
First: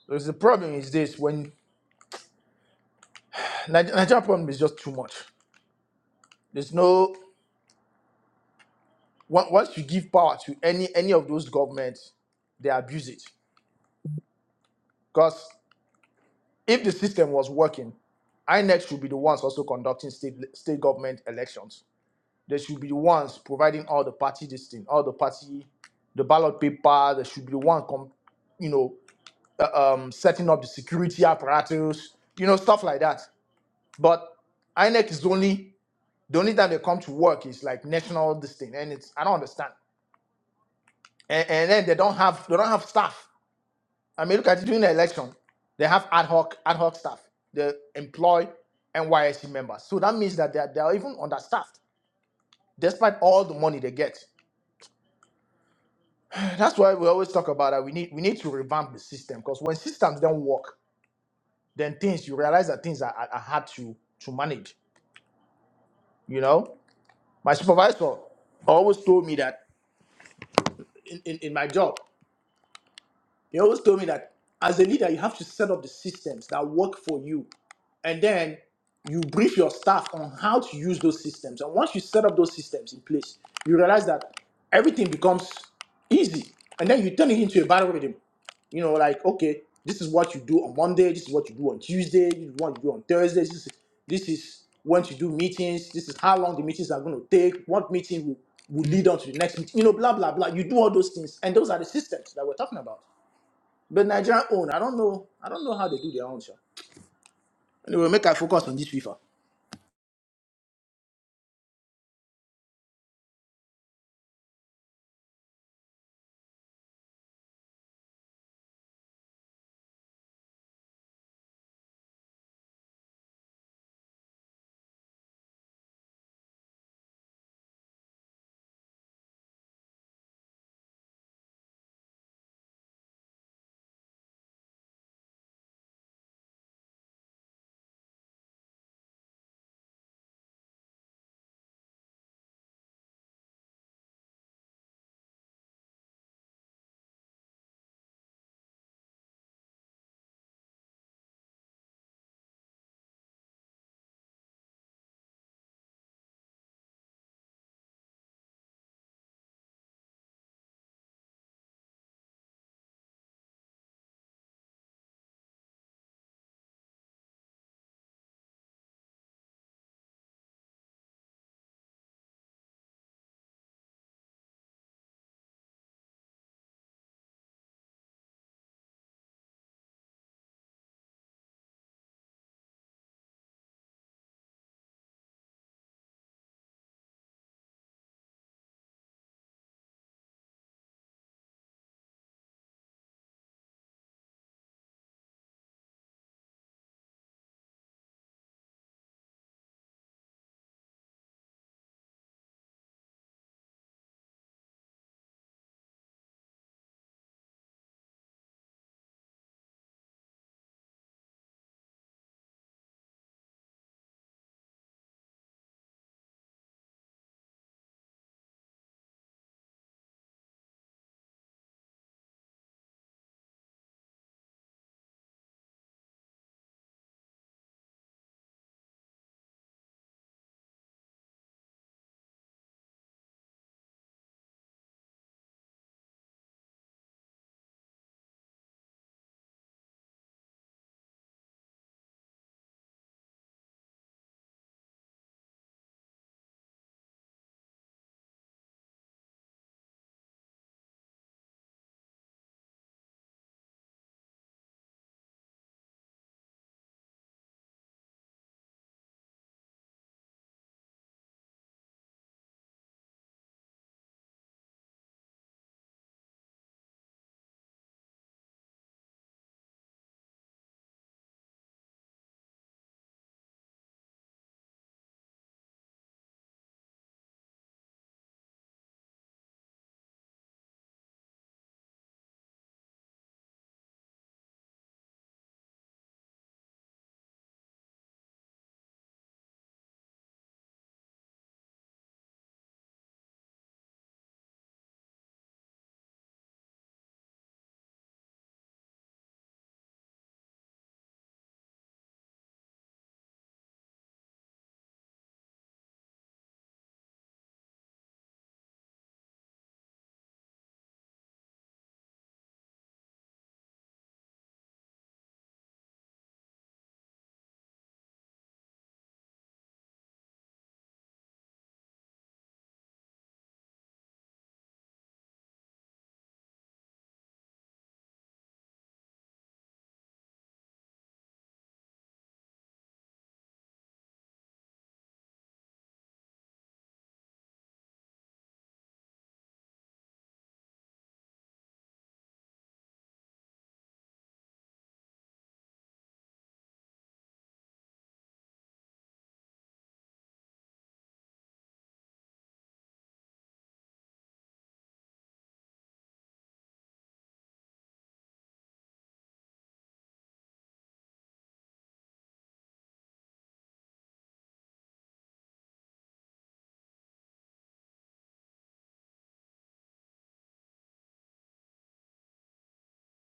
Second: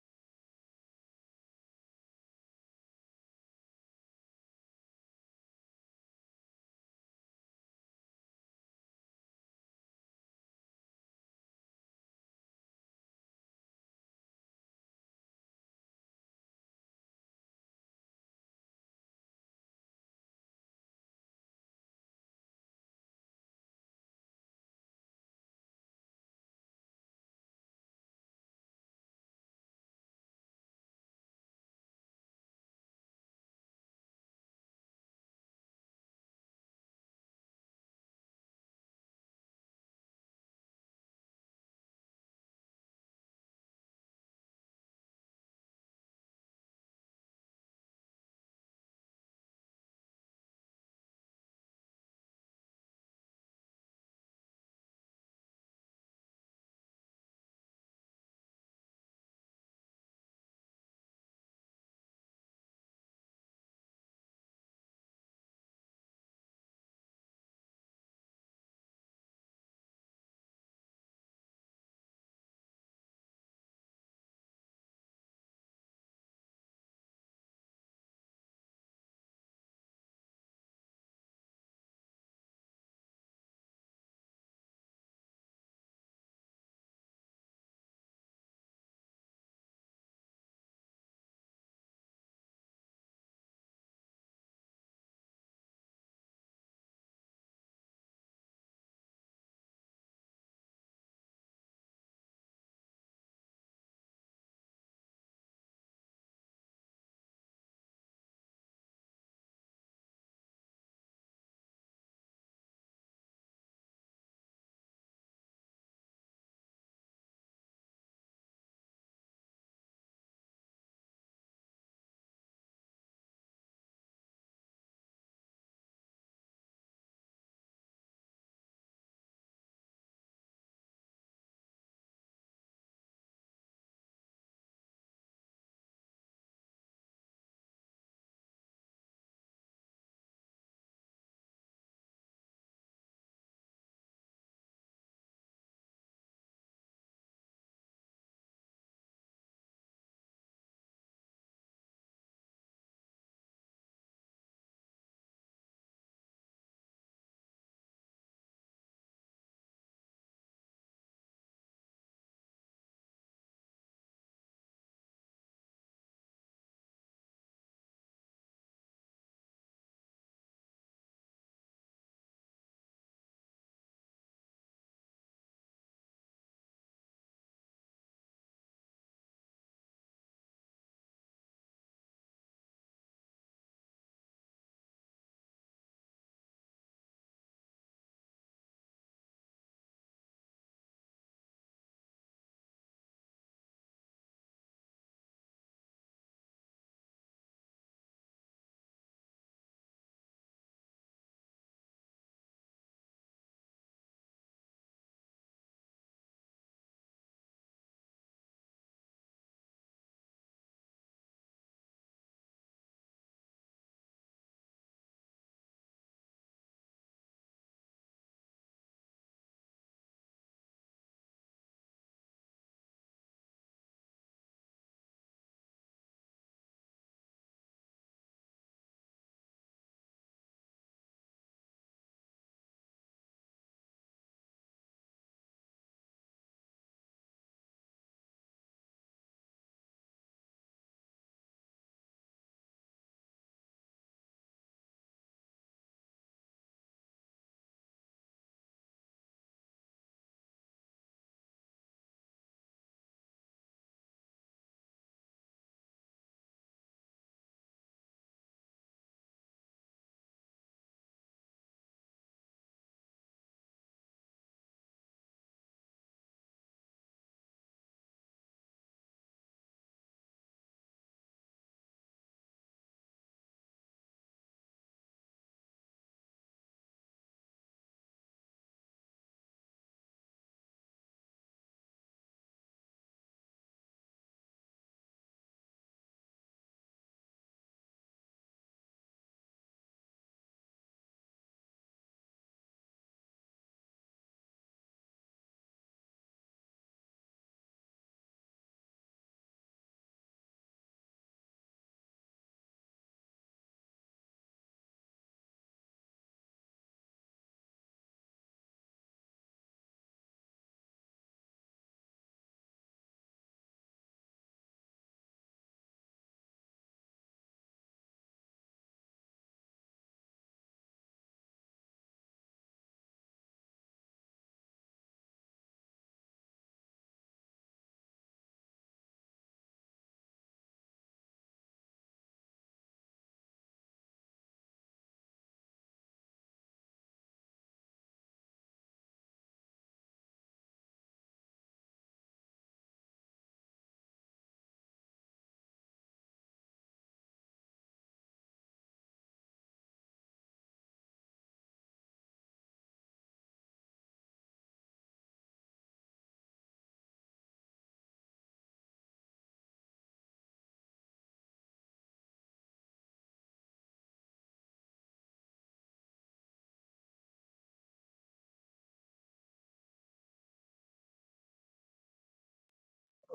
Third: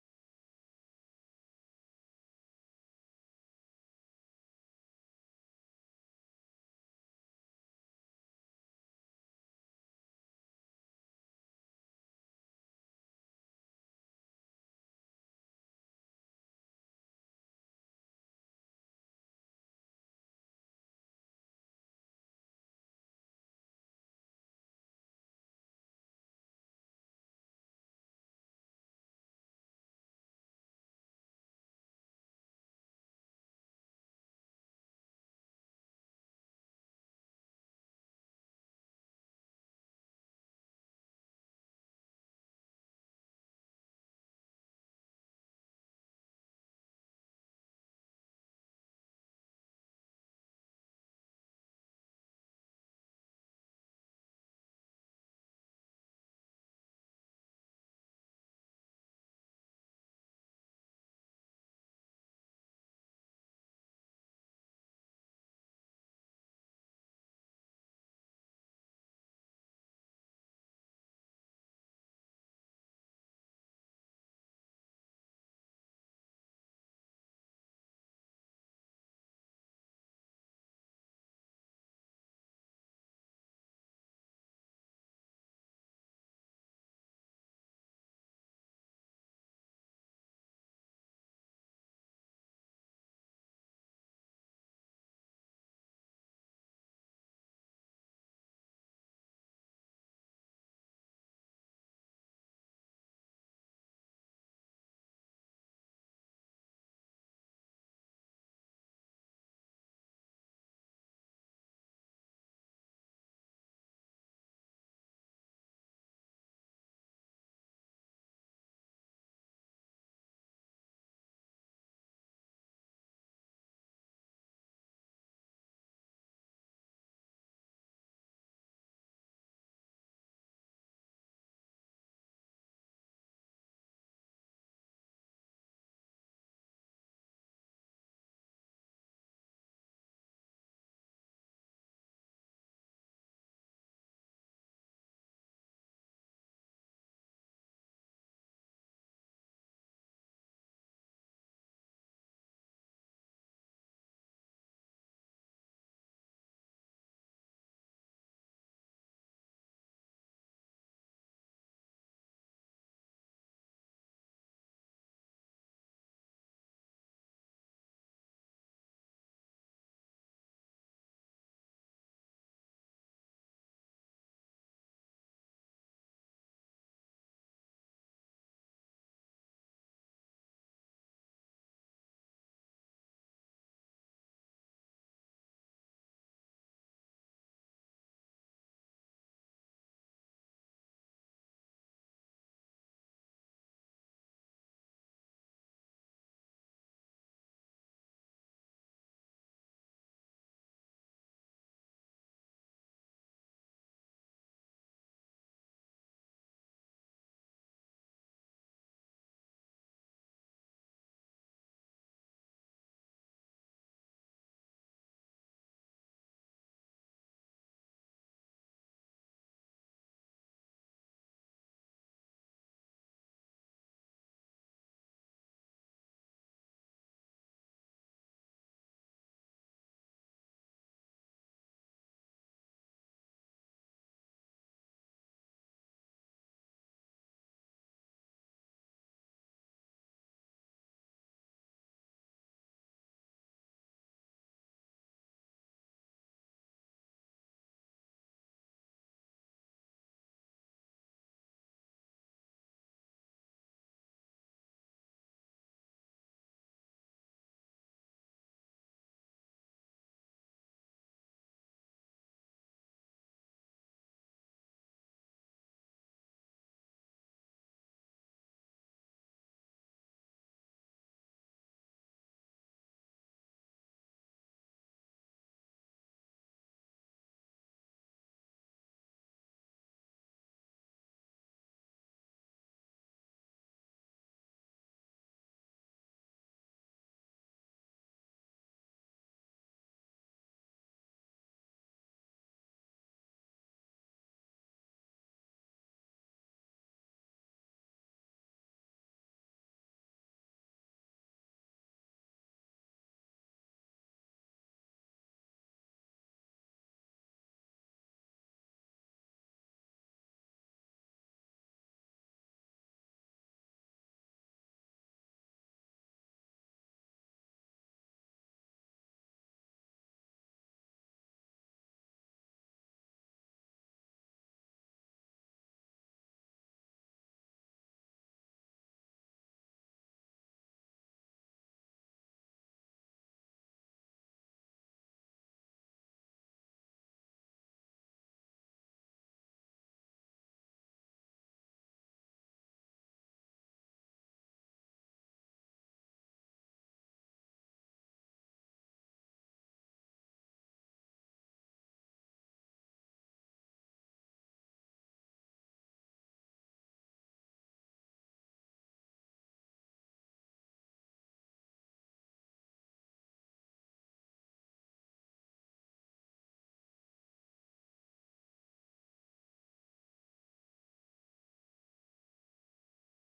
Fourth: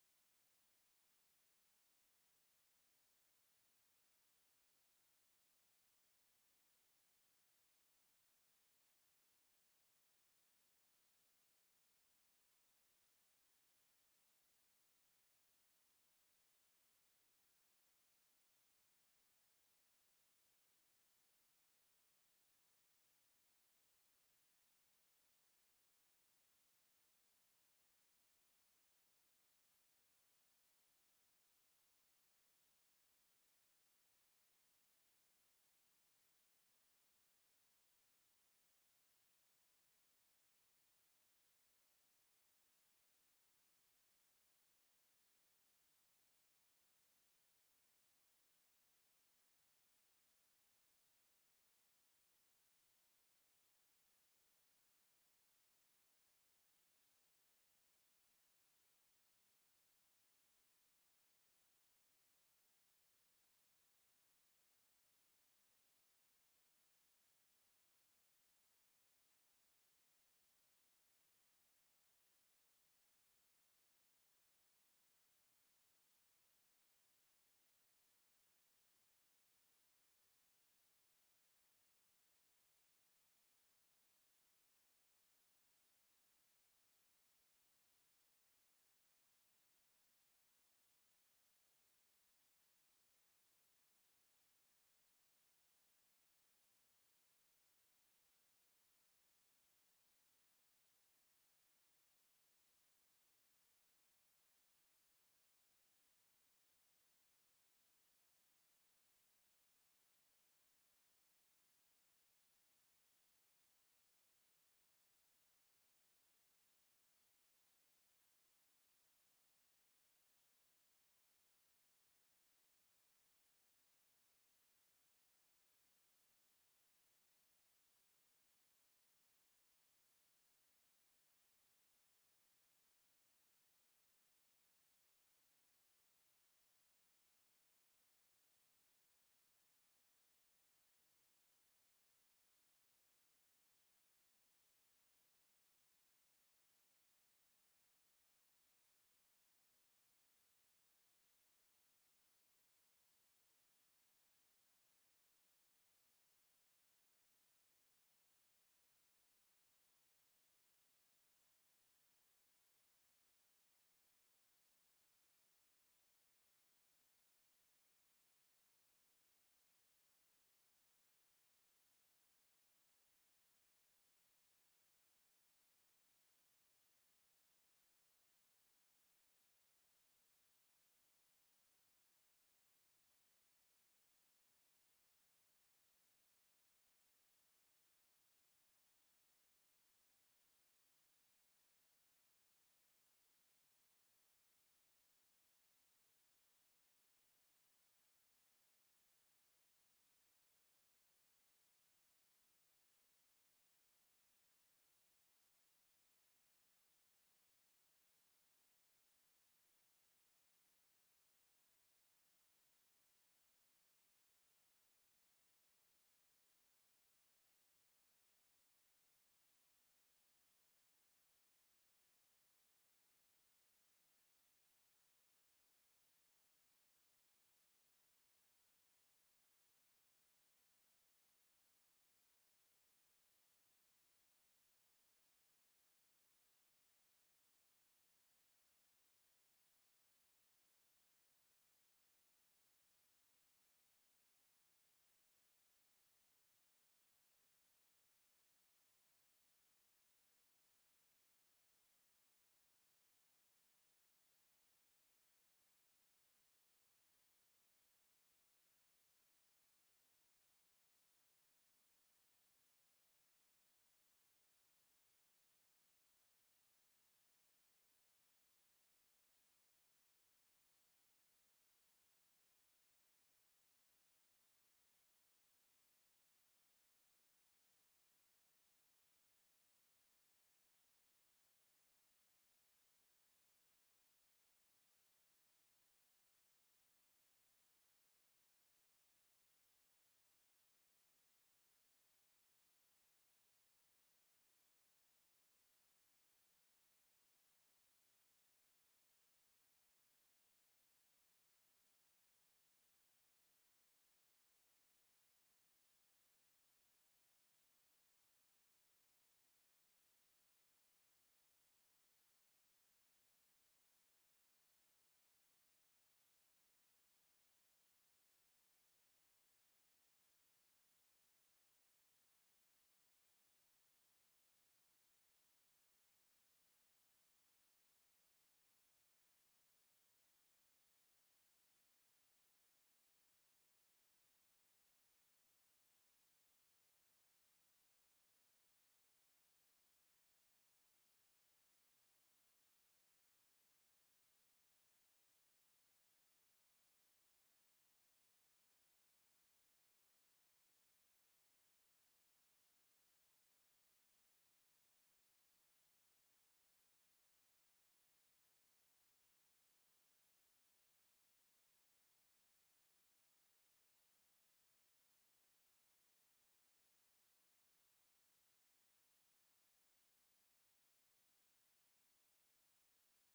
D: Because the problem is this: when Nige- Nigerian problem is just too much. There's no on- once you give power to any any of those governments, they abuse it. Because if the system was working, INEC should be the ones also conducting state state government elections. They should be the ones providing all the party this thing, all the party, the ballot paper. They should be the one, com, you know, uh, um, setting up the security apparatus, you know, stuff like that. But INEC is only the only time they come to work is like national this thing, and it's I don't understand. and, and then they don't have they don't have staff. I mean, look at it during the election, they have ad hoc ad hoc staff. They employ NYSC members, so that means that they are, they are even understaffed, despite all the money they get. That's why we always talk about that. We need we need to revamp the system because when systems don't work, then things you realize that things are, are, are hard to to manage. You know, my supervisor always told me that in, in, in my job. They always told me that as a leader, you have to set up the systems that work for you. And then you brief your staff on how to use those systems. And once you set up those systems in place, you realize that everything becomes easy. And then you turn it into a battle rhythm. You know, like, okay, this is what you do on Monday, this is what you do on Tuesday, this is what you do on Thursday, this is, this is when you do meetings, this is how long the meetings are going to take, what meeting will, will lead on to the next meeting, you know, blah, blah, blah. You do all those things. And those are the systems that we're talking about. But Nigeria own, I don't know. I don't know how they do their own, sure. Anyway, make I focus on this FIFA.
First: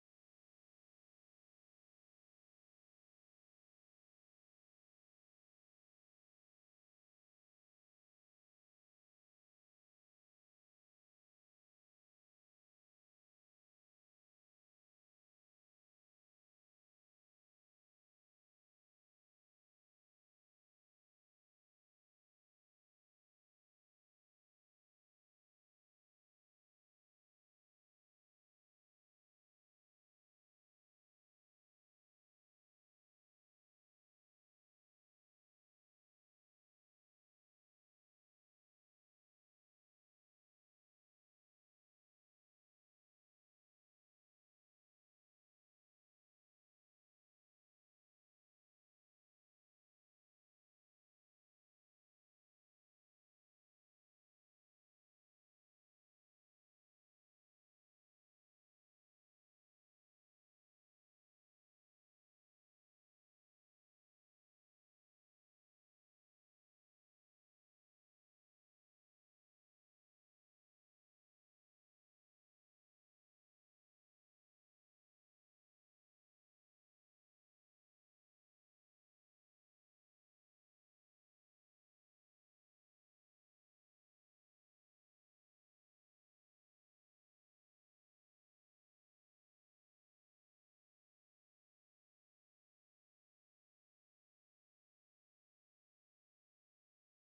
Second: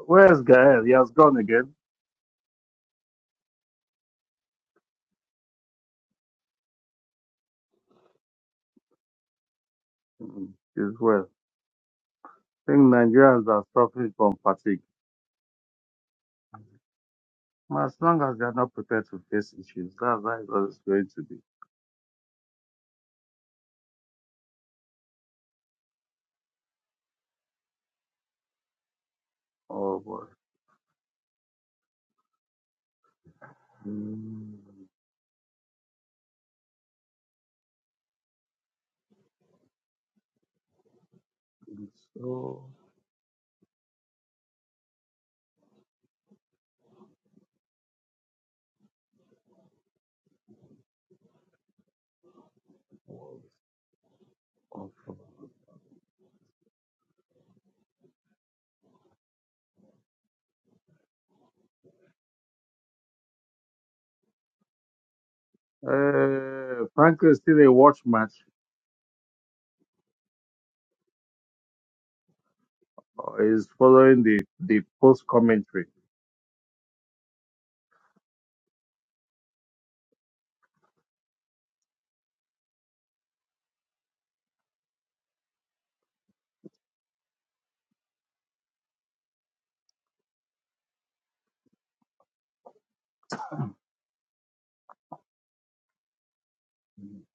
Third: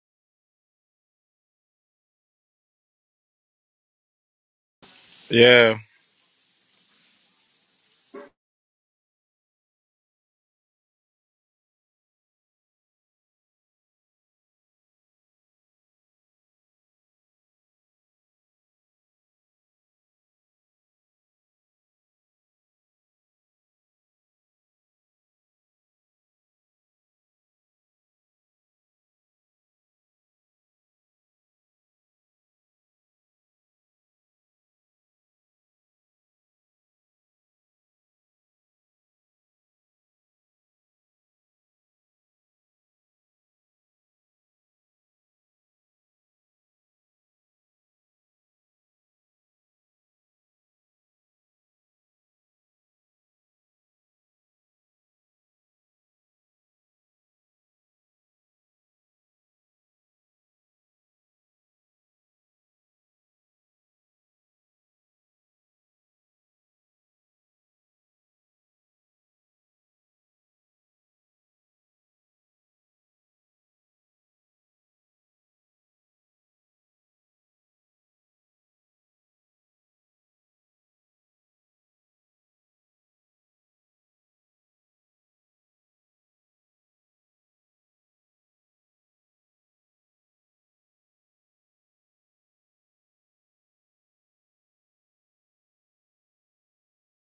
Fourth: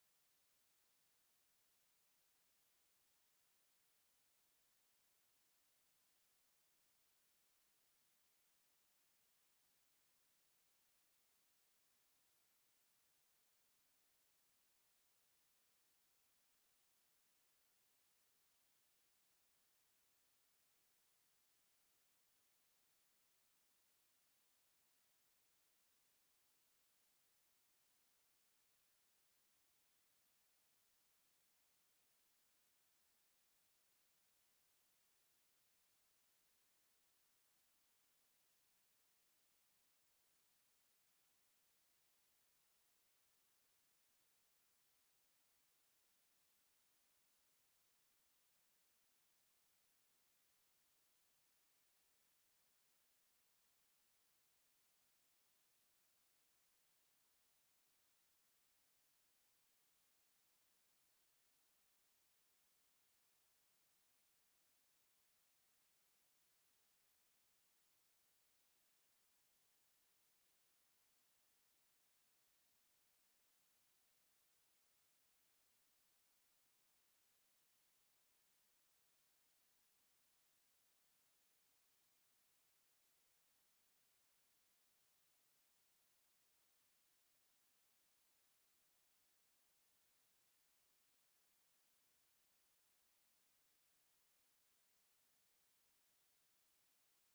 A: Where's Gael? He has gone again.
B: Yeah.
A: Mm, He's well. I think Nigerians are suffering from fatigue. As long as they are not prepared to face issues, that's how it's always going to be. Oh boy. Mm, it's so awful. Uh, Franco is still a watch match. Uh, He's following the, the post commentary.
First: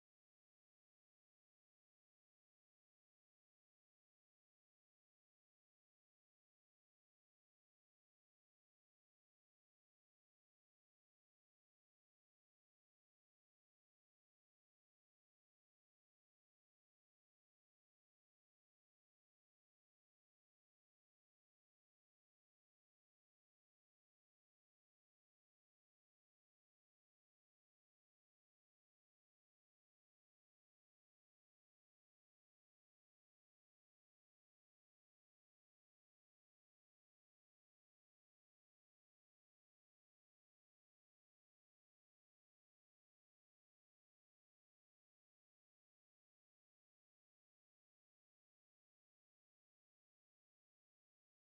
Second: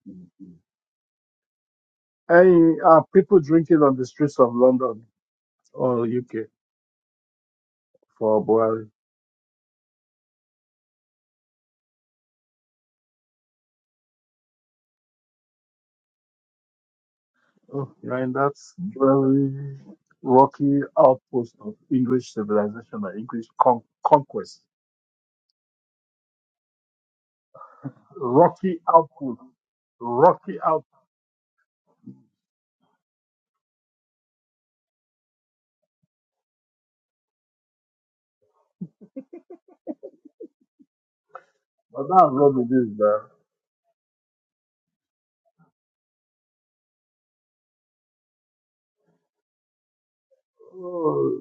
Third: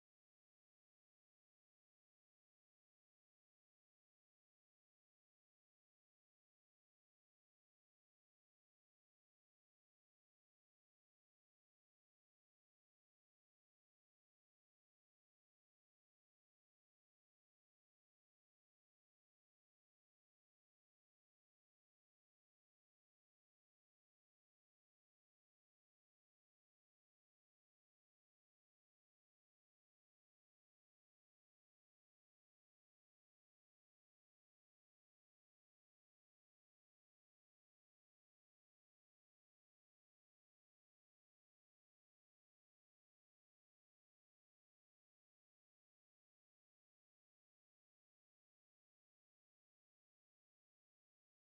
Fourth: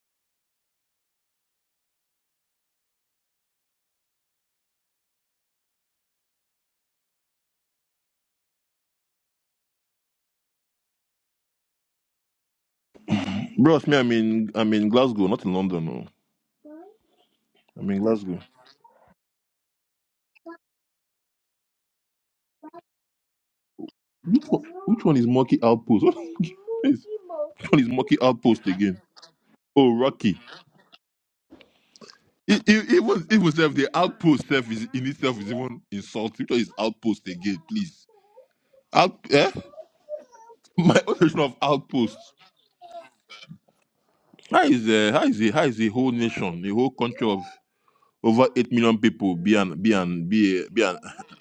A: Mm. Hey, are people drinking on the streets of London or UK for Buhari?
C: Bros, me, I'm in I'm in Glasgow, not in London. No, I'm
A: Oh,
C: in
A: you're in
C: Glasgow.
A: that very rocky outpost of English civilization or English con-
C: Which
A: conquest.
C: one, which one is Monkey Outpost? What is, which one is Monkey Outpost
A: Rocky
C: again?
A: outpost,
C: Oh, Rocky.
A: rocky outpost.
C: it it it was it was if the outpost self is in itself is even insulting. Which one is outpost again, please? Out, eh? My own version of
A: But
C: outpost.
A: that's what it is, man.
C: How is uh, how is a how is a whole nation, a whole country of over eight million people be an be an be a, be an
A: Oh,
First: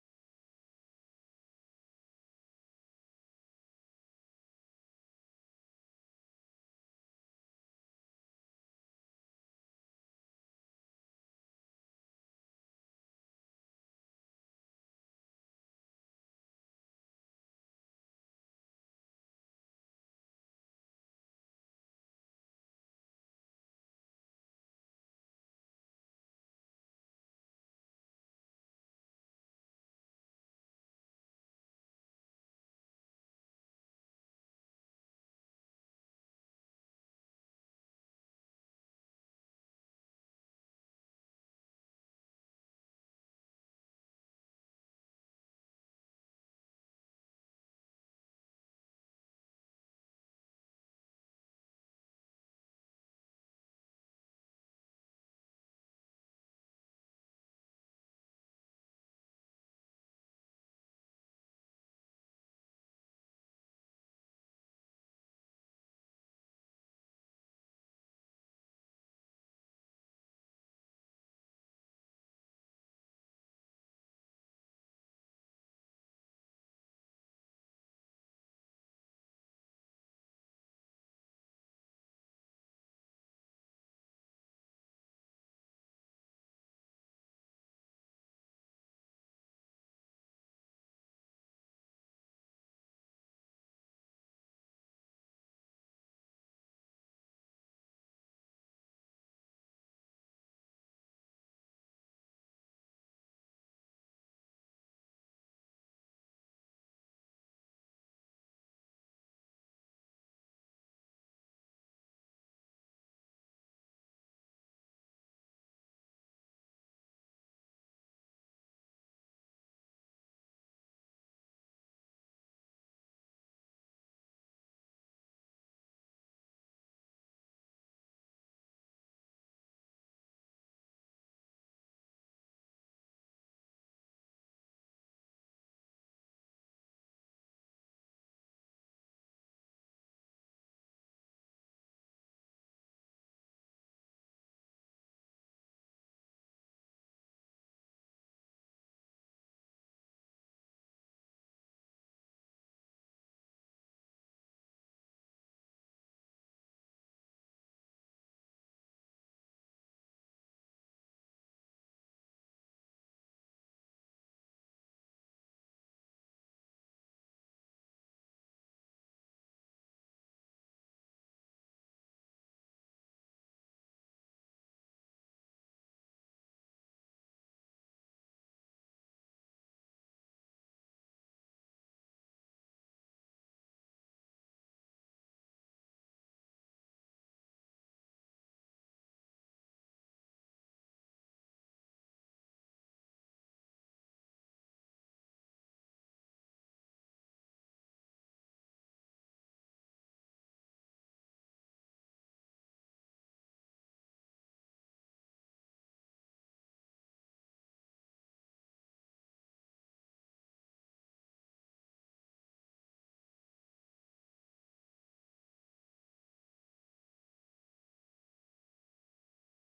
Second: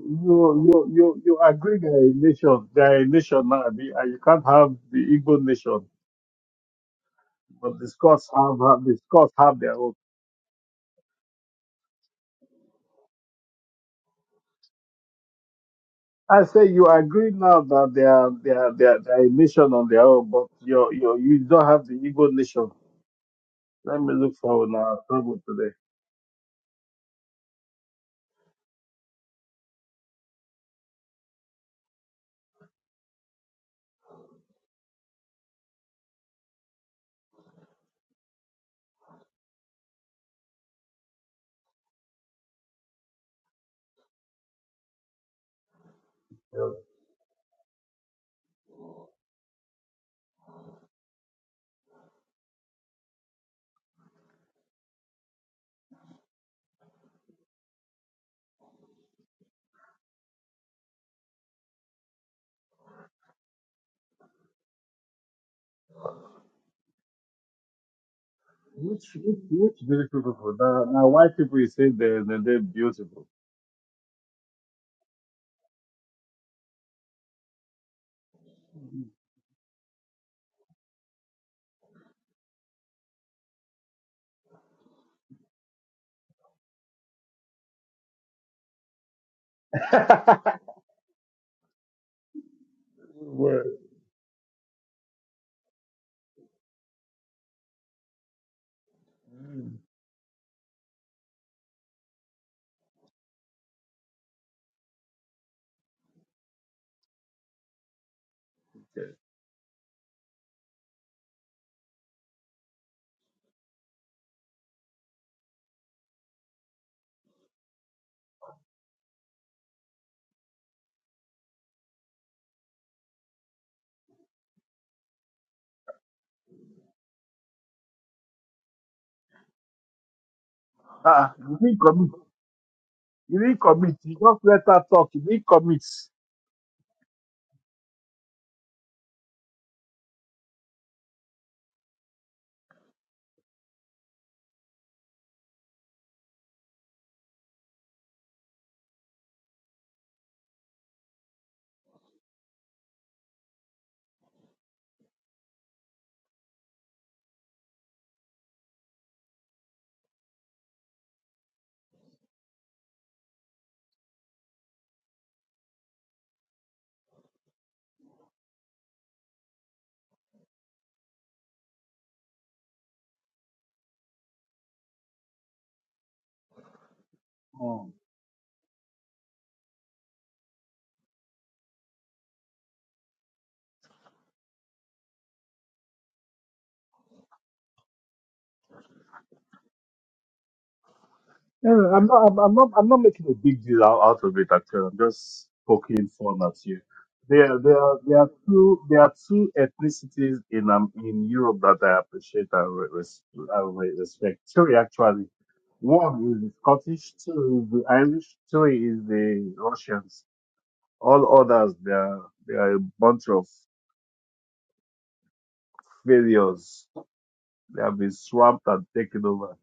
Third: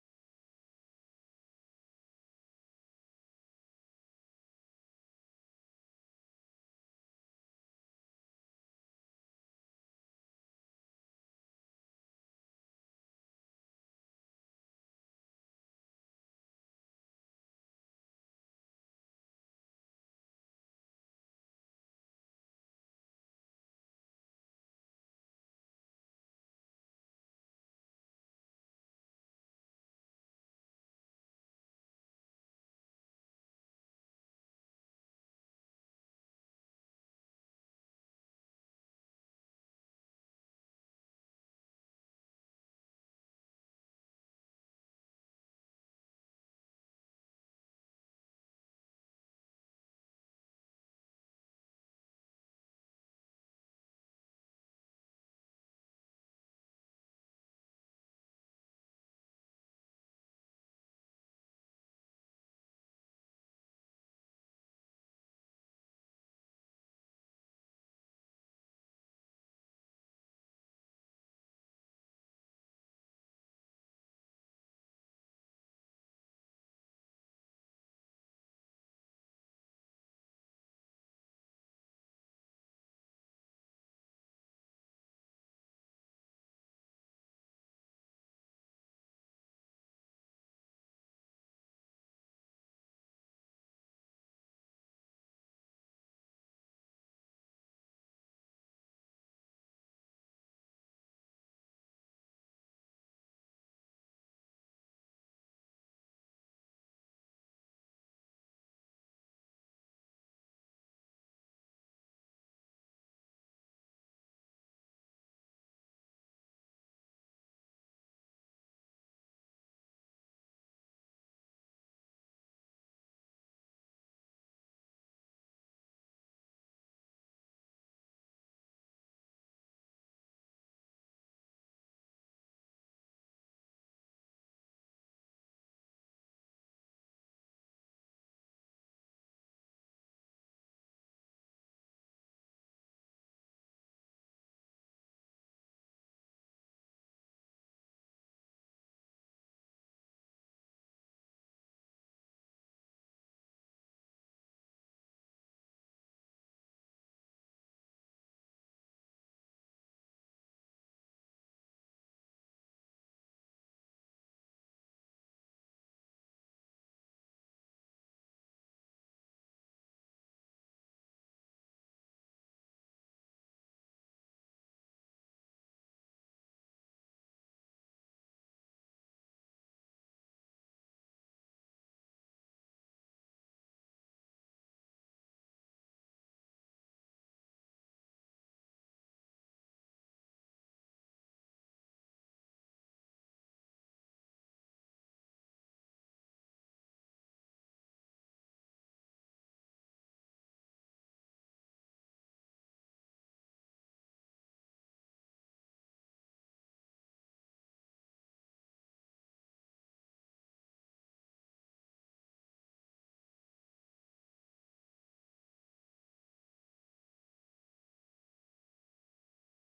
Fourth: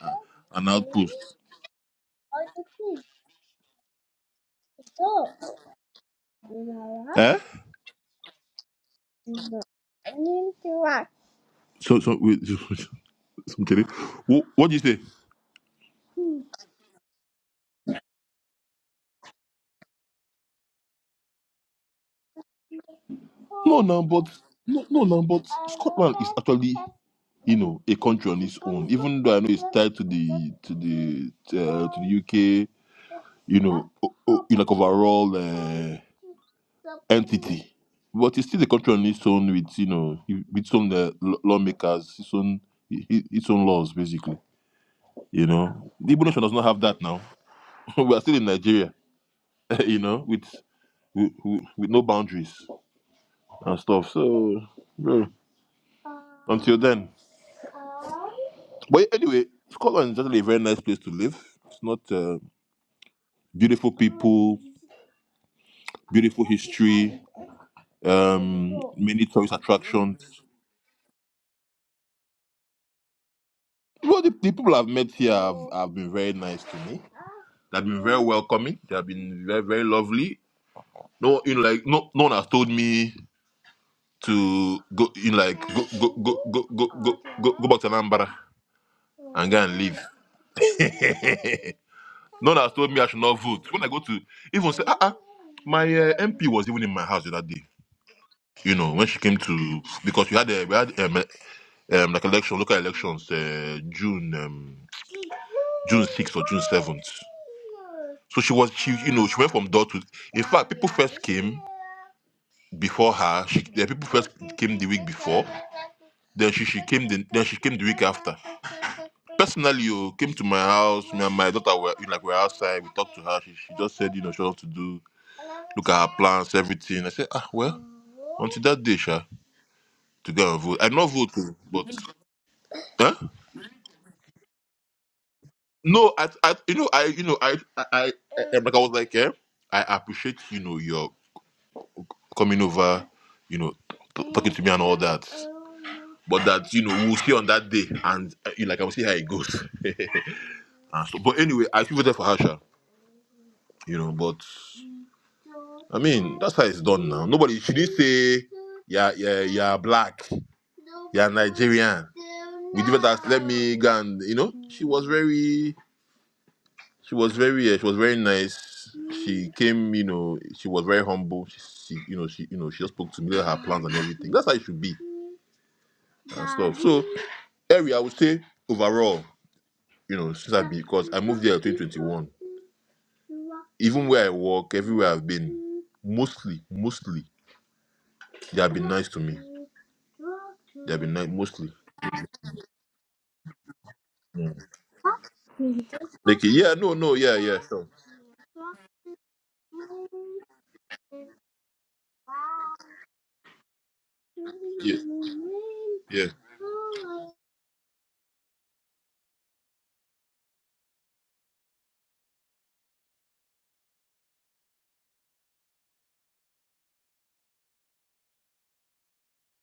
C: an
A: you, you,
C: outpost.
A: you, you agree they are a nation, they are a nation now, abi, and you can't have the Igbo nation,
C: Eh?
A: but the Scots have, have the Scots have their own.
C: What? So, so, wait, something. What, what do you say?
A: I say you agree now that they are, they are, they are, they are a nation on their own, but you, you, you don't have the Igbo nation.
C: No, no,
A: Let me
C: but
A: look for
C: no,
A: our
C: no, no,
A: trouble
C: but
A: today.
C: Scotland is actually, you know, a country on its own. Even though I know it's tied to the to the uh, to the UK, you know, o- o- you like overall uh, entity, but it's still a country on its own with you know with its own uh, law- lawmakers, its own i- i- its own laws basically. You know, the Igbo nation does not have that now. we are still in Nigeria, you know, with, with with no boundaries and stuff. So, bro, until then. But anyway, Scotland is definitely a very nice place to live. It's not uh, beautiful people, beautiful history, um,
A: Which
C: many
A: which
C: tourist
A: which beautiful
C: attractions.
A: people? Now, now white people you say they they they're beautiful.
C: Well, the, the people I've met here have, have been very nice to me. They've been very welcoming. They have been very, very lovely. No, you know, like no, no one has told me. to go in like go go go go go go go, go back to Anambra and go and leave. No one has told me I should not vote. When I go to even say, ah, ah my uh, MP was even in my house that day. You know, when she came to because we had uh, we had um, um like election local elections uh, June um, June sixth or June seventh. So she was she you know she went from door to. In fact, people first came. before her. She, the people first came the week before. Then she, she came the then she came the week after. Personally, you came to my house. Me and my daughter were you know, like we were outside. We talked to her. She, she just said, you know, she wants to do. Look at her plans, everything. I said, ah, well, until that day, sha, to go and vote. I am not
A: Ah,
C: voting,
A: you didn't
C: but
A: commit.
C: huh?
A: You didn't commit. You just let her talk. You didn't commit.
C: no, I, I, you know, I, you know, I, I, I, I- like I was like, eh, I appreciate, you know, your coming over, you know, t- talking to me and all that. But that, you know, we'll see on that day and, uh, you know, like, I will see how it goes. And so, but anyway, I still voted for Harsha, you know, but I mean, that's how it's done now. Nobody, she didn't say, yeah, yeah, yeah, black, yeah, Nigerian. We did that, let me go and, you know, she was very, she was very, uh, she was very nice. She came, you know, she was very humble. She, she you know, she, you know, she just spoke to me, let her plans and everything. That's how it should be. and stuff. So
A: Oh.
C: area, I would say overall, you know, since I because I moved there in 2021, even where I work, everywhere I've been, mostly, mostly they have been nice to me. They have been nice, mostly.
A: Anyway, I'm not I'm, I'm not I'm not making a big deal out, out of it.
C: Yeah.
A: Actually, I'm just poking
C: Like
A: fun at
C: yeah,
A: you.
C: no, no, yeah, yeah,
A: There there
C: sure,
A: are- there are two there are two ethnicities in um in Europe that I appreciate and re- res, I re- respect. Three
C: yeah,
A: actually.
C: yeah.
A: One is the Scottish, two is the Irish, three is the Russians. All others, they are, they are a bunch of failures. They have been swamped and taken over.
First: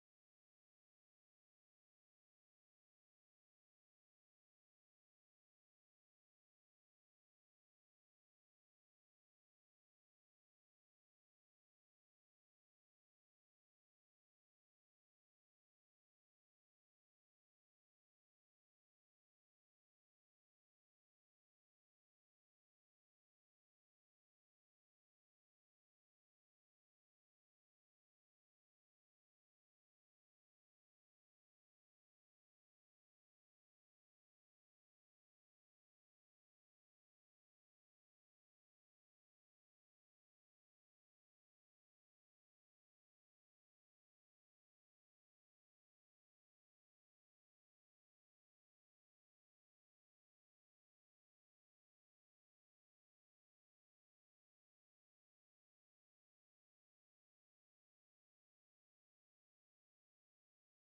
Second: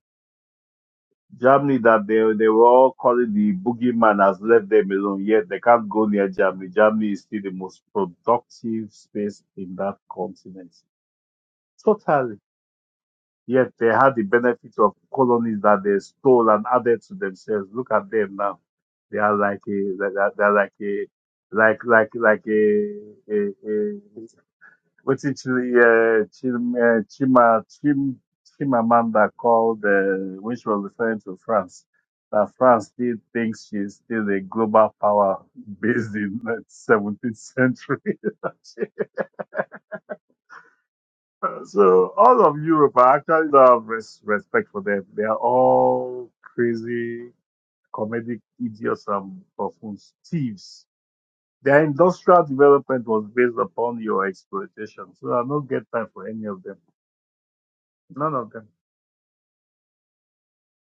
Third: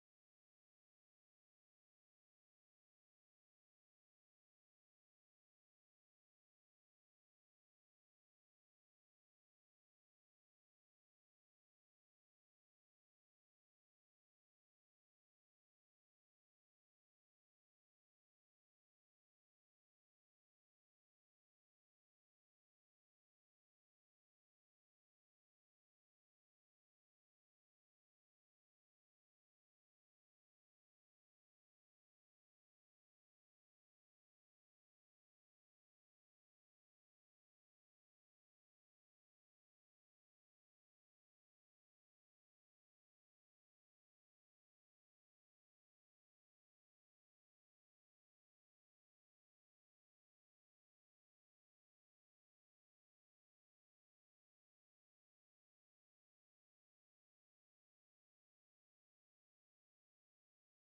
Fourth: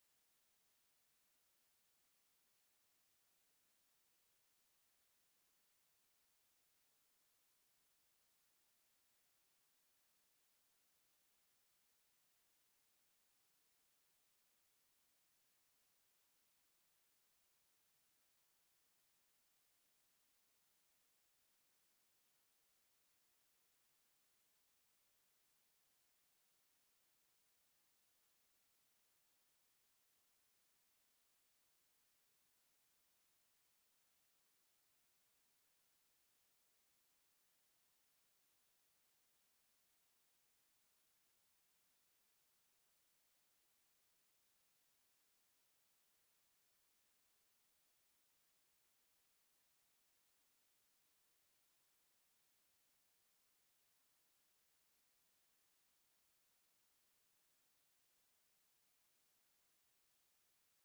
A: Germany that they, they were all calling the boogeyman has left them alone, yet they can't go near Germany. Germany is still the most productive space in that continent. Totally. Yet they had the benefit of colonies that they stole and added to themselves. Look at them now. They are like a, they are they are like a, like, like, like a, a, a What's actually uh, Chim, uh, Chima, Chim, Chimamanda called, uh, when she was referring to France, that France still thinks she's still a global power based in the 17th century. so all of Europe, I actually don't have res- respect for them. They are all crazy, comedic idiots and buffoons, thieves. Their industrial development was based upon your exploitation. So I don't get time for any of them. None of them.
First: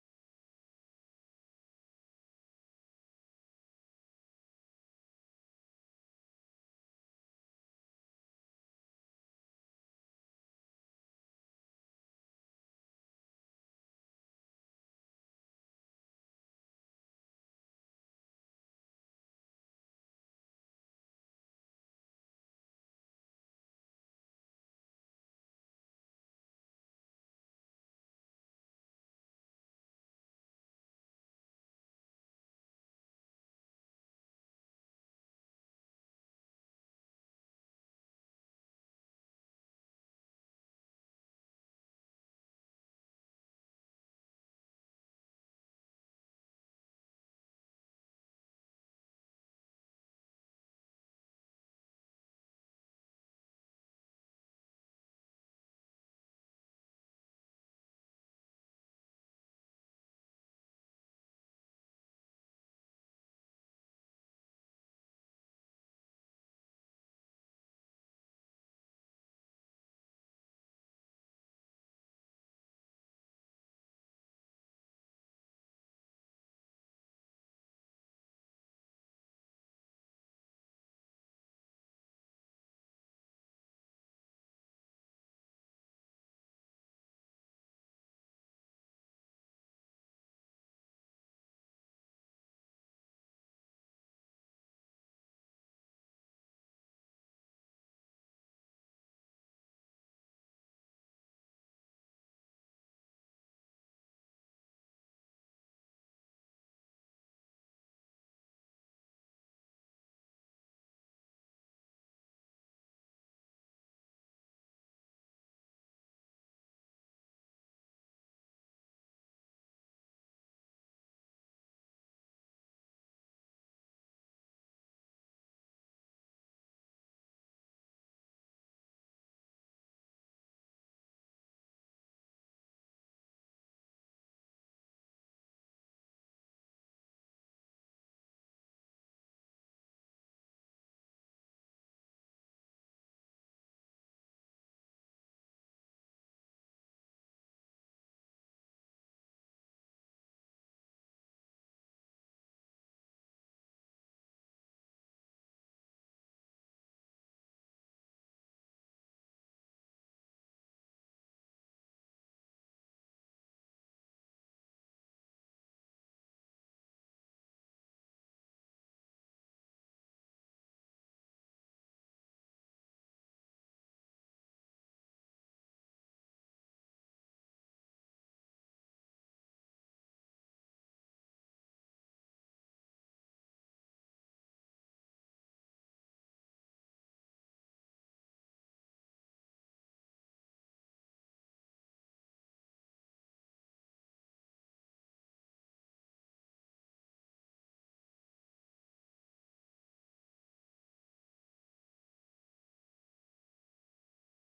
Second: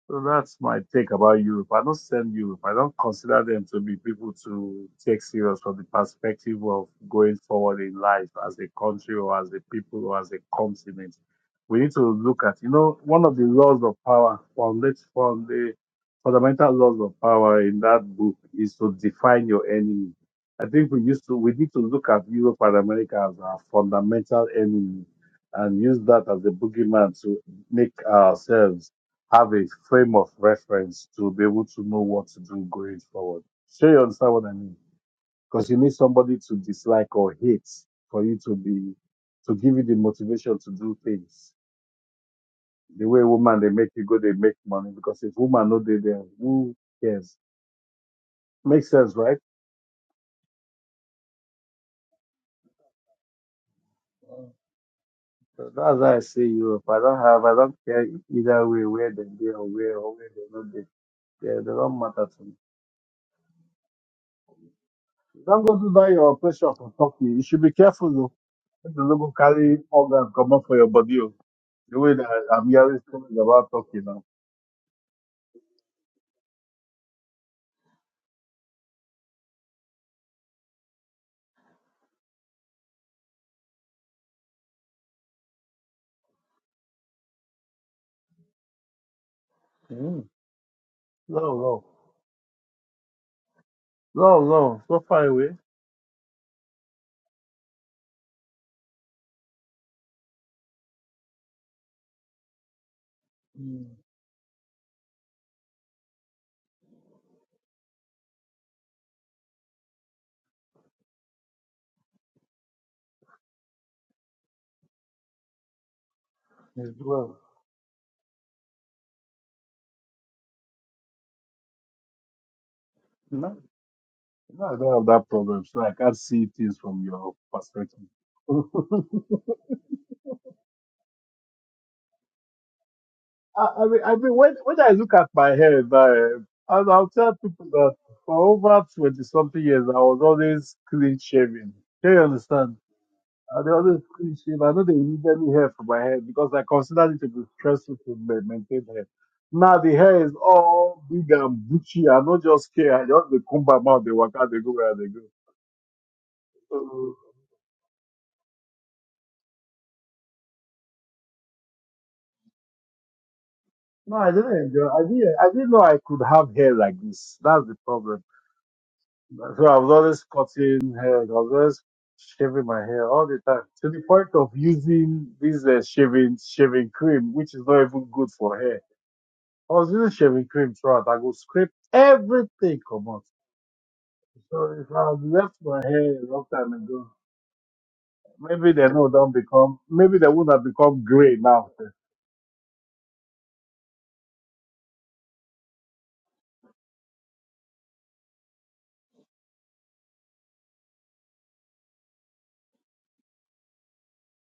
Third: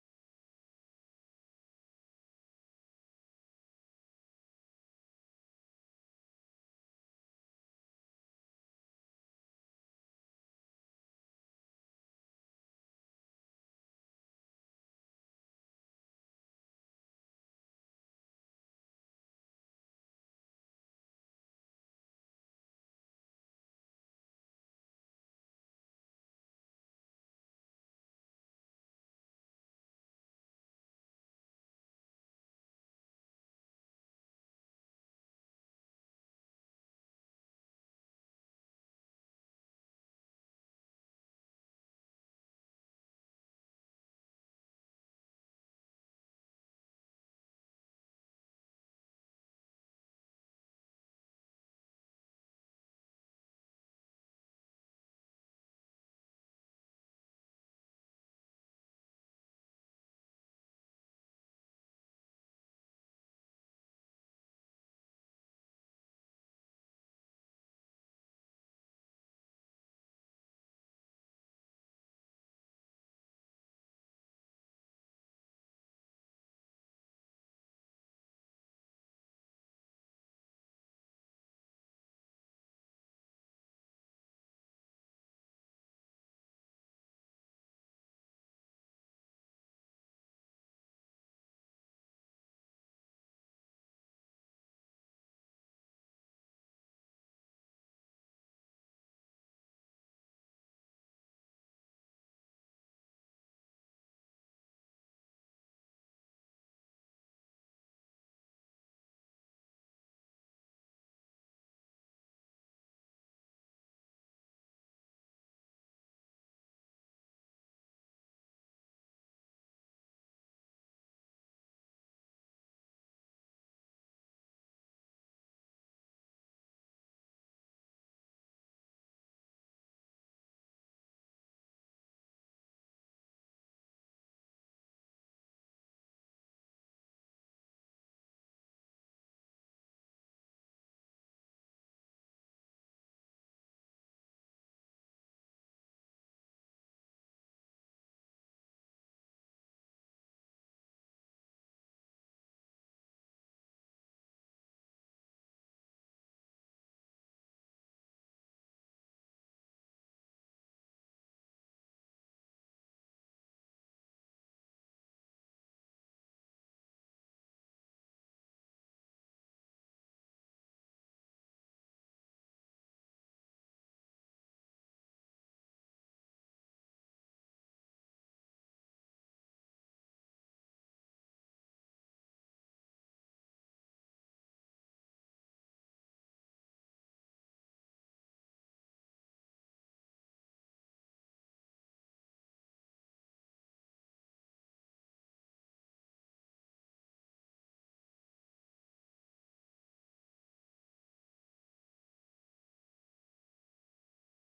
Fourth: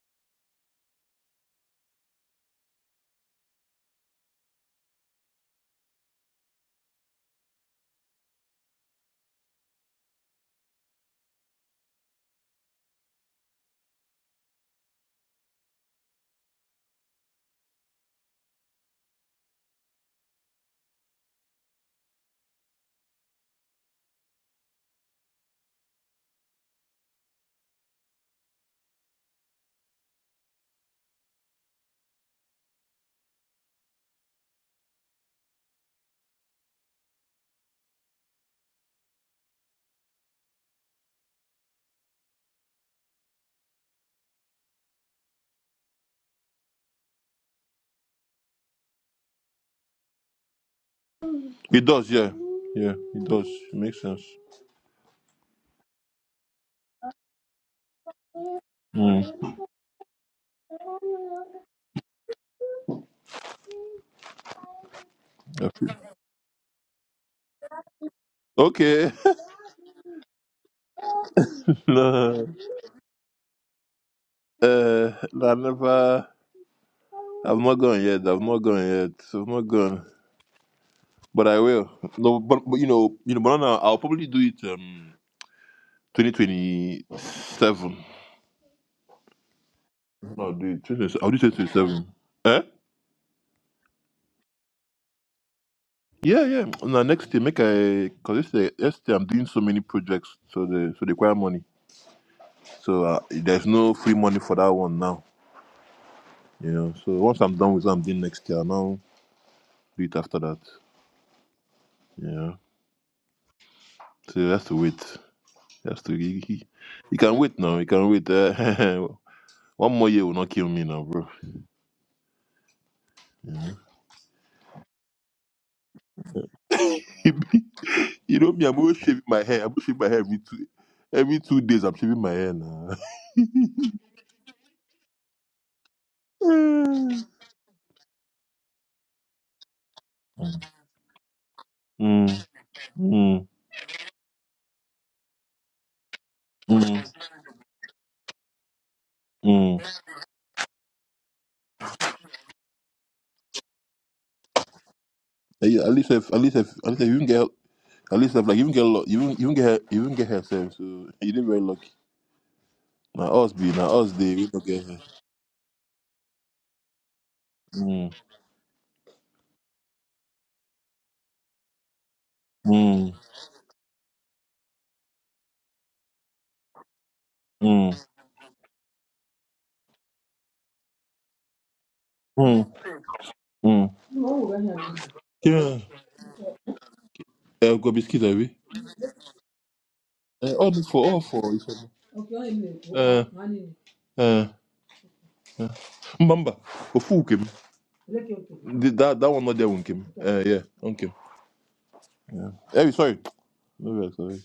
A: So that's my take about Europe. I don't send Europe. I don't consider them to be people to take serious from the perspective of going forward in life as a country or as a people or as a continent. We need to look at, you know, one of the laws of power, foundation, from the fundamental laws of power in that book is to define your enemy. I think we used to, we need to look at Europe and America as our fundamental enemy and use that as a boogeyman to make ourselves have a frame of reference to be able to know what to do going forward. Sure, you understand what I mean? Because you need somebody to dislike or hate for you to be to give you the motivation to do things. The way woman they make you go, they make money because if woman no they there, who cares? Makes sense, right?
C: It does, yeah, yeah, it does. It makes sense.
A: So That's why I say Europe. I don't have, I don't care either way where they
C: Mm.
A: there or where or where they not there. They, they don't matter to me.
C: I
A: Don't go
C: feel-
A: do that your operation for Turkey. You should be careful. though. Make the
C: Okay.
A: logo carry organ comot for your body. oh. The way that I'm hearing stories about Turkey now.
C: Uh, I never. I've not gone yet. I've not gone yet. I've not gone, but I will. No, but, but you know, you know, banana. I'll probably do it. Um, twenty twenty seven.
A: Mm.
C: No, do it. 20, I'll do
A: No,
C: twenty twenty
A: no.
C: seven. Eh?
A: No, no. So far away.
C: Yeah, yeah. Now next year, make I because this year, next year I'm doing so many projects, so the so they require money. So uh, there's no free money for that one now. You know. So once I'm done with what I'm doing next year, I'll now do it after that. Yeah. So that's the wait. Just to He, he,
A: It's
C: he can
A: well.
C: wait now. He can wait. Uh, one more year will not kill me now, bro.
A: No,
C: Yeah.
A: no, I don't have that problem. So I can't see things from your perspective.
C: you know me. I'm always
A: I,
C: shaving my hair. I'm shaving my hair every two every two days. I'm shaving my hair now.
A: I mean, I mean, when when I look at my hair, now, eh, and I'll
C: mm,
A: tell people that for over twenty something years, I was always clean shaven. Do you
C: mm,
A: understand? Uh, the other cliche, I know they immediately hair for my hair because I consider
C: mm,
A: it to be stressful to ma- maintain hair. Now
C: mm.
A: the hair is all big and bushy. I don't just care. I just they comb my mouth, they walk out, they go where they go.
C: Eh, yeah, At least, if, at least, if, at least, if
A: So,
C: you can get, at least, if, like you can get, lo- you can, you can get, hair- you can get herself. So you did very lucky. Now us be now us
A: no, I
C: they we
A: didn't
C: don't get
A: enjoy.
C: hair.
A: I didn't. I didn't know I could have hair like this. That's the
C: Mm,
A: problem. So I was always cutting hair. I was always shaving my hair
C: mm,
A: all the time to the point of using this uh, shaving shaving cream, which is not
C: mm,
A: even good for hair. I was using shaving cream throughout. I go scrape
C: mm,
A: everything come out.
C: mm.
A: So if I had left
C: Yeah.
A: my hair a long time ago,
C: Uh, got biscuit, have we?
A: maybe they know don't become, maybe they would
C: Eh,
A: have
C: all
A: become
C: four, all
A: gray
C: four. If
A: now.
C: I'm, Okay, only me. uh, Oka, money. uh, uh. Mbamba, Ofu came? Look, okay. okay. Th- That that one not there, Unkim. Okay. Uh, yeah, Unkim. Yeah. Hey, sorry. Maybe I'm sorry.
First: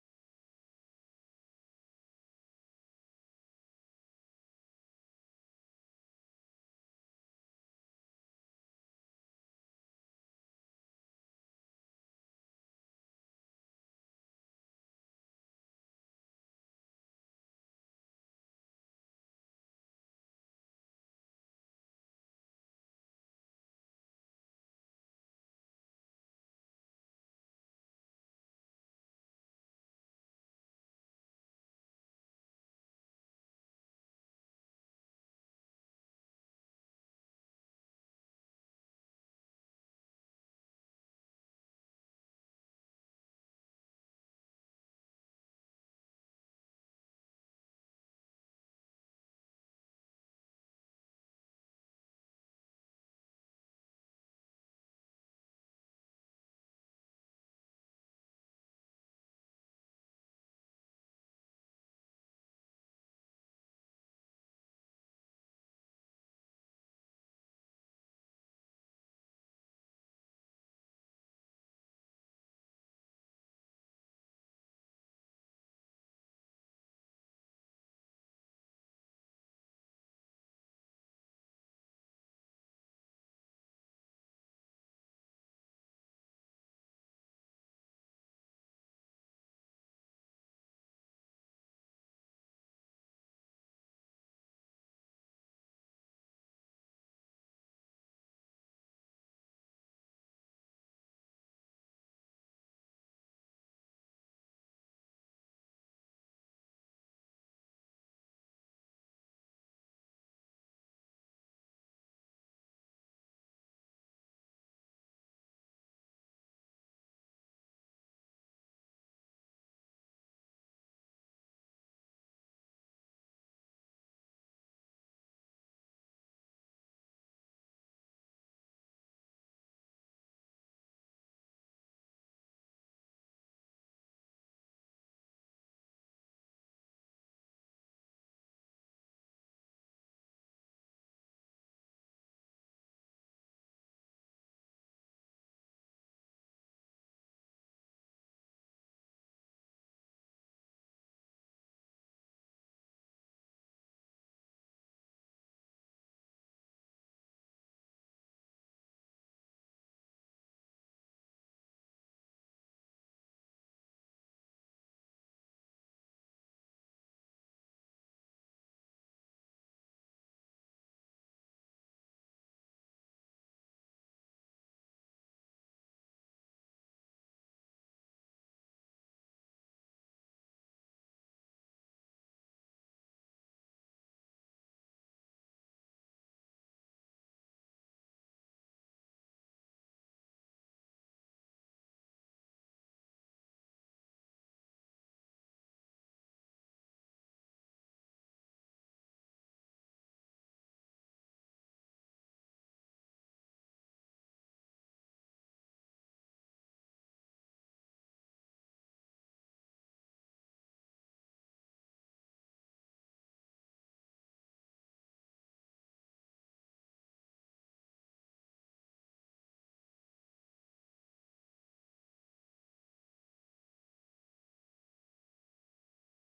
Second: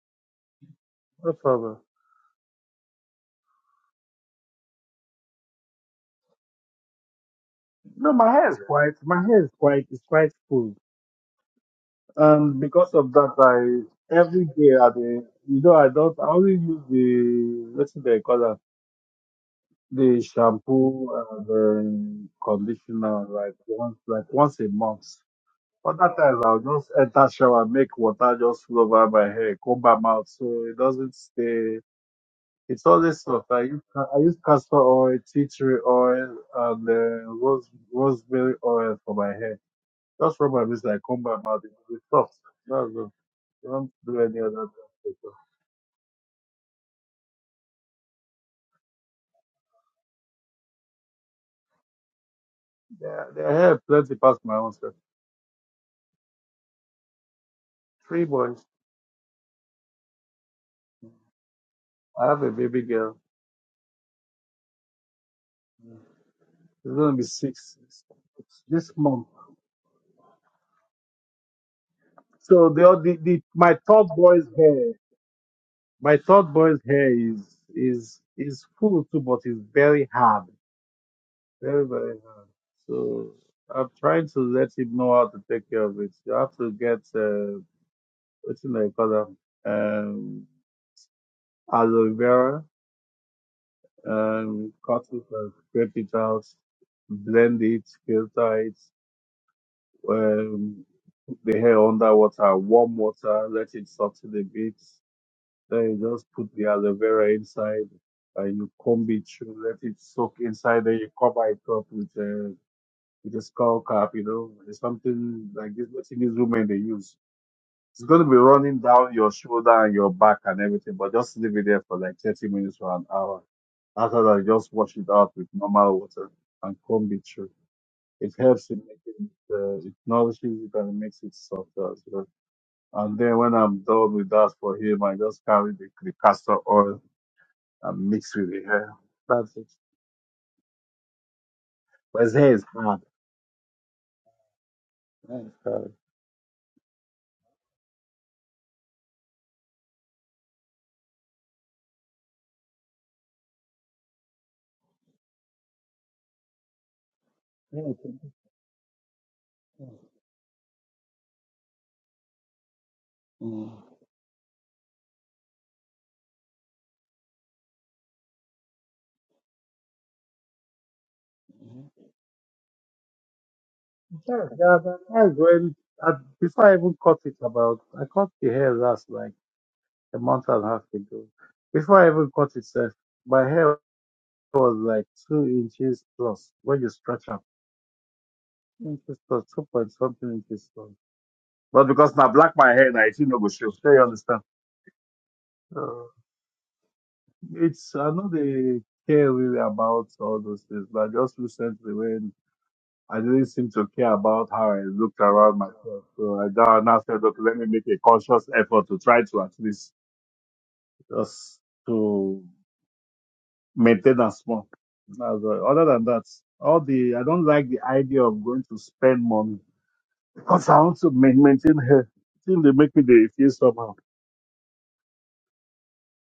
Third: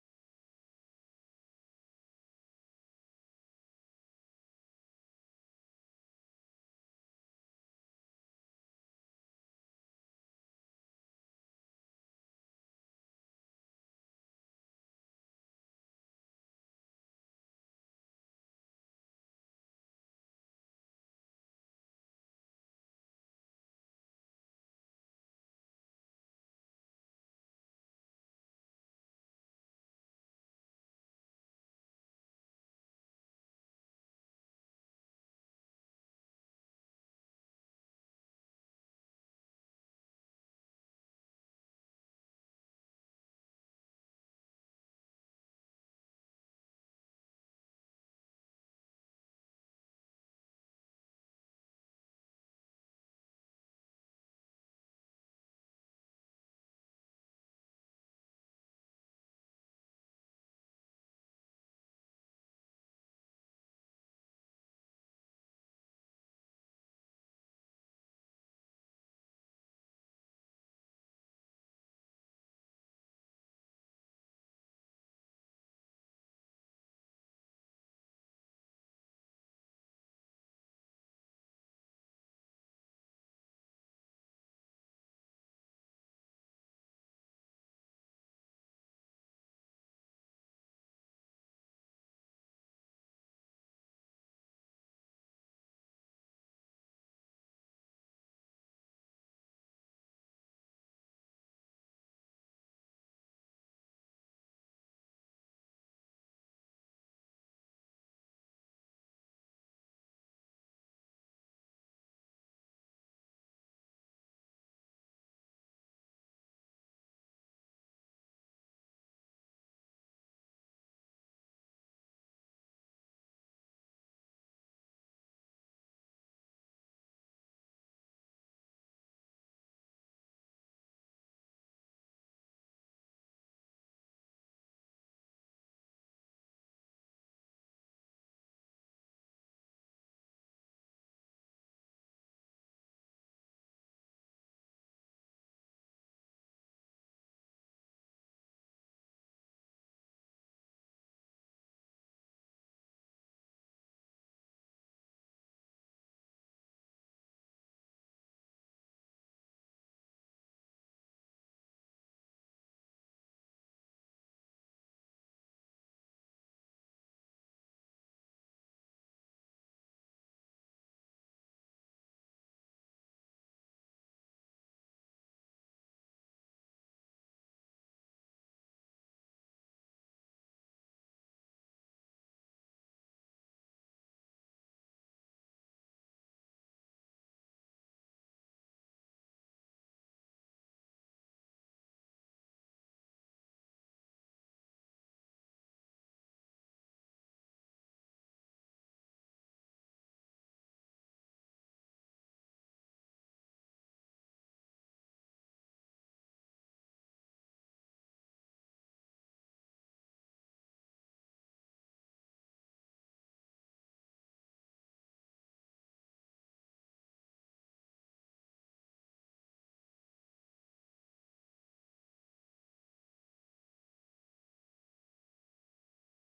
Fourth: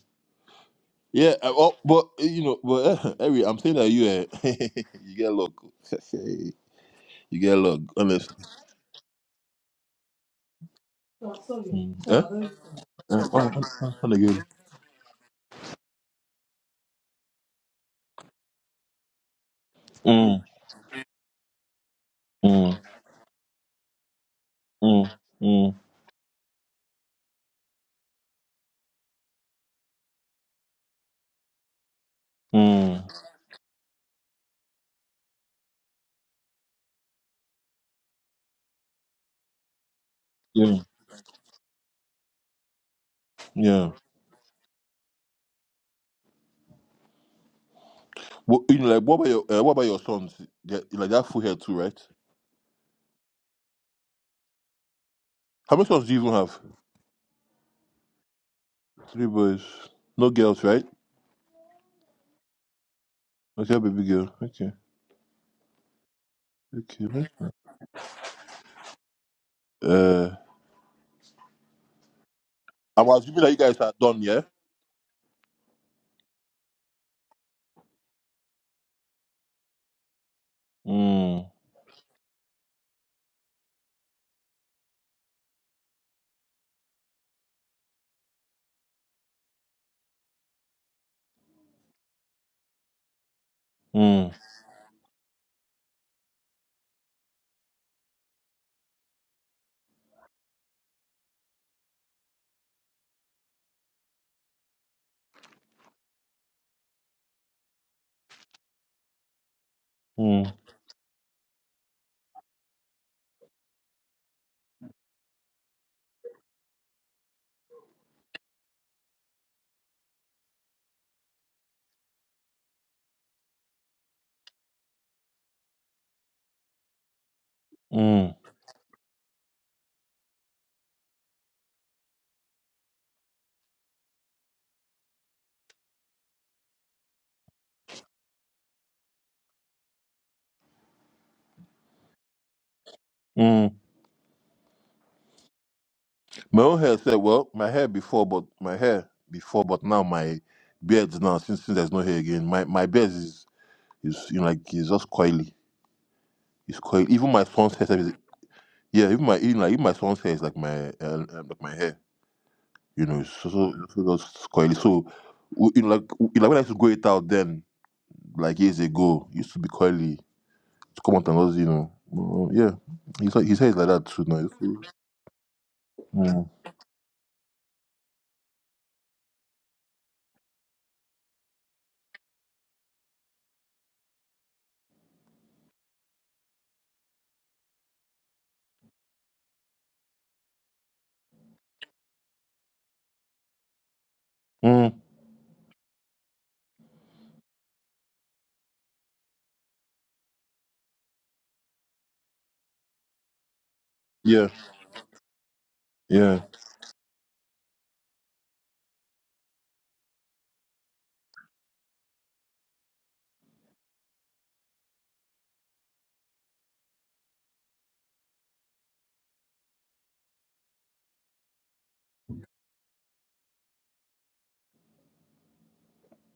A: No
C: Yeah, uh, oh,
A: problem.
C: but uh, you know, but uh, Harry, I'm saying that you uh, you get luck. you get luck,
A: No, my
C: honestly.
A: hair is quite, my hair is quite, it's quite full.
C: So, sorry. Mm. So,
A: And because of
C: Huh? I
A: that,
C: don't. Uh, oh, oh, oh, oh,
A: I,
C: again.
A: every day at the, you know, I don't, I only use the, what's it they call that? The
C: Mm,
A: shampoo and the
C: mm,
A: conditioner like once, like once a
C: mm,
A: month.
C: mm,
A: Other times I'll just enter shower, make water just flow over my hair, comb my mouth so it doesn't stay. It's
C: mm.
A: always soft. I use ca- I use castor oil, tea tree oil, and uh, rose rosemary oil for my hair. Just rub my
C: Yeah,
A: face I comb my mouth. It's soft. That's all.
C: yeah.
A: Don't do any other thing.
C: What, you know, like what about your uh, what about your sons? They, like that full hair too, right?
A: Yeah, their hair plenty past my own self.
C: How many sons do you even have?
A: Three boys.
C: Three boys, no girls, right?
A: I have a baby girl.
C: Okay, baby girl. Okay,
A: She's gonna be
C: okay.
A: six. six months.
C: Uh,
A: So the,
C: I'm
A: the,
C: assuming
A: the
C: that you guys
A: my
C: are
A: third
C: done, yeah.
A: boy's hair. My third boy's hair is is is full too, but it's very hard,
C: Mm,
A: very very hard. So I'm trying to let him know how to take care of it. You have to get uh, what's in the color, um, aloe vera,
C: mm,
A: um, cut it and scrape it out, blend it, filter it, um, the hair under water, warm water, let it soften a bit, Then you just put the aloe vera inside and you comb it through, let it soak
C: mm,
A: inside, then you cover it up with a, with a skull cap, you know. It's something like this, what these women they use. It's going to be running down your shoulder and your back and everything, but just leave it there for like 30 minutes or an hour. After that, just wash it out with normal water and comb it through. It
C: mm,
A: helps in making it, uh, it nourishes it and makes it softer as well. And then when I'm done with that for him, I just carry the, the castor oil i mixed with the hair. That's it. But his hair is hard.
C: mm.
A: Hair is hard.
C: My own hair said, well, my hair before, but my hair before, but now my beard now since since there's no hair again, my my beard is is you know like it's just coily. It's coily. Even my son's
A: Hair is
C: hair, is,
A: hard.
C: yeah. Even my even like even my son's hair is like my uh, uh, like my hair. You know, so, so, so that's coily. So, w- you know, like, w- you know, when I used to go it out then, like years ago, used to be coily. To come out and us, you know. Uh, yeah. He's, like- his hair is like that
A: Yeah,
C: too now.
A: yeah, that- that's when I,
C: Mm.
A: before I even cut it about I cut the hair last like a month and a half ago. Before I even cut it, sir, my hair was like two inches plus when you stretch up. Two inches plus two point something inches plus. But because now black my hair now it's no go show. Sure you understand.
C: Mm.
A: So it's I know they care really about all those things, but just recently when I didn't seem to care
C: Yeah.
A: about how I looked around myself.
C: Yeah.
A: So I now now said, okay, let me make a conscious effort to try to at least just to maintain and small. That's all. Other than that, all the I don't like the idea of going to spend money because I want to ma- maintain her. Seem they make me they feel somehow.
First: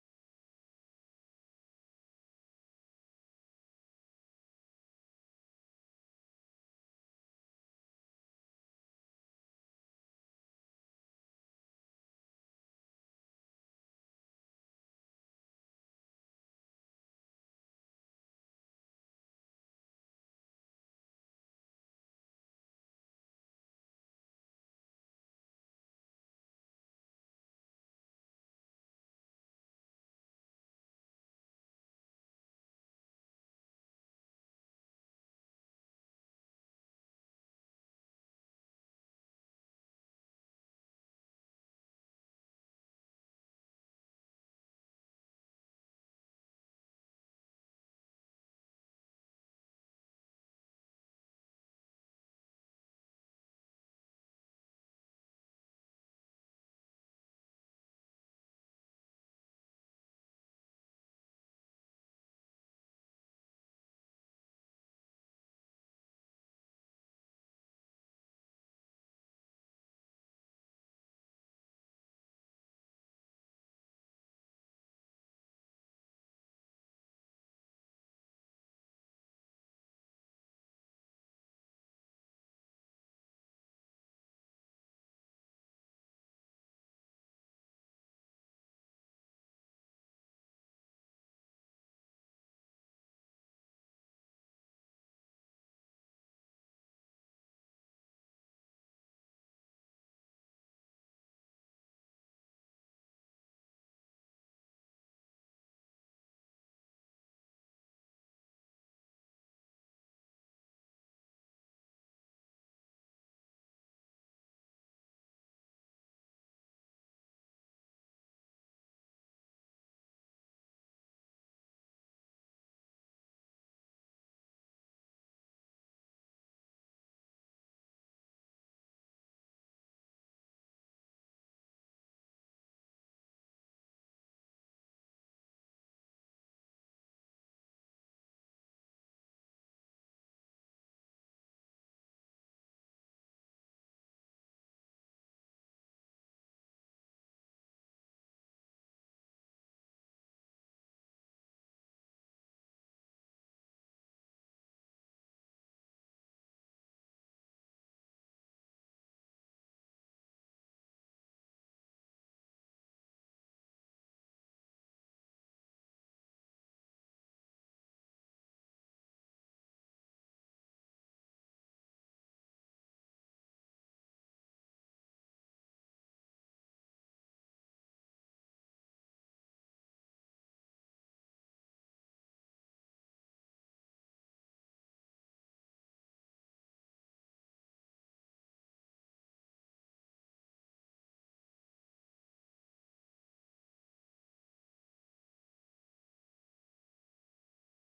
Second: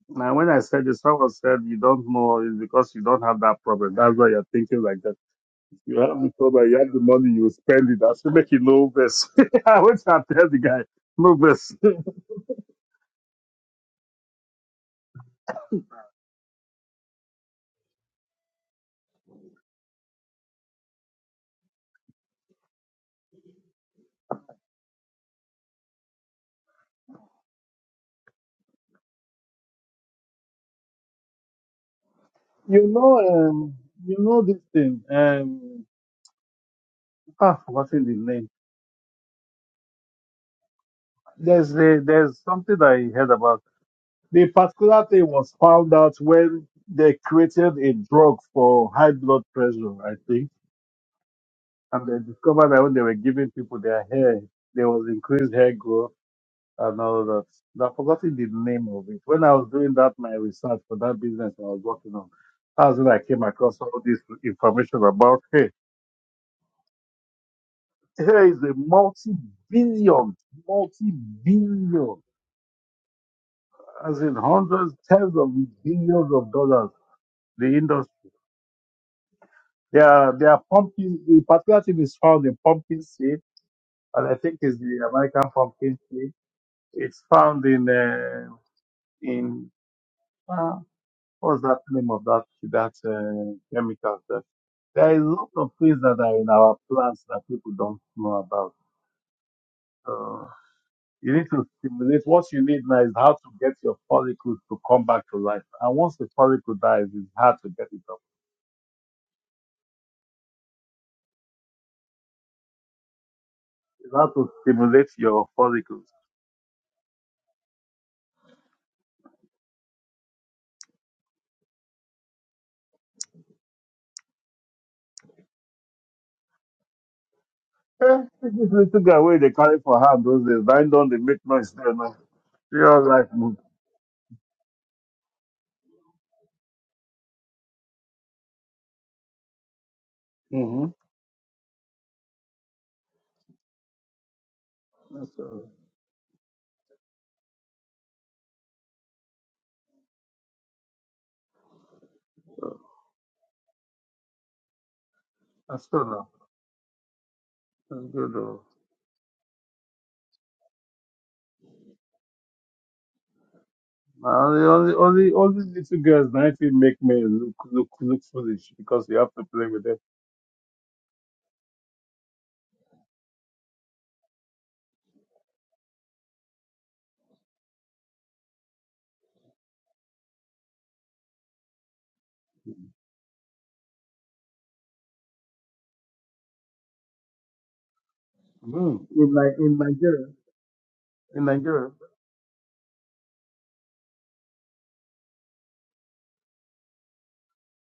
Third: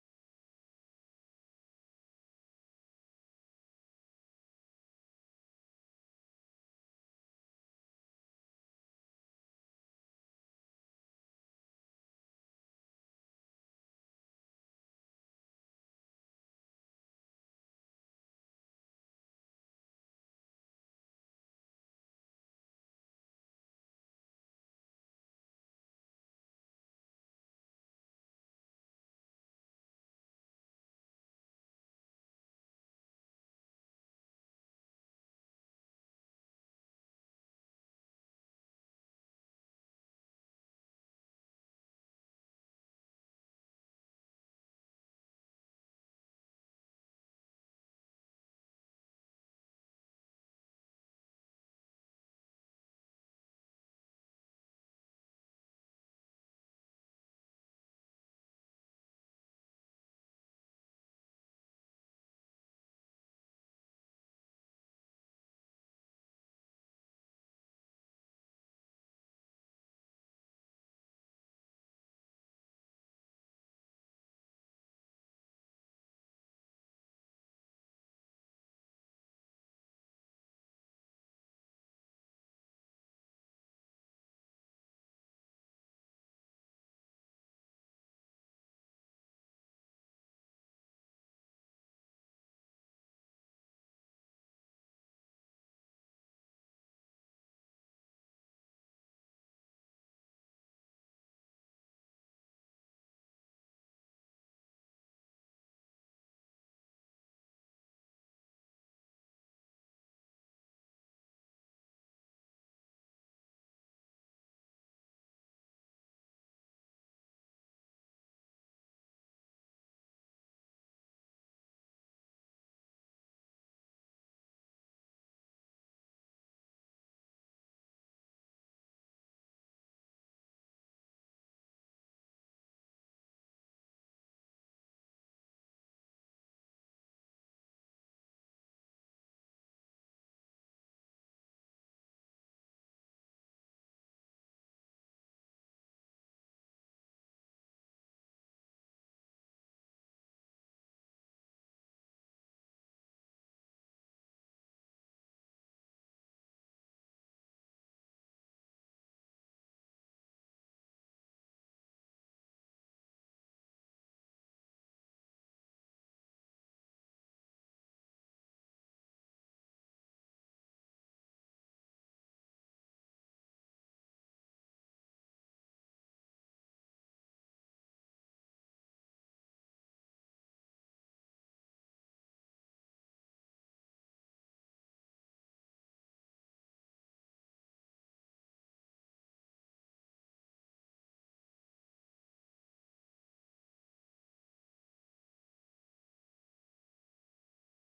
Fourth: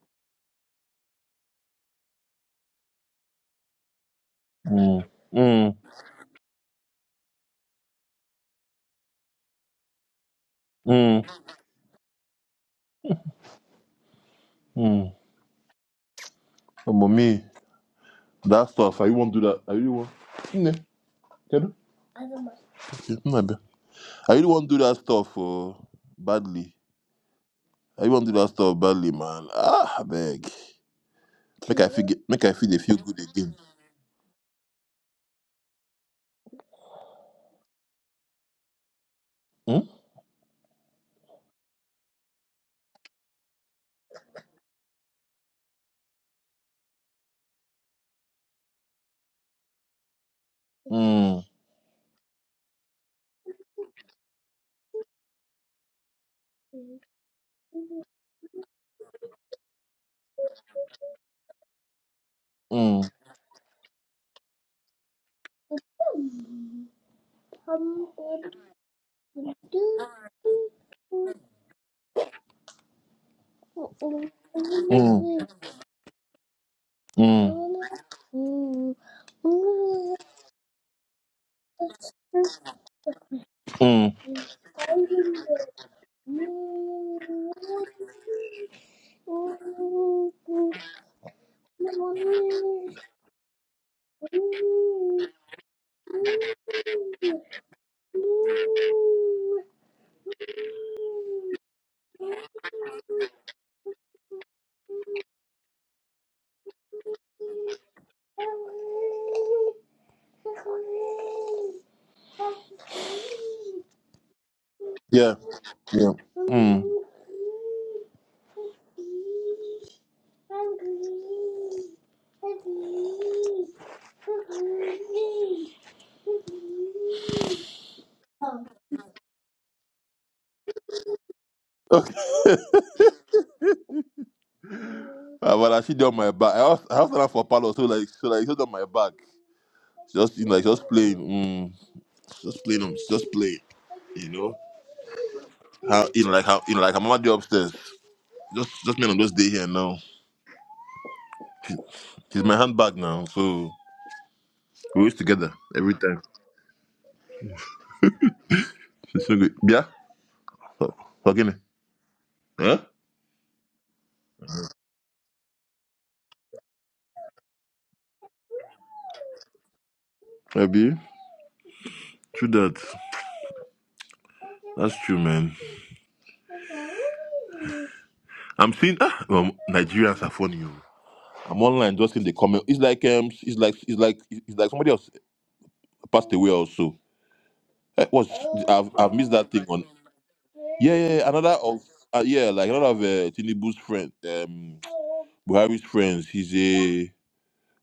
A: Now when I said this, someone said you don't know is because you don't have that problem. That's why you're thinking like
C: Mm.
A: that.
C: Mm.
A: If you have the problem, you have the money, you will spend it. I should make you no verse. I went to tell the guy,
C: Mm.
A: no verse.
C: Mm. Oh, mommy, that stuff, I really won't do that. I really won't. Yeah. Okay, no, I bet. I really won't do that stuff uh, badly. I really won't do that stuff badly, man. Ah, I beg. Make I feel, get- make I feel they
A: You
C: feel good
A: know,
C: again.
A: um, you know this thing. Um, ah, name. There's a, there's something I heard about. The particular thing was found out when they created a drug for high blood pressure, I think,
C: Hmm?
A: and they discovered that when they were giving people their hair, there was increased hair growth
C: Mm.
A: and all that. I've forgotten the name of it. When I was doing that my research for that business I was working on, that's
C: Mm.
A: when I came across all this information about hair. Here is a multi-billion, multi-billion, as in hundreds, tens of billions of dollars. The industry,
C: Mm.
A: they are, they are pumping, the particular thing is found in pumpkin seed, and I think it's the American pumpkin seed. It's found in, uh, in, uh, what's that name of that, that, uh, chemical? That, there is a lot of things that are in our plants that people don't know about. So, You need to stimulate. What you need now is how to get your follicles to come back to life. And once the follicle dies, it's hard to get it up.
C: Mm.
A: It's hard to stimulate
C: Yeah,
A: your follicles.
C: yeah. Mm.
A: Eh, this little guy where they carry for hand those days, bind on the make noise there now. Real life move.
C: Uh, but I she on my back. I asked, I asked her for Palo, so like, so like, she's on my back. She Just you know, like,
A: Mm.
C: just playing, mm, she just playing, um, she just playing. You know
A: That's all.
C: how you know, like how you know, like her mama do upstairs. Just, just me on those day here now. She, she's my
A: So,
C: handbag now, so we always together
A: That's
C: every
A: all
C: time.
A: now. That's good though.
C: She's so good. Yeah, fucking. Huh?
A: Now, the only, only, only little girls now it make me look, look, look foolish because you have to play with them.
C: Maybe. True that. That's true, man. I'm seeing ah, um, Nigerians are funny. oh. I'm online just in the comment. It's like um, it's like it's like it's like somebody else passed away also. Eh, what's I've
A: Mm.
C: I've missed
A: In,
C: that thing
A: Ni- in
C: on.
A: Nigeria.
C: Yeah, yeah, yeah,
A: In
C: another of
A: Nigeria.
C: uh, yeah, like another of uh, Tinubu's friend, um, Buhari's friends. He's a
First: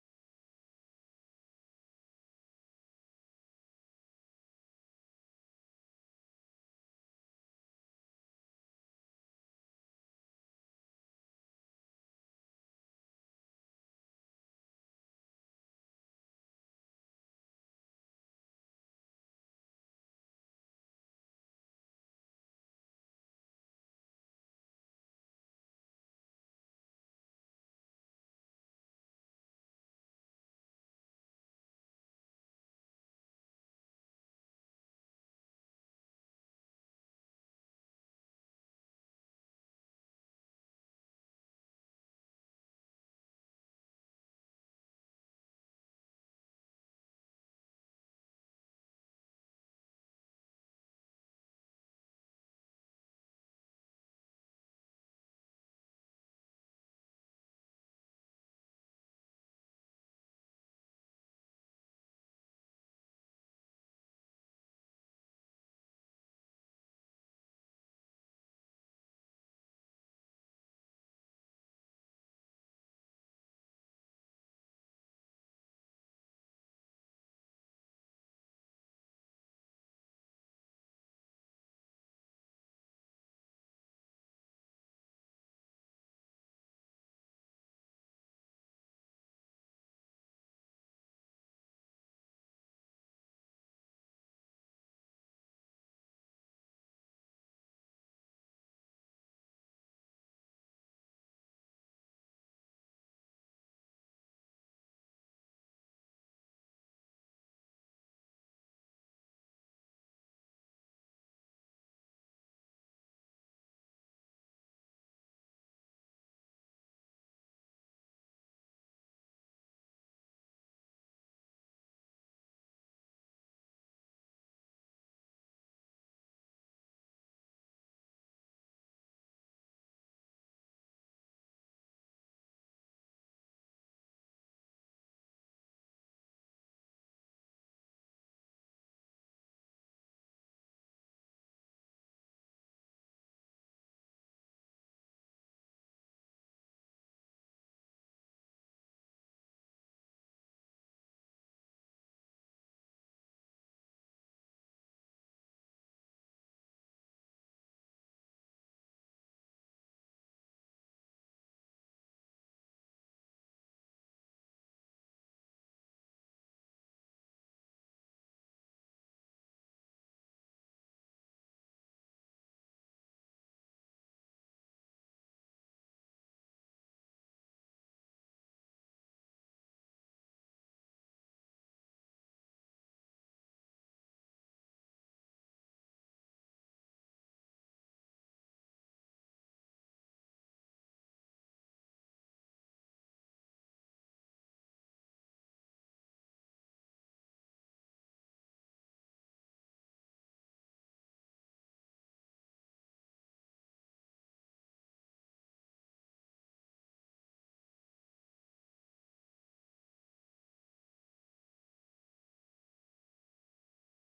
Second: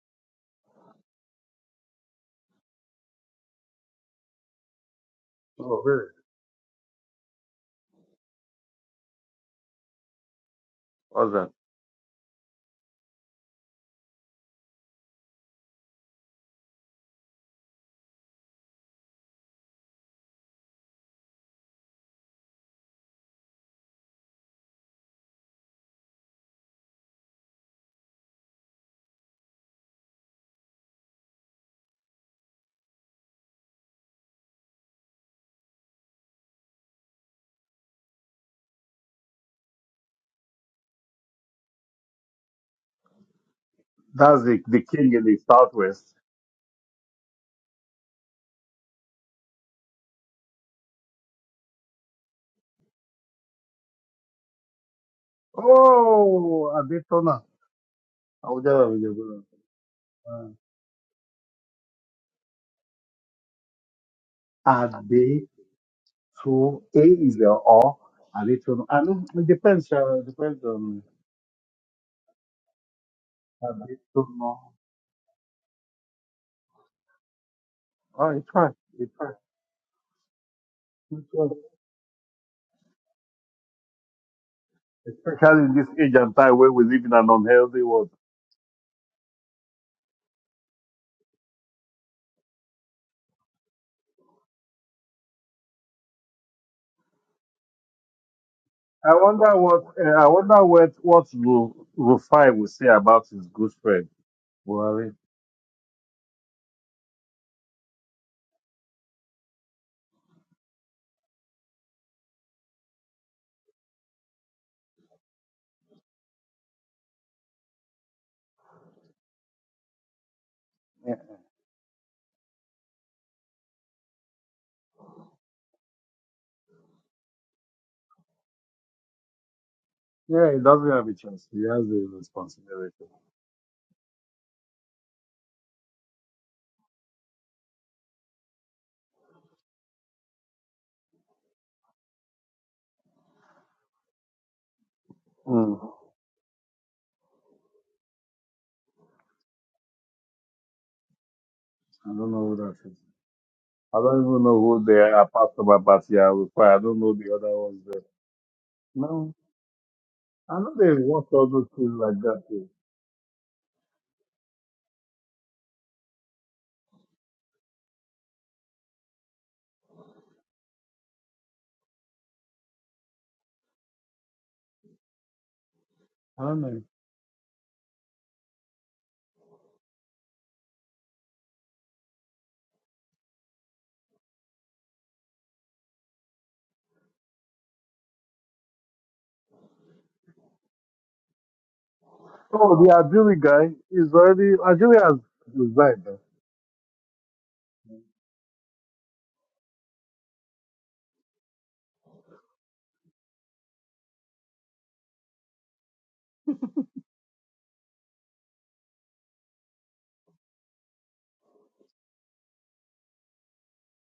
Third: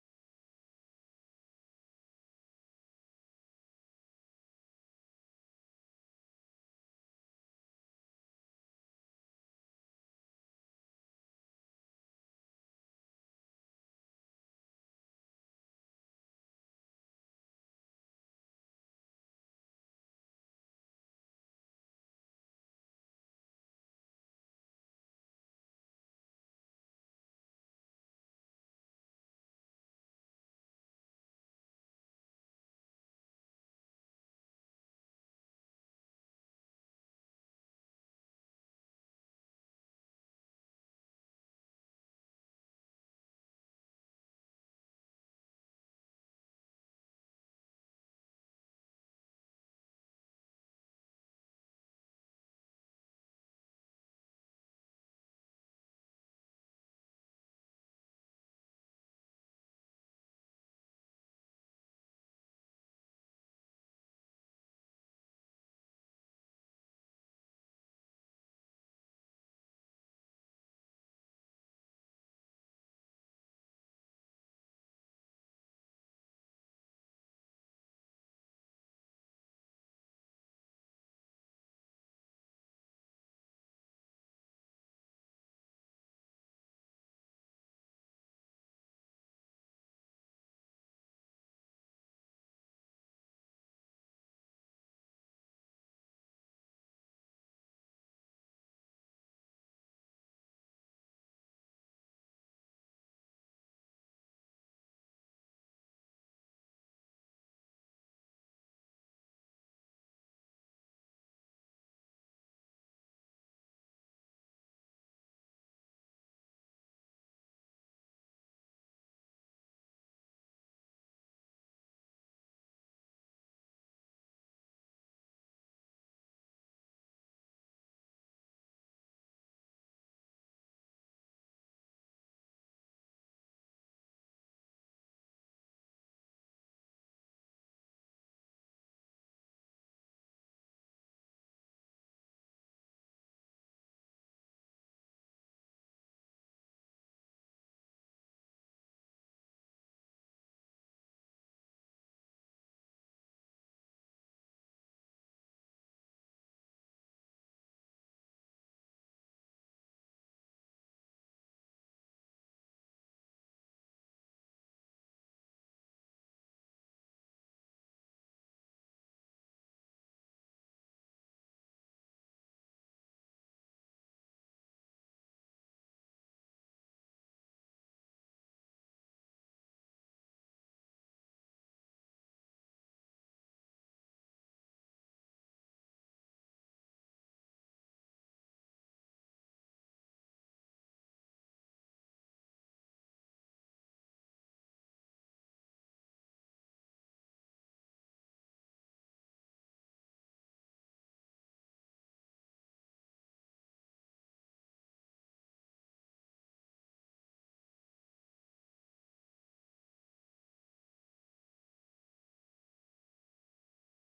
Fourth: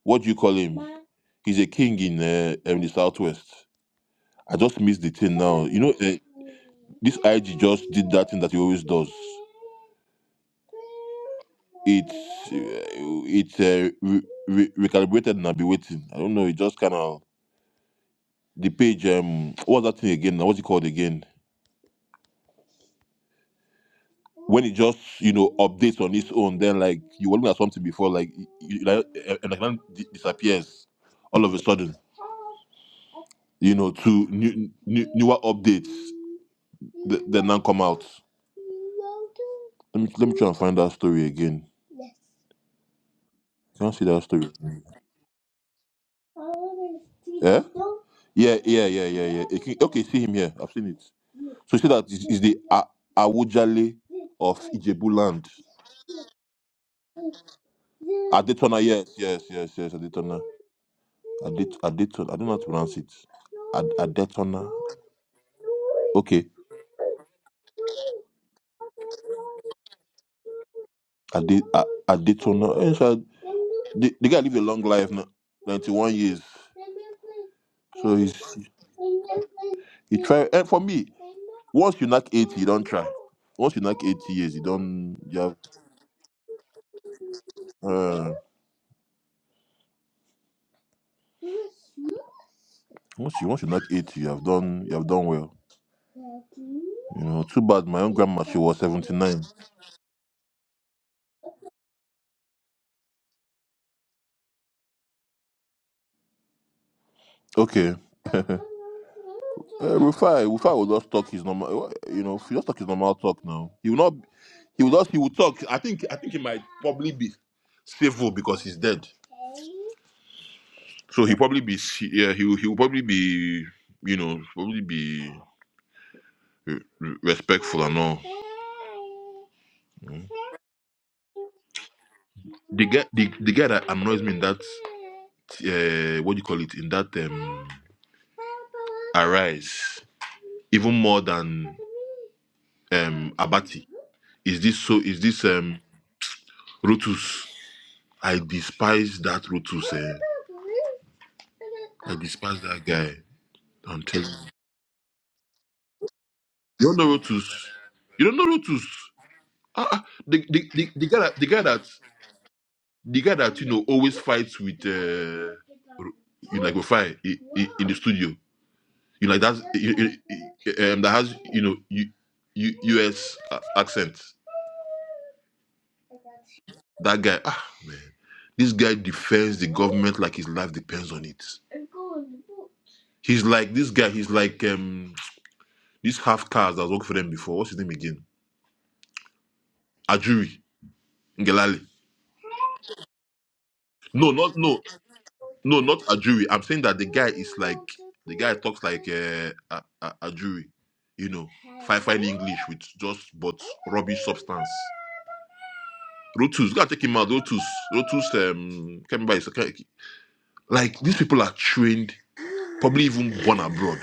C: what do you call him? He's a king in uh, in the southwest. I just missed the thing now. You
A: Oh,
C: know,
A: really?
C: uh, this IG just did that thing that he always does.
A: What's that?
C: It's uh, it's uh, re- re- recalibrated and I'll be waiting. I don't know. It just kind of the page. Um, what's that thing again? now? What's it called again? When it just you know updates on its own, then like you were looking at something before, like you, you- like eh, eh, like then di- disappears all of a sudden. You know, to new, new newer updates that, that now come out. Let me let me try and find that story again. Can't see that
A: That's
C: story.
A: the, the king in the southwest.
C: Yeah? Yeah, yeah, yeah, yeah, yeah. It can- okay, see him here. I've seen it. So you see that is, is the A- Awujale of Ijebu land.
A: Oh, Adetona.
C: Adetona,
A: Awujale,
C: yes,
A: Awujale.
C: yes, yes, yes, Adetona. Adet, Adetona, I don't know how to pronounce it. Ad,
A: Uh,
C: Adetona.
A: Ade
C: Okay,
A: to A is the O. Adetona. I know it depends. Uh, depends on
C: Adet, A- Adetona. Eh, so The, the guy lived
A: Adetona.
C: a long life, now, 91 years. So
A: Oh, it's
C: he's.
A: right. It's right.
C: You try, and for me,
A: It's right.
C: once you knock 80, you don't try. Once you knock 80 years, you don't, you have,
A: Especially in this age and time where we live in an unhealthy world.
C: uh, once you, once you knock 80, you have done, you have done well. You know, too bad my own grandma, she was
A: I
C: 79.
A: wonder what uh, I wonder what what Ru- Rufai will say about his good friend Buhari.
C: Okay. uh, Rufai, Rufai will just talk his normal, you know, he just talk his normal talk now. He will not, he will just, he will talk. I think, I think he might probably be civil because he's dead.
A: Yeah,
C: So he probably be se- yeah he will- he will probably be you know probably be re- re- respectful and all. Mm.
A: yeah, he doesn't have a chance. He has a
C: The
A: responsibility.
C: guy the, the guy that annoys me in that uh, what do you call it in that um arise even more than um Abati is this so is this um
A: Mm-hmm.
C: Rotus I despise that Rotus eh.
A: I
C: I
A: don't know who
C: despise
A: that
C: that
A: is.
C: guy
A: I
C: I'm
A: don't
C: telling you
A: even know who they are apart from Abatia Rufai. I
C: you don't
A: don't
C: know
A: know the
C: Rotus
A: other ones there.
C: you don't know Rotus
A: No,
C: Uh, the,
A: I
C: the,
A: know
C: the,
A: they
C: the guy
A: watch
C: that
A: all
C: the guy
A: those
C: that
A: things like that. Too.
C: the guy that you know always fights with uh you like with fire in, in the studio. You like that's you, you- um that has you know you, you U.S. accent.
A: I don't know.
C: That guy, ah man, this guy defends the government like his life depends on it. He's like this guy. He's like um this half caste that was working for them before. What's his name again? Ajuri Ngelale.
A: Oh, the Ajuri guy is
C: No,
A: already
C: not no.
A: Ajuri has
C: No, not
A: resigned. eh?
C: Ajuri. I'm saying that the guy is like the guy talks like uh, a, a Ajuri, you know, fine fine English with just but rubbish substance. Rotus, gotta take him out. Rotus, Rotus, um, can't remember his- can't- like these people are trained, probably even born abroad.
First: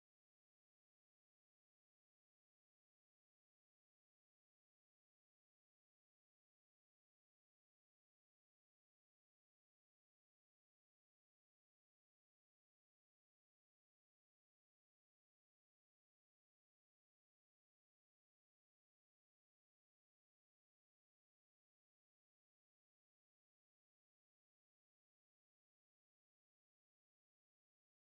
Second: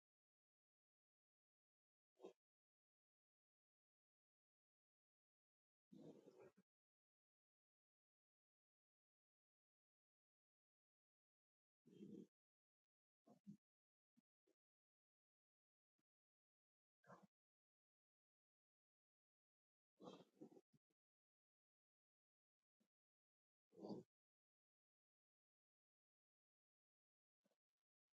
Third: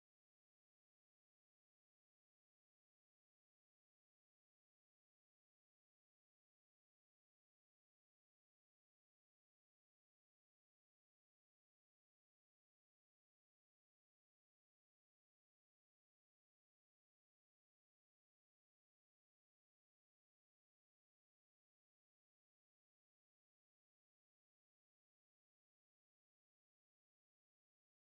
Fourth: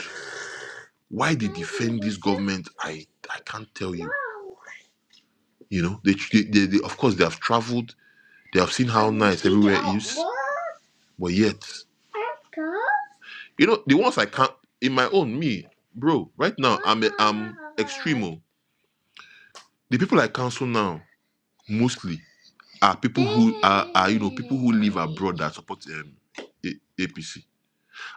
C: Why they defend this government, I I can't tell you. You know, they, they, they, they of course they have traveled, they have seen how nice everywhere is, but yet. You know, the ones I can't in my own me, bro. Right now, I'm a, I'm extremo. The people I counsel now mostly are people who are, are you know people who live abroad that support um, A- APC.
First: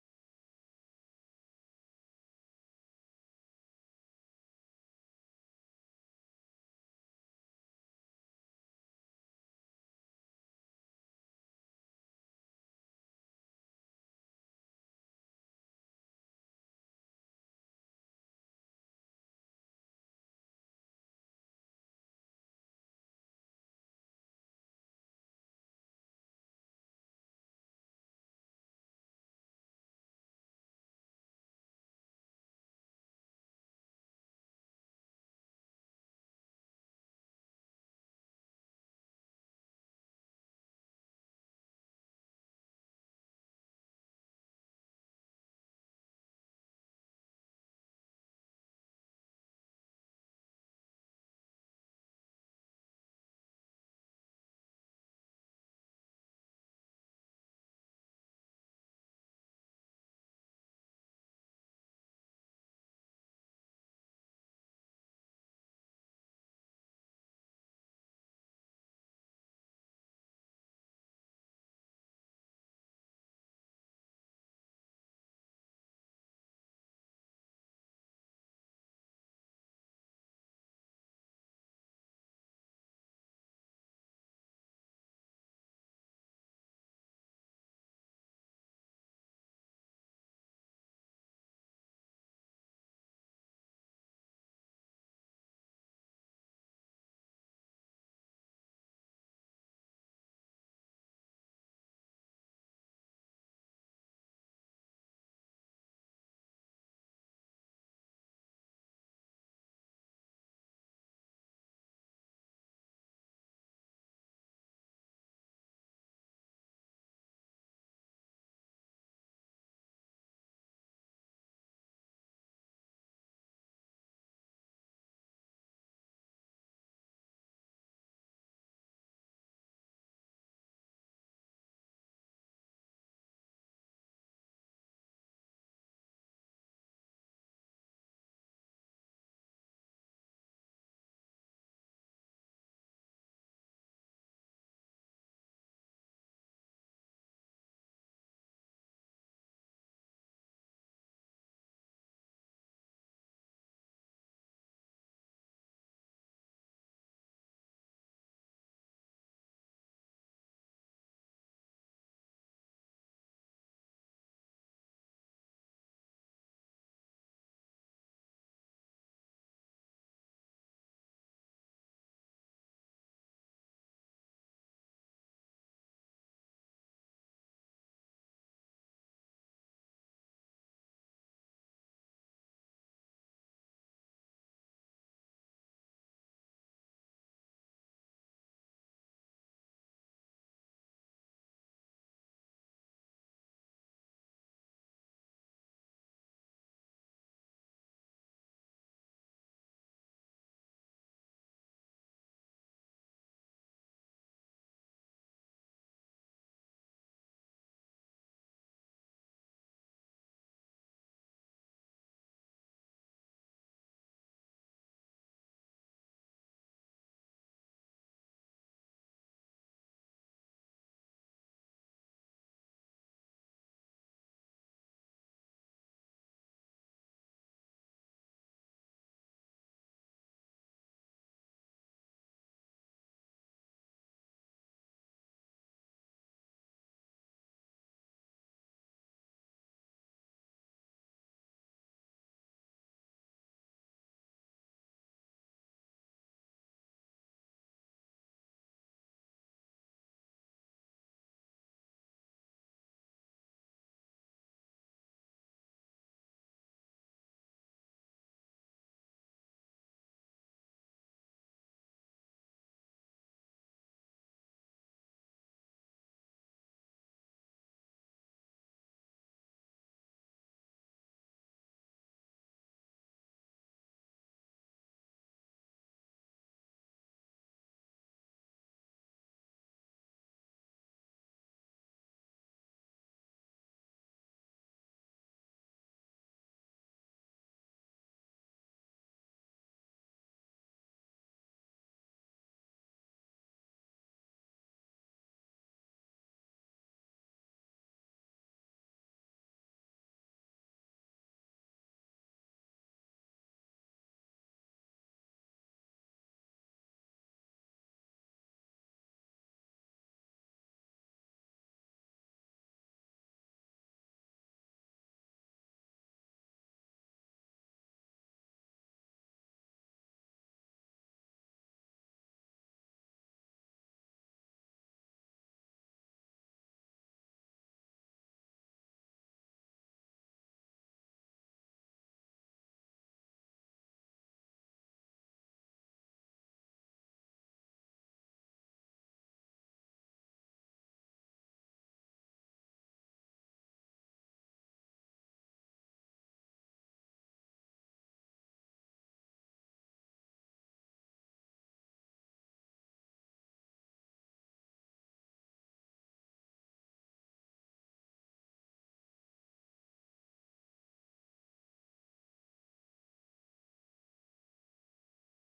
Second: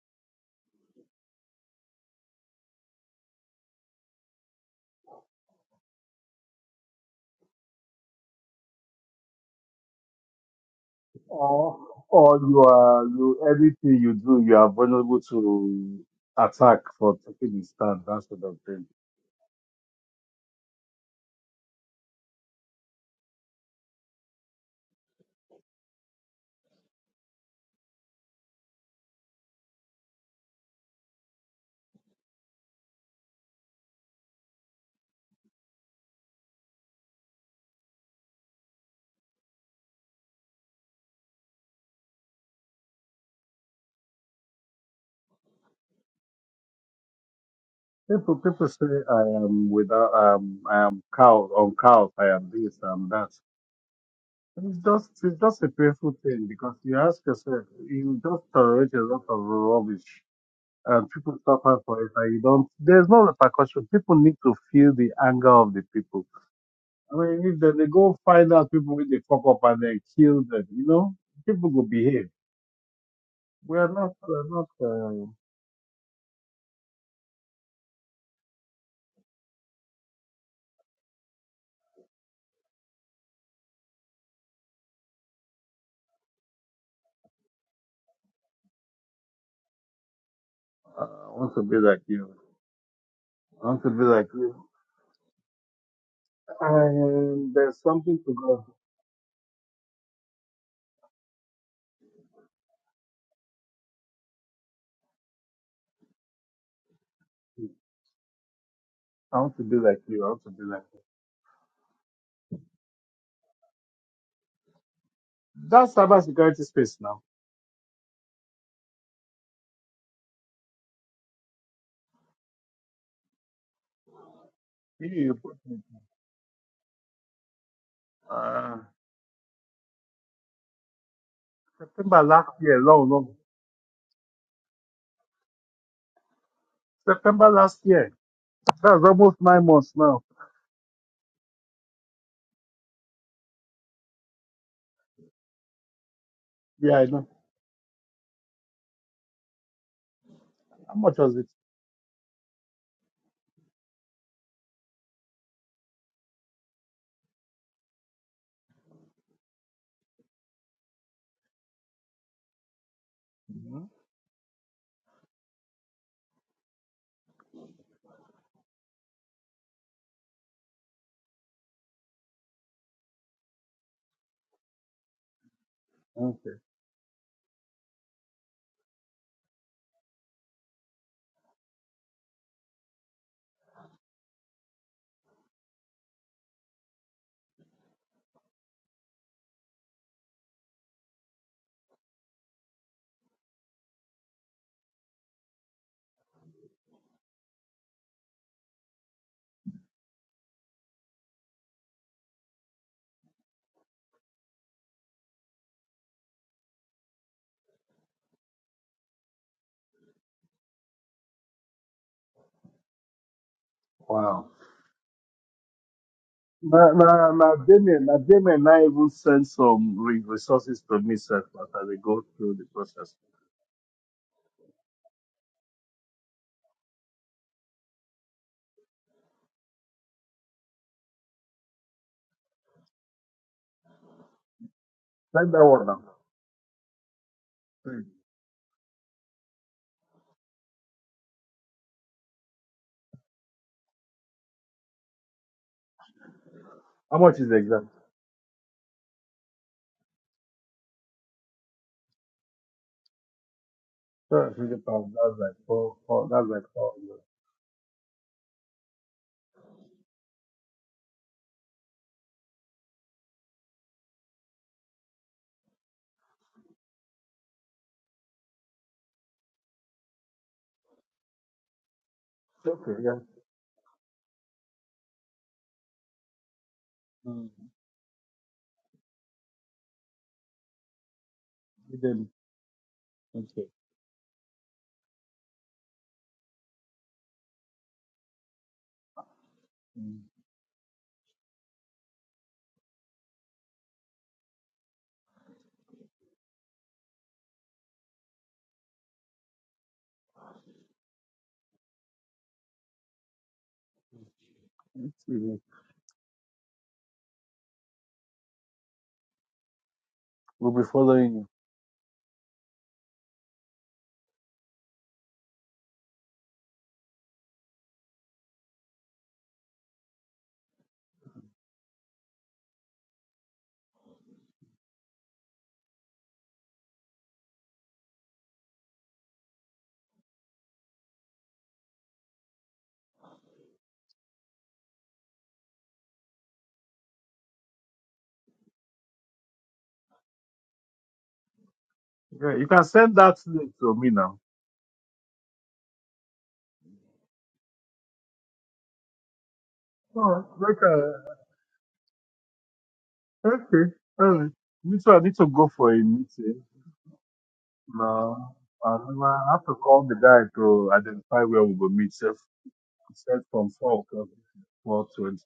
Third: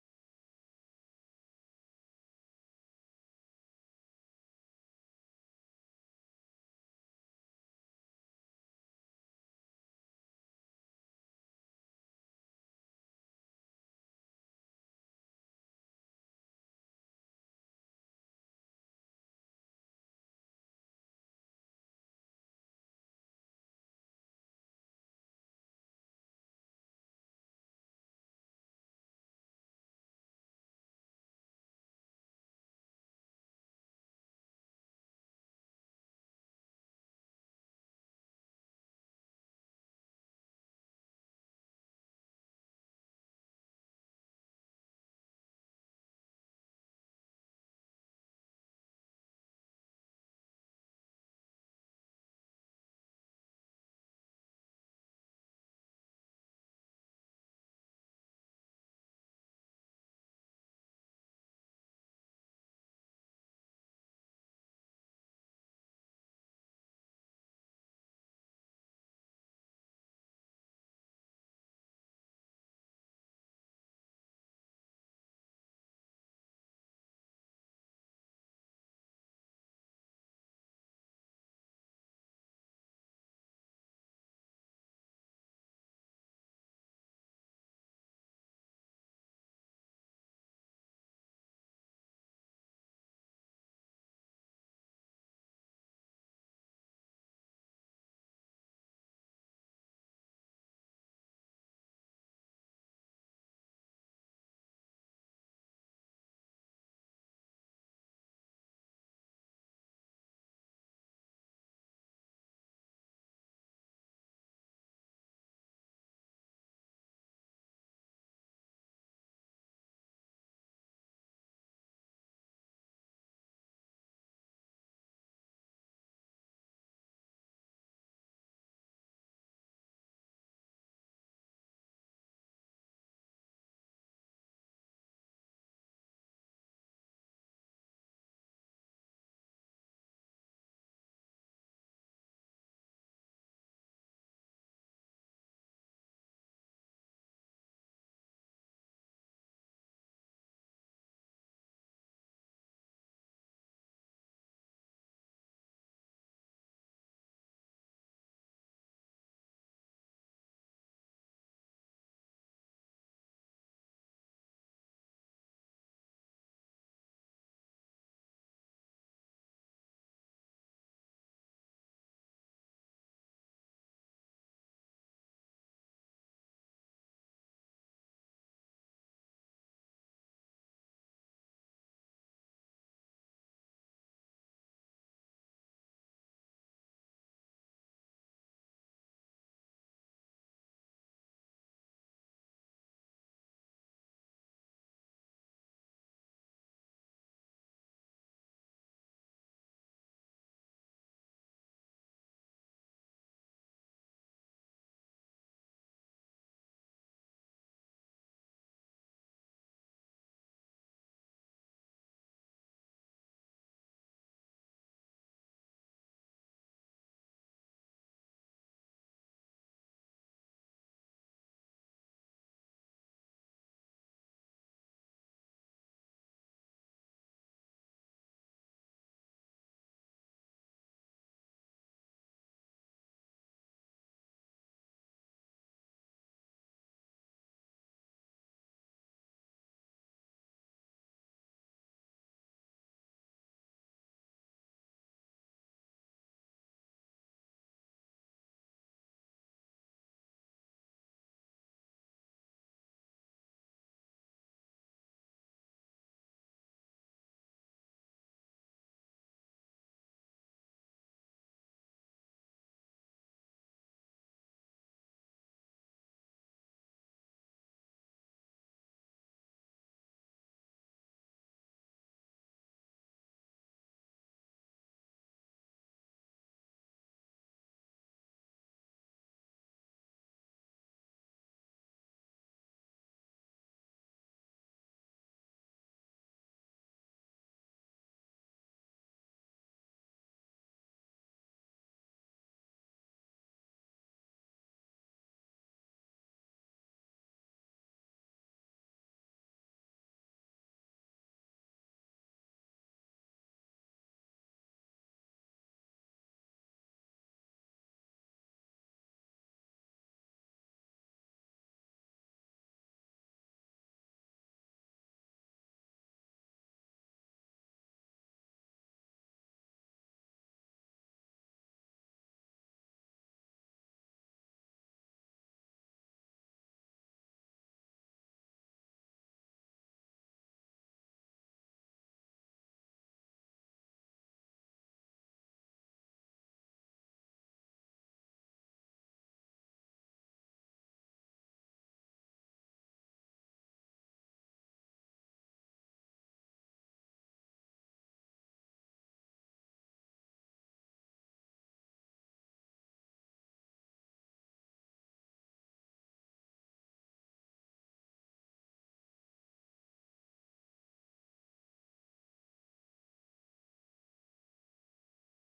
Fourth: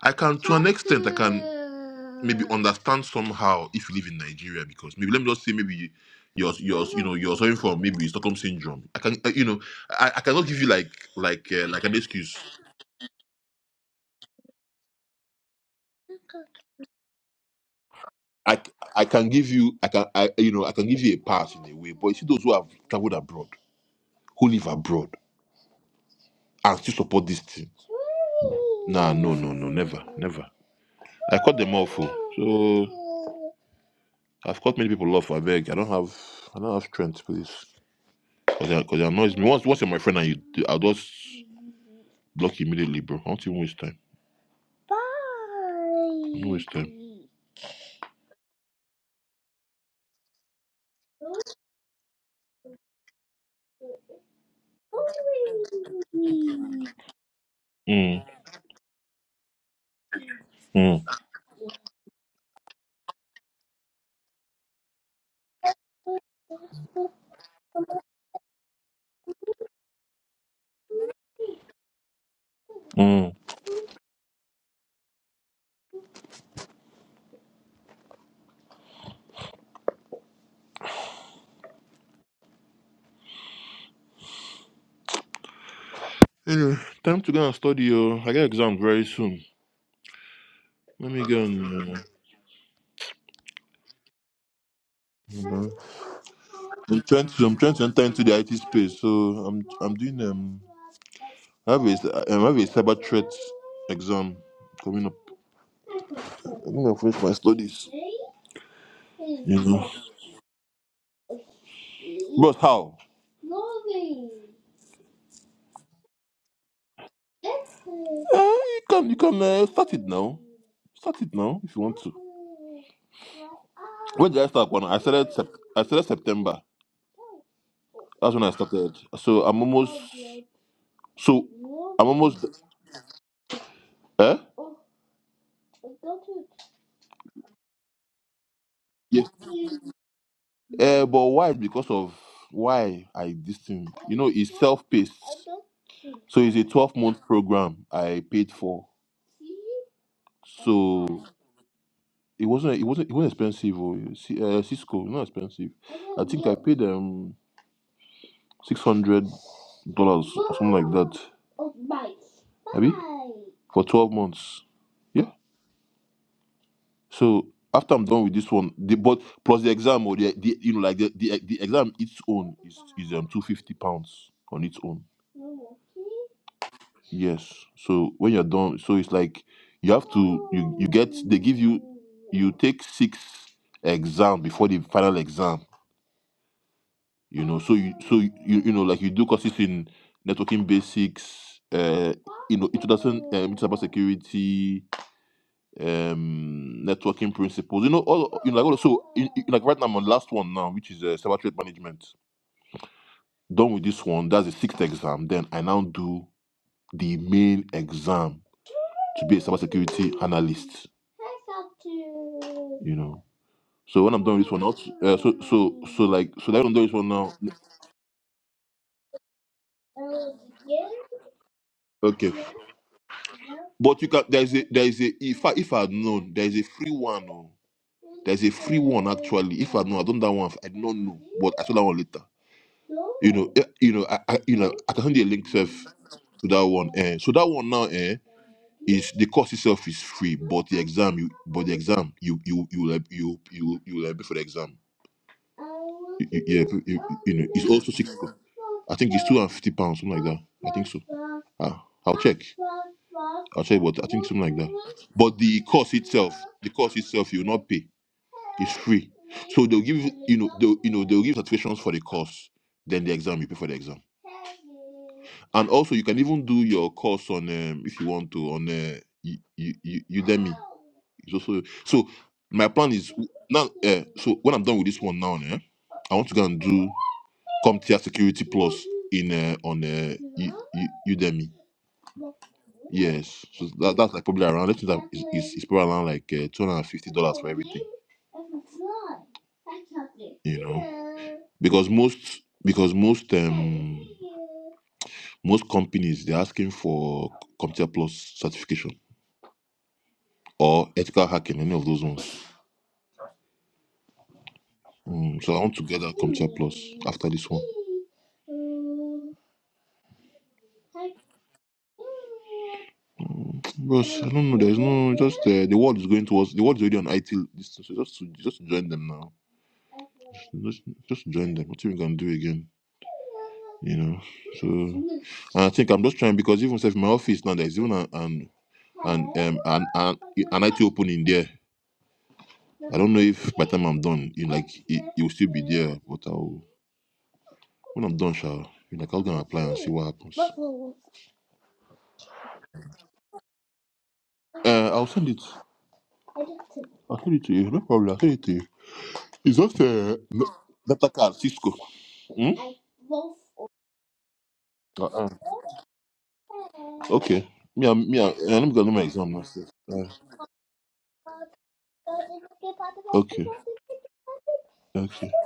C: I can to an extent I can maybe understand somehow if you live in Nigeria because maybe let me just say maybe you're you're you know you're suffering from maybe Stockholm syndrome. I can uh, you know I, I cannot give you like like uh,
A: Or
C: like an excuse.
A: or you are you anything you do you are vulnerable to attack for taking a stand, that sort
C: I I
A: of thing.
C: can give you I can I, you know I can give you a pass in a way, but you see those who have traveled abroad, who live abroad, and still support this thing. Nah, no, no, no, never, never. I cut them off. oh. So I've cut many people off. I beg. I don't have I don't have strength, please, because they cause they annoys me. Once once you're my friend and you, do- I'll just block you immediately, bro. I don't even waste time. Don't waste time.
A: People people say I am without um I am cow on cows, I am this, I am that. It's just it's just a painful thing because you ask yourself, you
C: Mm,
A: just tolerate a lot of rubbish
C: mm,
A: and people suffer for it and you don't there's no repercussion. People need to feel the anger of the people. I mean if they, they go find out people with the fuck up and they kill them, you know, people will behave.
C: mm.
A: We are not we're not uh,
C: Anyway, time to go and study. Oh, I get exam very soon. Let me
A: I
C: go
A: want to be
C: and. Uh,
A: like you. I want to be like you.
C: you know, I'm trying to.
A: And
C: I'm trying
A: there's
C: to enter
A: something
C: into
A: to
C: the IT
A: go.
C: space. So I'm. I'm doing. Um, I have a. I have a cyber threat exam coming up. I'm gonna finish my studies.
A: I want
C: You
A: to be
C: know,
A: like you. I want to be like you.
C: but how? Uh,
A: That's cyber security space now.
C: you can. You can uh, start it now. Start it now if you want to. When did I start? One. I
A: You,
C: started.
A: you
C: Sep-
A: put
C: I started September. That's when I
A: me.
C: started. So I'm almost. So I'm
A: September
C: almost.
A: last year, long, long.
C: Eh?
A: September last year. That's
C: Yes.
A: almost nine months now.
C: Uh, but why? Because of why I this thing. You know, it's self-paced. So it's a
A: Yeah, I
C: 12-month
A: know.
C: program I paid for.
A: How much
C: So
A: was it?
C: it wasn't. It wasn't. It wasn't expensive. Oh, You see, uh, Cisco, not expensive. I think I paid um six hundred dollars or something like that. Abi? For
A: Mhm.
C: twelve months. Yeah. So after I'm done with this one, the but plus the exam or the, the you know like the, the the exam its own is is um two fifty pounds on its own.
A: Okay.
C: Yes. So when you're done, so it's like you have to you you get they give you you take six exam before the final exam. You know, so you so you you know like you do courses in networking basics, uh, you know introduction um, to cyber security, um networking principles you know all you know like also in, in- like right now i'm on last one now which is uh, cyber threat management done with this one that's the sixth exam then i now do the main exam to be a cybersecurity analyst you know so when i'm done with
A: Wow.
C: this one out uh, so so so like so that i'm done with this
A: Now,
C: one now
A: now, now, Damien, now, Damien, now even send some re- resources to me, sir, as they go
C: okay
A: through the process.
C: But you can there's a there is a if I if I had known there's a free one oh. There's a free one actually. If I know, I don't that one. I do not know, but I saw that one later. You know, eh, you know, I, I you know, I can send you a link
A: Send that
C: self
A: one now.
C: to that one. Eh. So that one now,
A: Hmm.
C: eh, is the course itself is free, but the exam, you, but the exam, you, you, you, will- you, you, you will be for the exam. Y- Yeah, you, you,
A: How
C: you
A: much
C: know,
A: is the
C: it's
A: exam?
C: also six. I think it's two hundred fifty pounds, something like that. I think so. Ah, I'll check. I'll check, but I think something
A: Sir,
C: like
A: three
C: that.
A: hundred pounds.
C: But
A: That's like
C: the course
A: four, four.
C: itself,
A: That's like
C: the
A: four.
C: course
A: euros.
C: itself, you will not pay. It's free. So they'll give you, you know, they'll, you know, they'll give certifications for the course, then the exam, you pay for the exam. And also, you can even do your course on, um, if you want to, on uh, U- U- U- Udemy. It's also so. My plan
A: Okay,
C: is
A: yeah.
C: now. Uh, so when I'm done with this one now, eh, I want to go and do
A: Hmm.
C: CompTIA Security Plus in uh, on uh, U- U- Udemy. Yes, so that, that's like probably around. Let's say that is is is probably around like uh, two hundred and fifty dollars for everything. You know, because most because most um most companies they're asking for Computer Plus certification or ethical hacking, any of those ones. Mm, so I want to get that Computer Plus after this one.
A: We'll be following you.
C: Because I don't know. There's no no, just uh, the world is going towards the world is already on IT. This, thing, so just to, just join them now. Just, just join them. What you can do again? You know. So and I think I'm just trying because even if my office now there's even an an an um, an, an, an IT open in there. I don't know if by the time I'm done, you know, like it, it will still be there. But I'll when I'm done, shall you know, like, I'll gonna apply and see what happens.
A: Okay, you can send that link to me now.
C: Uh, I'll send it. I'll send it to you. No problem. I'll send it to you. Isofia,
A: Oh,
C: not, not like a
A: okay.
C: car, Cisco. Hmm?
A: Okay. All right. Me too. I
C: Uh-uh.
A: need to go for a meeting.
C: Okay. Me, I'm, me, I'm,
A: No,
C: let me go do
A: I
C: my
A: never
C: exam
A: I
C: now.
A: have
C: sis.
A: to call
C: Uh,
A: the guy to identify where we will meet. Set, said
C: okay.
A: from 4 o'clock,
C: Okay.
A: 4.20.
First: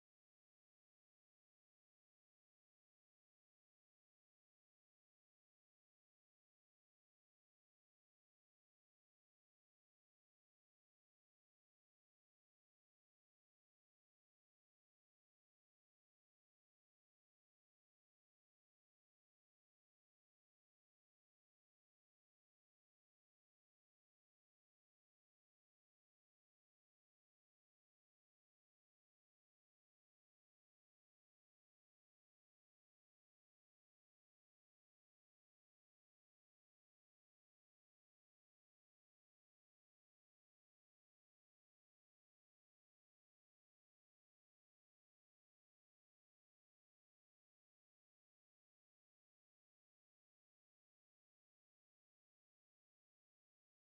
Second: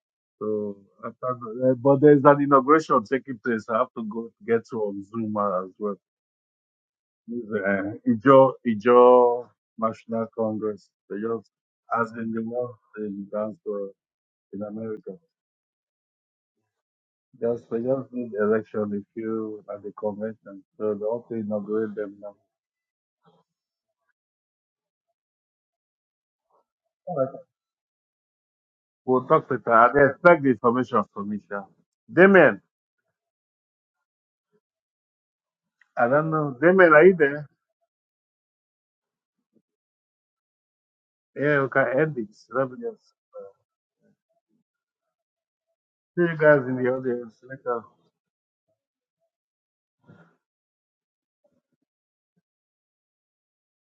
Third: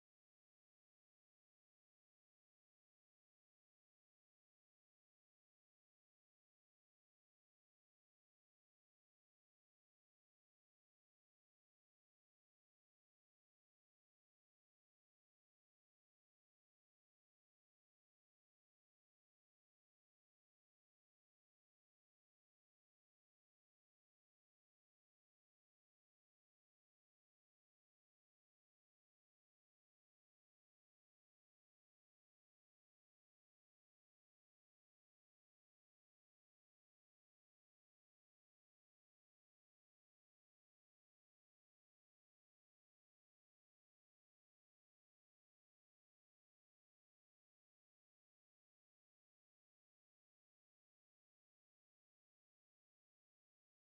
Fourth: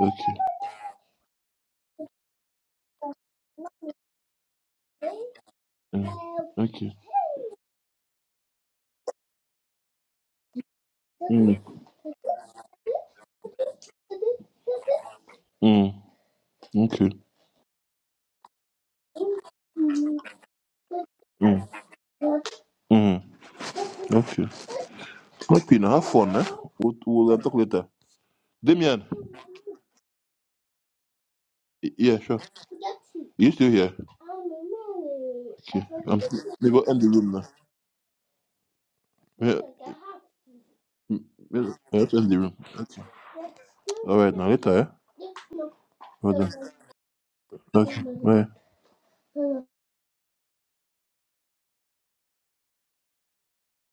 C: Okay.
A: So, after, the- eh, but there's an inauguration taking place. I have to go get to on Zoom as well.
C: Mm. Okay.
A: Uh, Ijo, Ijo National Congress. They just,
C: Mm.
A: as in the world, in, dance for- in America.
C: Mm. Okay.
A: Just, they just need election if you at the
C: Mm.
A: convention. So they also inaugurate them now.
C: Mm. Okay. Okay, now have fun, eh? We'll, we'll talk later. Damien,
A: We'll talk later. I they expect the information from me, sure.
C: y- yeah, sure.
A: Damien,
C: You still here? Okay.
A: I
C: I'm,
A: don't know.
C: maybe will
A: Damien,
C: end
A: are
C: the
A: you
C: room now.
A: there?
C: Yeah. Mm,
A: Yeah, we
C: Yeah,
A: can
C: yeah, that's
A: end it.
C: the room.
A: Love you
C: Okay.
A: guys.
C: All right, now later. Eh?
A: See
C: Well
A: you
C: done.
A: guys in the audience later.
C: Okay. Bye.